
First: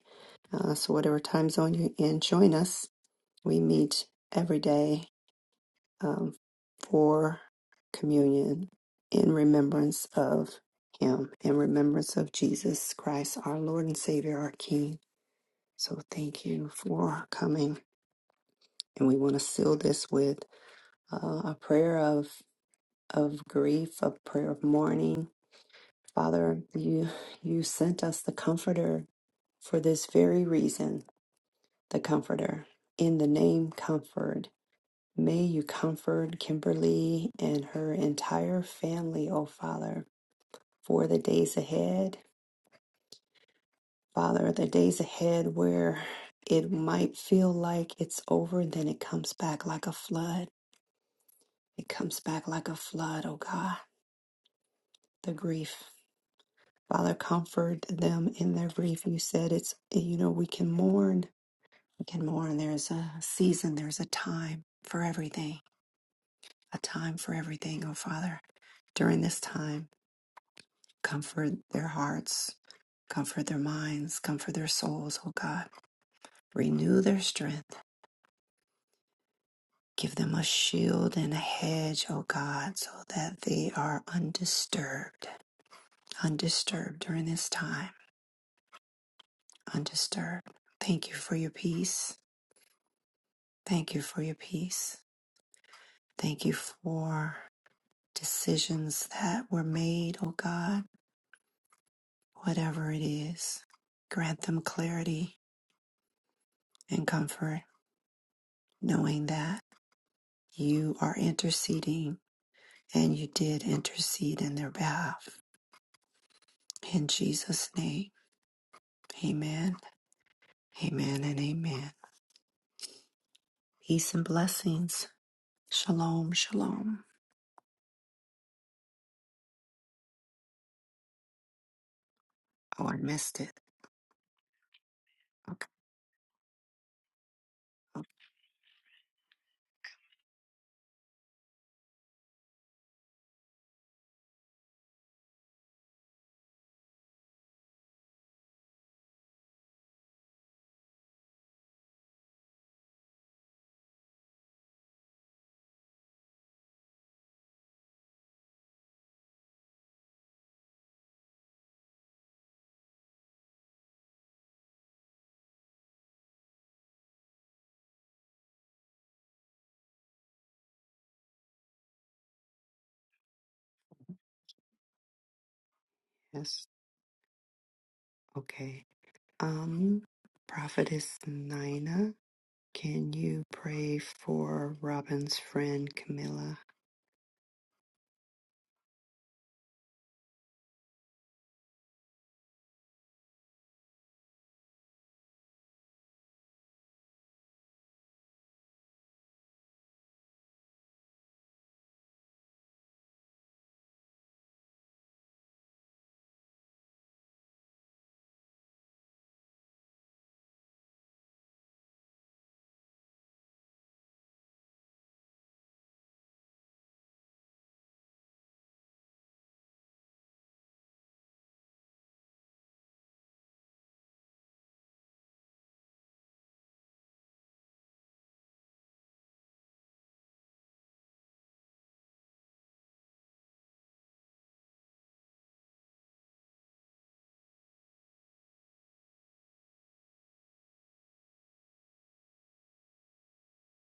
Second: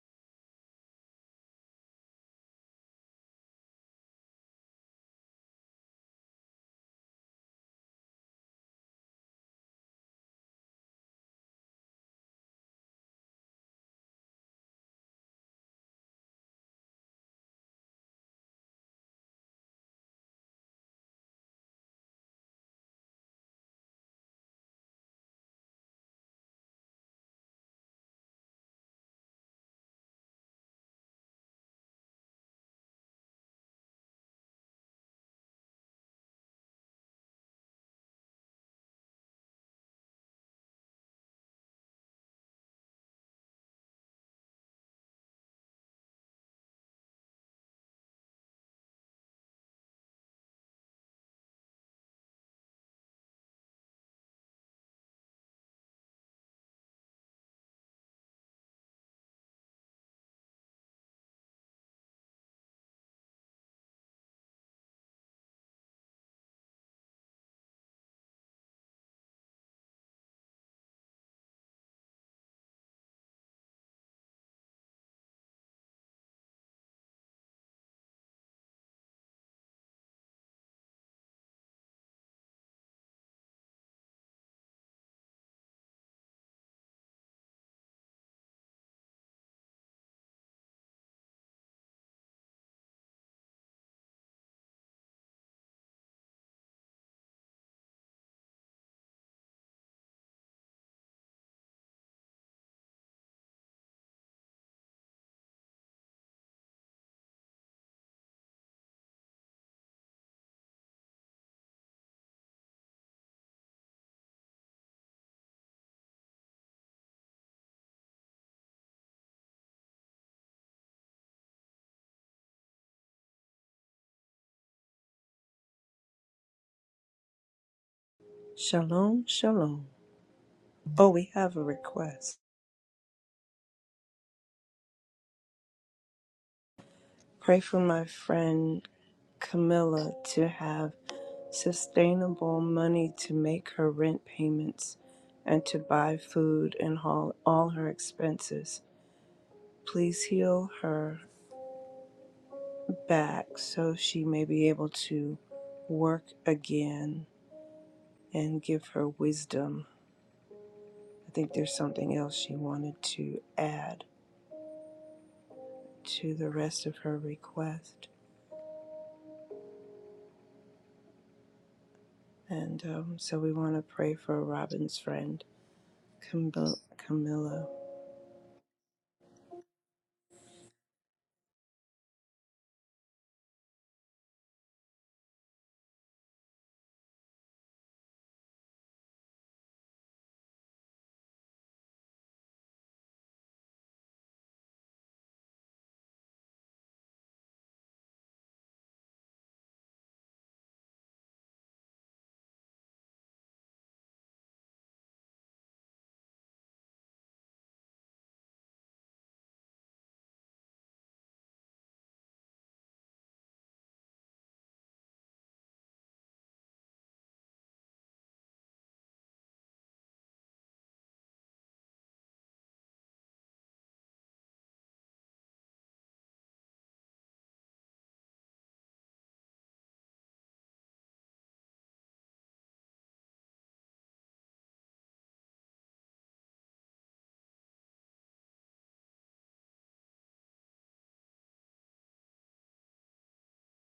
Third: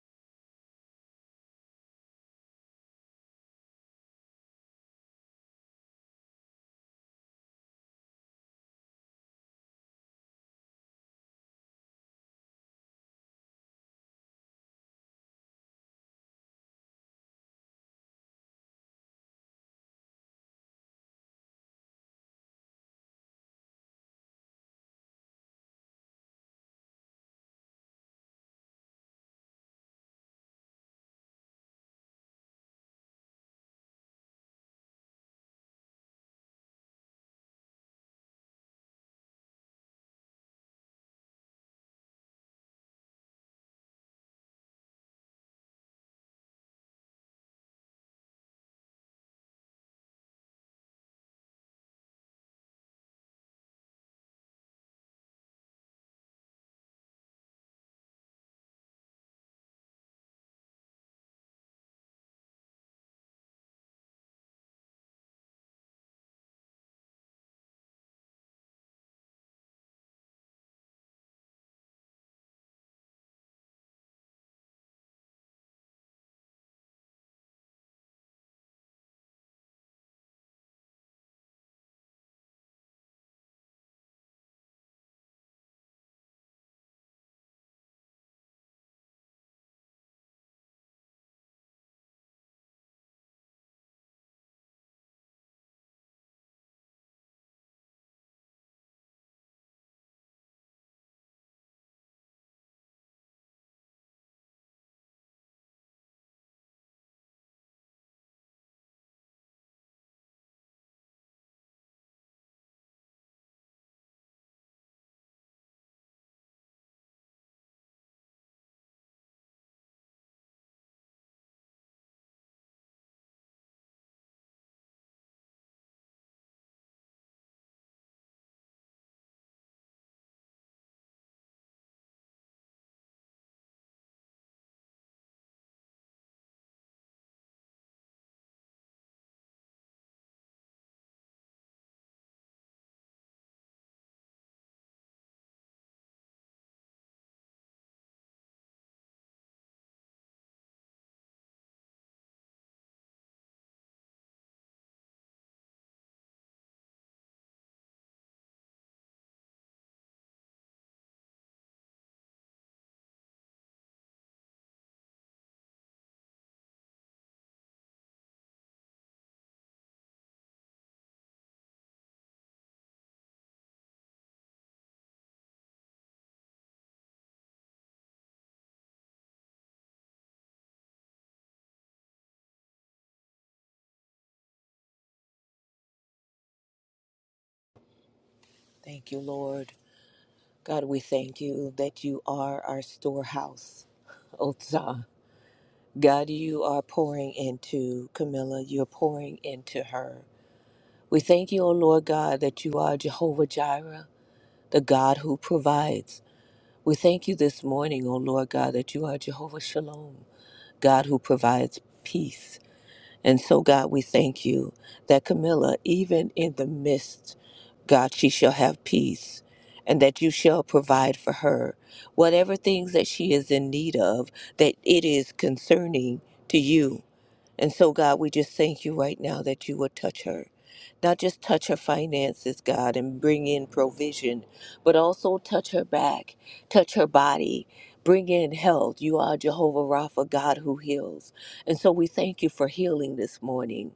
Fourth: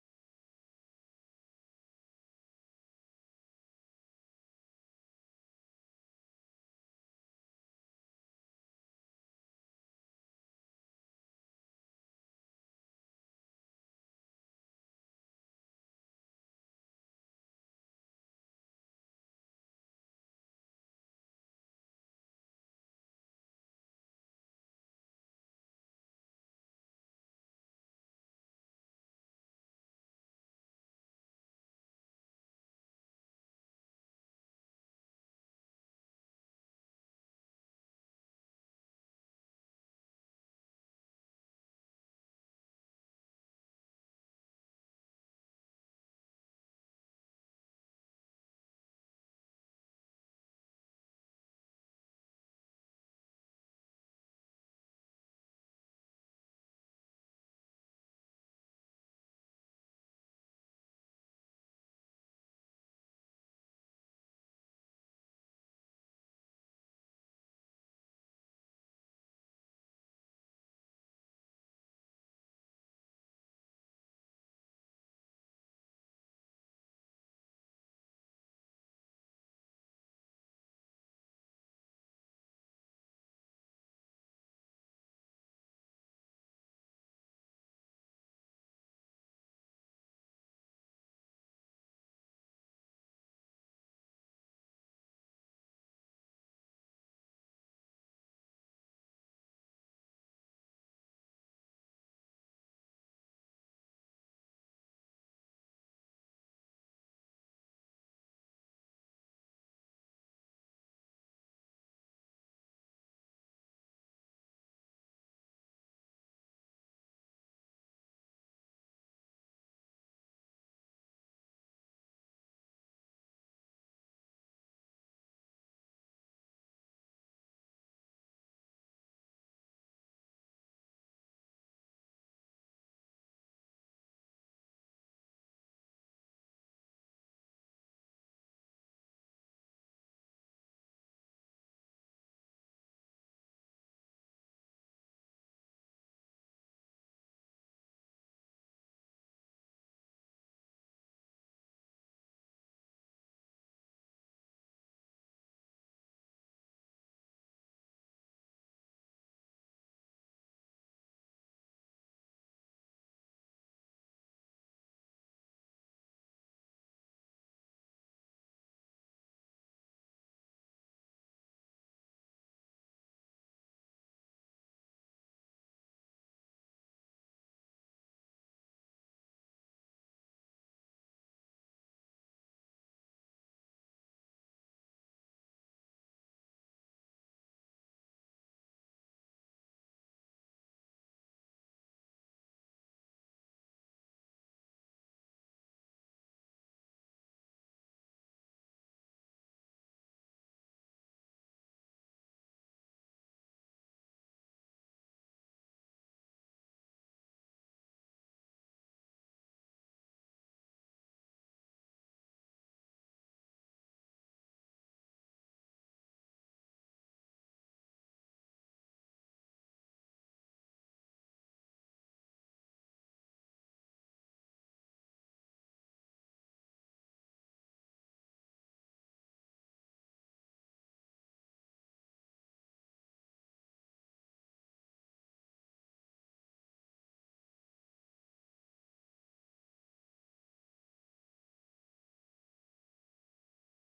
S1: Uh, so, whatever time zone you're in, join us. We meet every day um, for communion in remembrance of Him, in remembrance of Jesus Christ, our Lord and Savior, our King. So, thank you for coming. And we want to seal this with uh, a prayer of, of grief, a prayer of mourning Father, you you sent us the comforter for this very reason, the comforter. In the name comfort, may you comfort Kimberly and her entire family, oh Father, for the days ahead. Father, the days ahead where it might feel like it's over, then it comes back like a flood. It comes back like a flood, oh God, the grief. Father, comfort them in their grief. You said it's, you know, we can mourn Again, more, and there's a season, there's a time for everything, a time for everything, oh Father. During this time, comfort their hearts, comfort their minds, comfort their souls, oh God. Renew their strength. Give them a shield and a hedge, oh God, so that they are undisturbed, undisturbed during this time, undisturbed. Thank you for your peace. Thank you for your peace. Thank you for decisions that were made, O God, whatever it is. Grant them clarity and comfort, knowing that you are interceding and you did intercede in their behalf. In Jesus' name, amen, amen, and amen. Peace and blessings. Shalom, shalom.
S2: Shalom, shalom. Oh, we have a request.
S1: Oh, I missed it. Okay.
S2: Pray for my friend Camilla to have sustainable money to make her rent payments and to buy food and haul all her expenses. Please heal her back so she may be able to work again and give her wisdom. I think there's something else she wanted to add to the rest of her request. And um, so we want to pray for Robin's friend,
S1: Yes.
S2: Camilla.
S1: Okay. Um, Prophetess Nina, can you pray for Robin's friend Camilla?
S3: Thank you, Lord. God, we thank you that you are our storehouse, Otsa. God, you are pouring into Camilla. You're pouring into her. We thank you, O Lord God, that you are Jehovah Jireh, the God who provides. We thank you this morning, O Lord God, that you are Jehovah Shalom, God who provides peace. And so, God, we thank you that Camilla, even in the midst, God, she shall have peace and that you shall provide for her whatever things that she is in need of, that it is concerning to you. And so, God, we just thank you right now that you will touch her. Not just touch her finances, God, and bring in provision, but also touch her back, touch her body, bring in health. You are Jehovah Rapha, God who heals. And so we thank you for healing this morning.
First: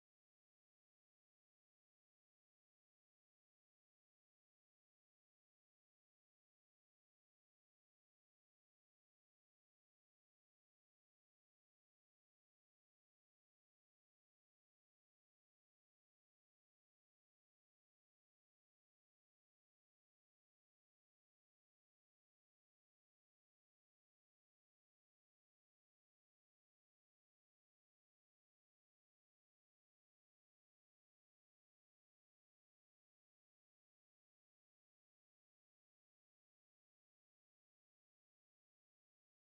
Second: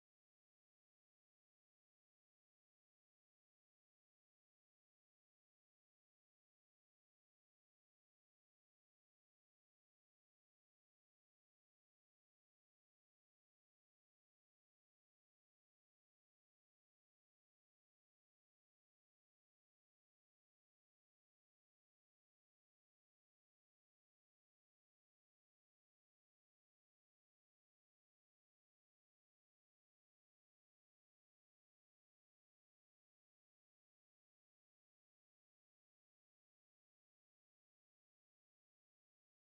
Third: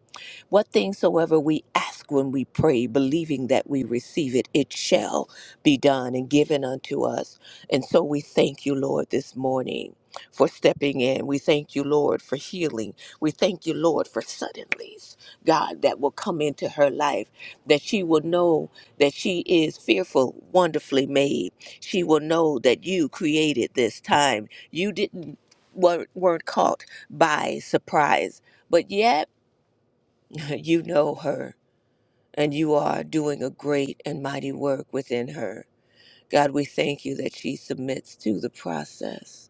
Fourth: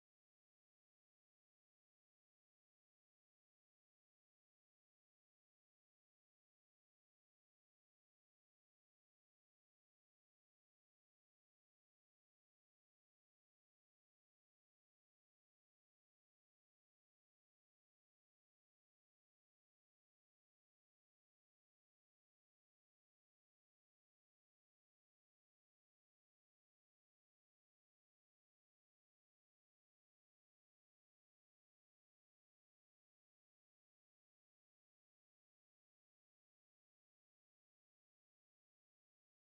S3: What things soever we ask when we pray, believing that we receive it, it shall be done and given unto us. And so we thank you, Lord, this morning for stepping in. We thank you, Lord, for healing. We thank you, Lord, for suddenlies, God, that will come into her life, that she will know that she is fearful, wonderfully made. She will know that you created this time. You didn't weren't, weren't caught by surprise, but yet you know her, and you are doing a great and mighty work within her. God, we thank you that she submits to the process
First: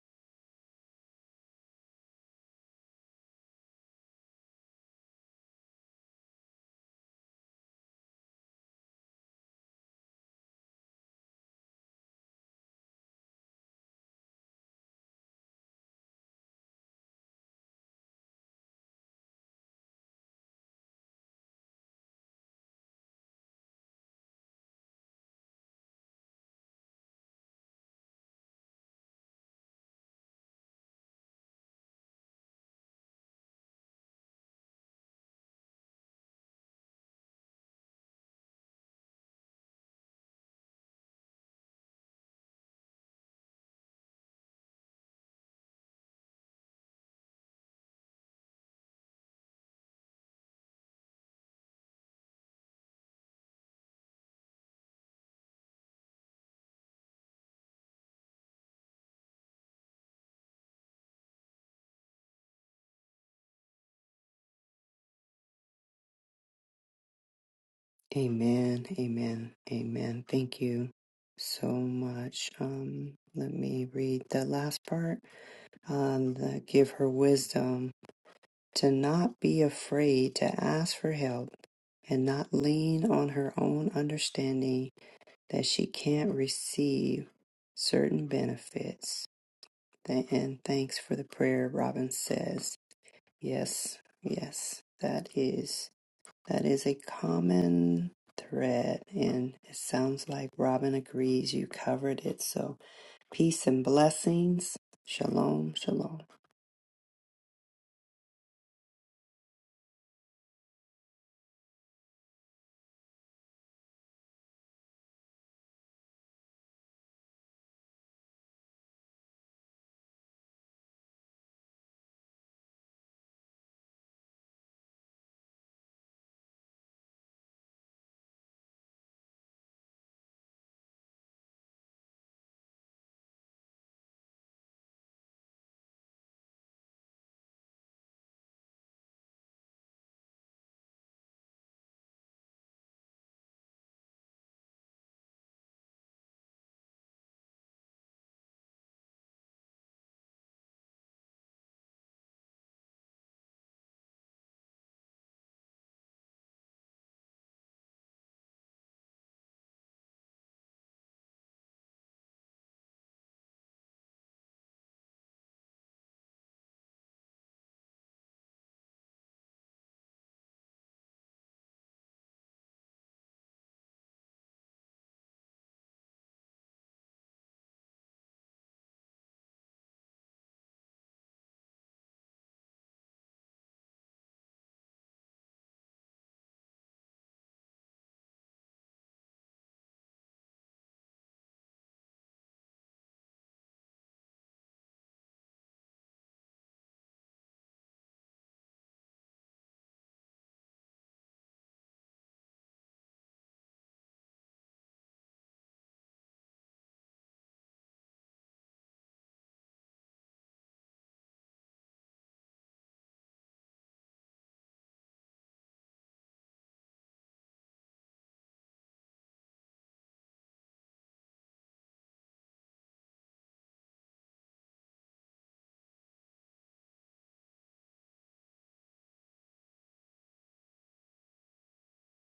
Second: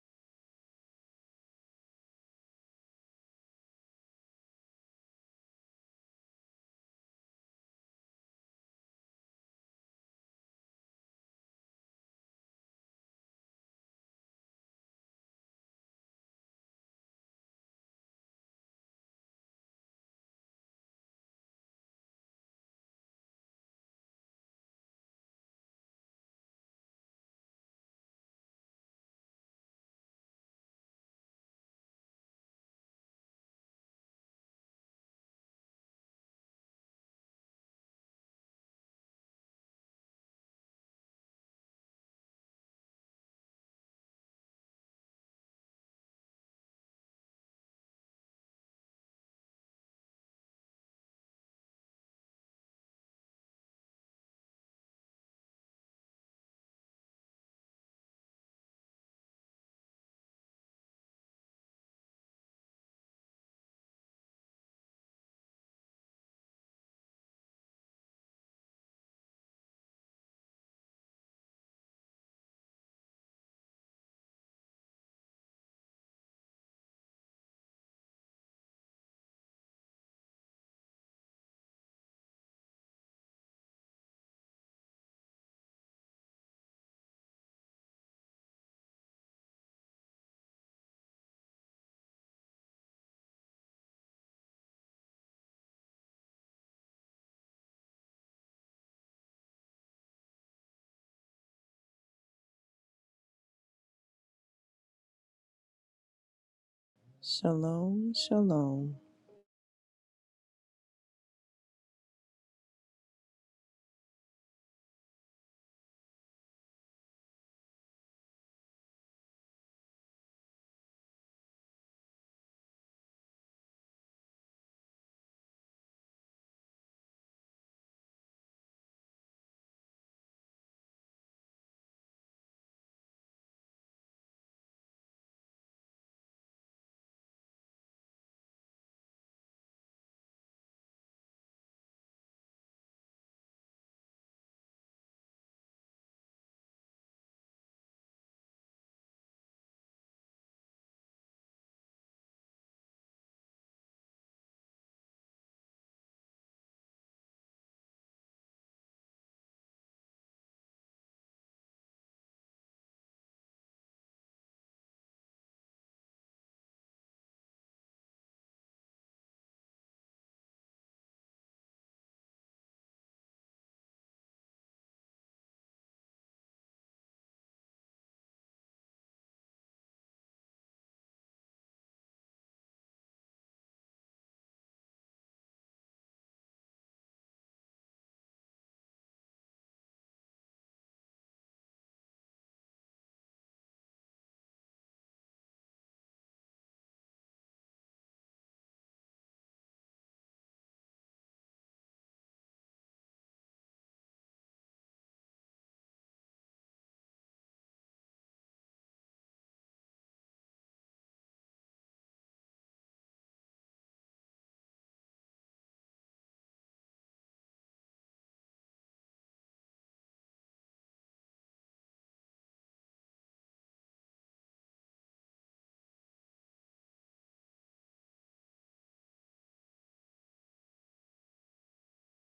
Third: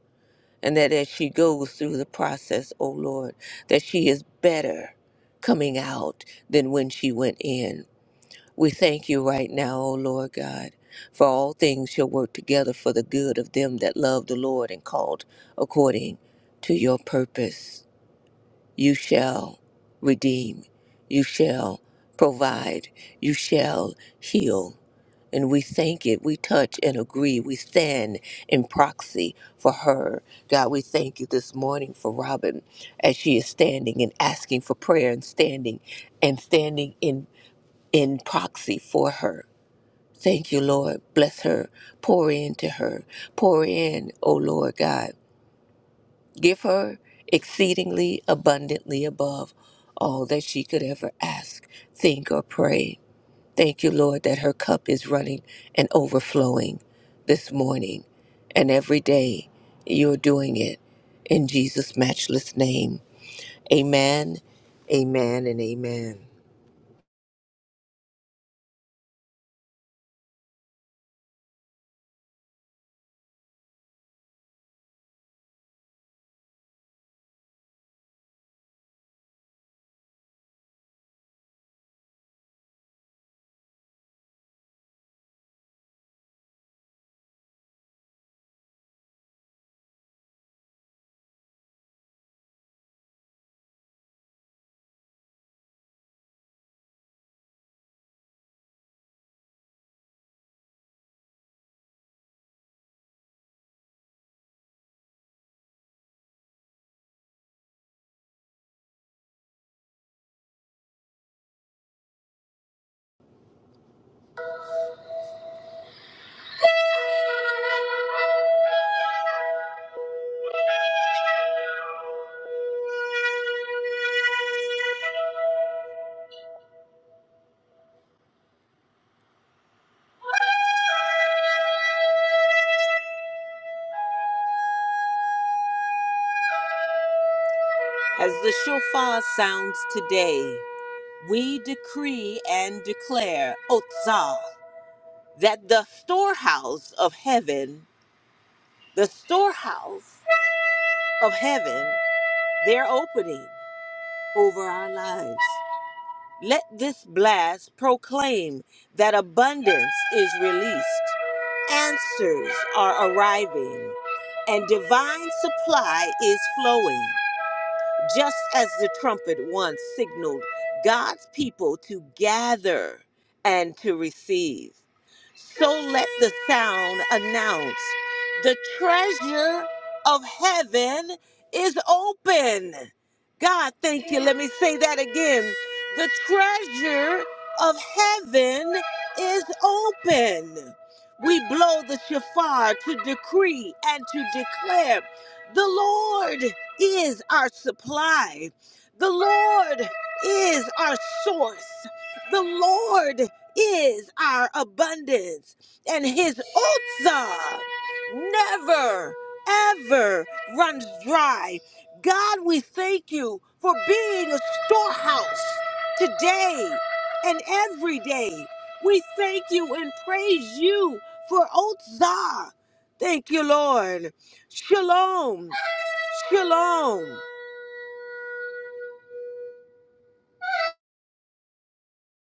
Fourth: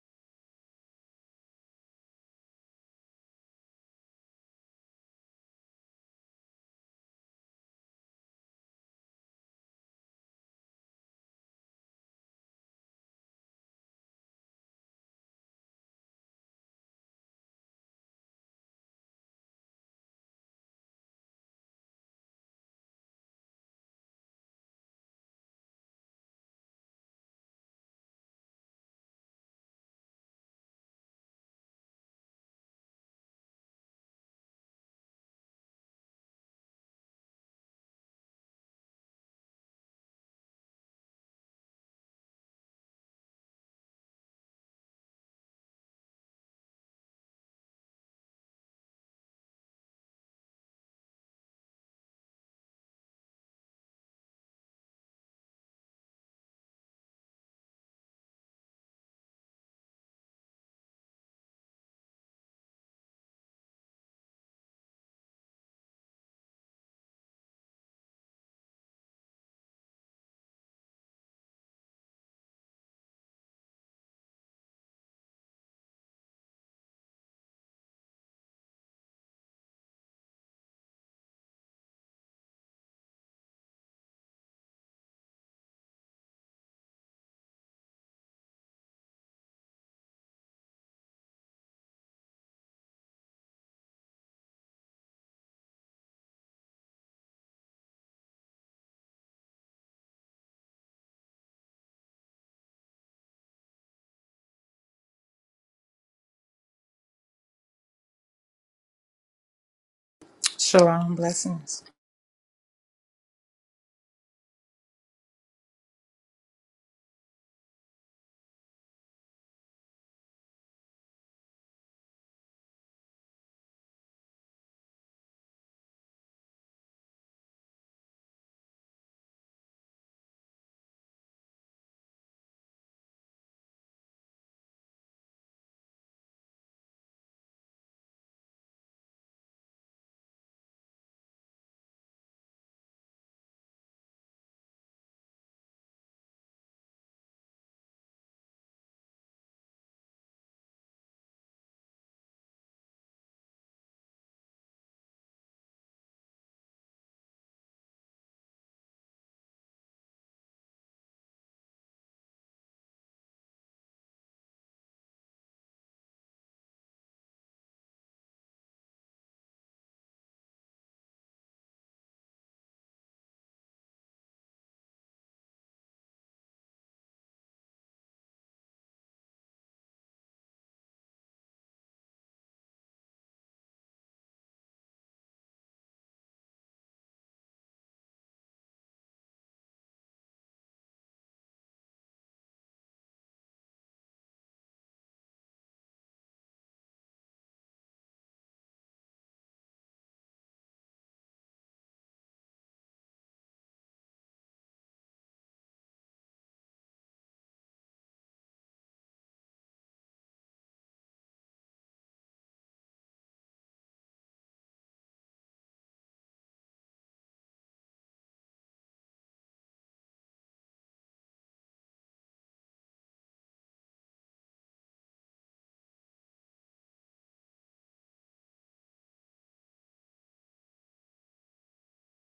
S3: and that as she goes through the process, O Lord, that she is better coming out than when she went in. We thank you right now, O Lord God, for all things shall work together for the good of them that love the Lord and called according to your purpose. You shall redeem, you shall provide, you shall heal, and we thank it. We touch and agree. We stand in proxy for her. God, we thank you this morning for Robin as she is standing and asking for prayer and standing and standing in, in proxy for her. Thank you, Lord. Bless her. Pour into her. Pour in, O Lord God. Give her exceedingly abundantly above all that she could ever ask, think, or pray. Thank you, Lord, that her cup is running and overflowing this morning and every day. You're doing it in Jesus' matchless name. Amen, amen, and amen.
S1: Amen. Amen. Amen. Thank you so much. Um, let me read the last part. Uh, the, give her wisdom to not be afraid to ask for help and not lean on her own understanding that she can't receive certain benefits. And thanks for the prayer, Robin says. Yes, yes, that is that is a common thread and it sounds like Robin agrees you covered it. So peace and blessings. Shalom, shalom.
S2: Shalom, shalom.
S4: Shalom. Blessings.
S3: As the shofar sounds today, we decree and declare Otzah. that the storehouse of heaven, the storehouse of heaven, they're opening over our lives. Let this blast proclaim that abundance is released, answers are arriving, and divine supply is flowing. Just as the trumpet once signaled God's people to gather and to receive, so let the sound announce the treasure of heaven is open. God, thank you. Let me say that again. The treasure of heaven is open. We blow the shofar to decree and to declare the Lord is our supply. The Lord is our source. The Lord is our abundance. And his Otsa never, ever runs dry. God, we thank you for being a storehouse today and every day. We thank you and praise you for Otsa. Thank you, Lord. Shalom. Shalom.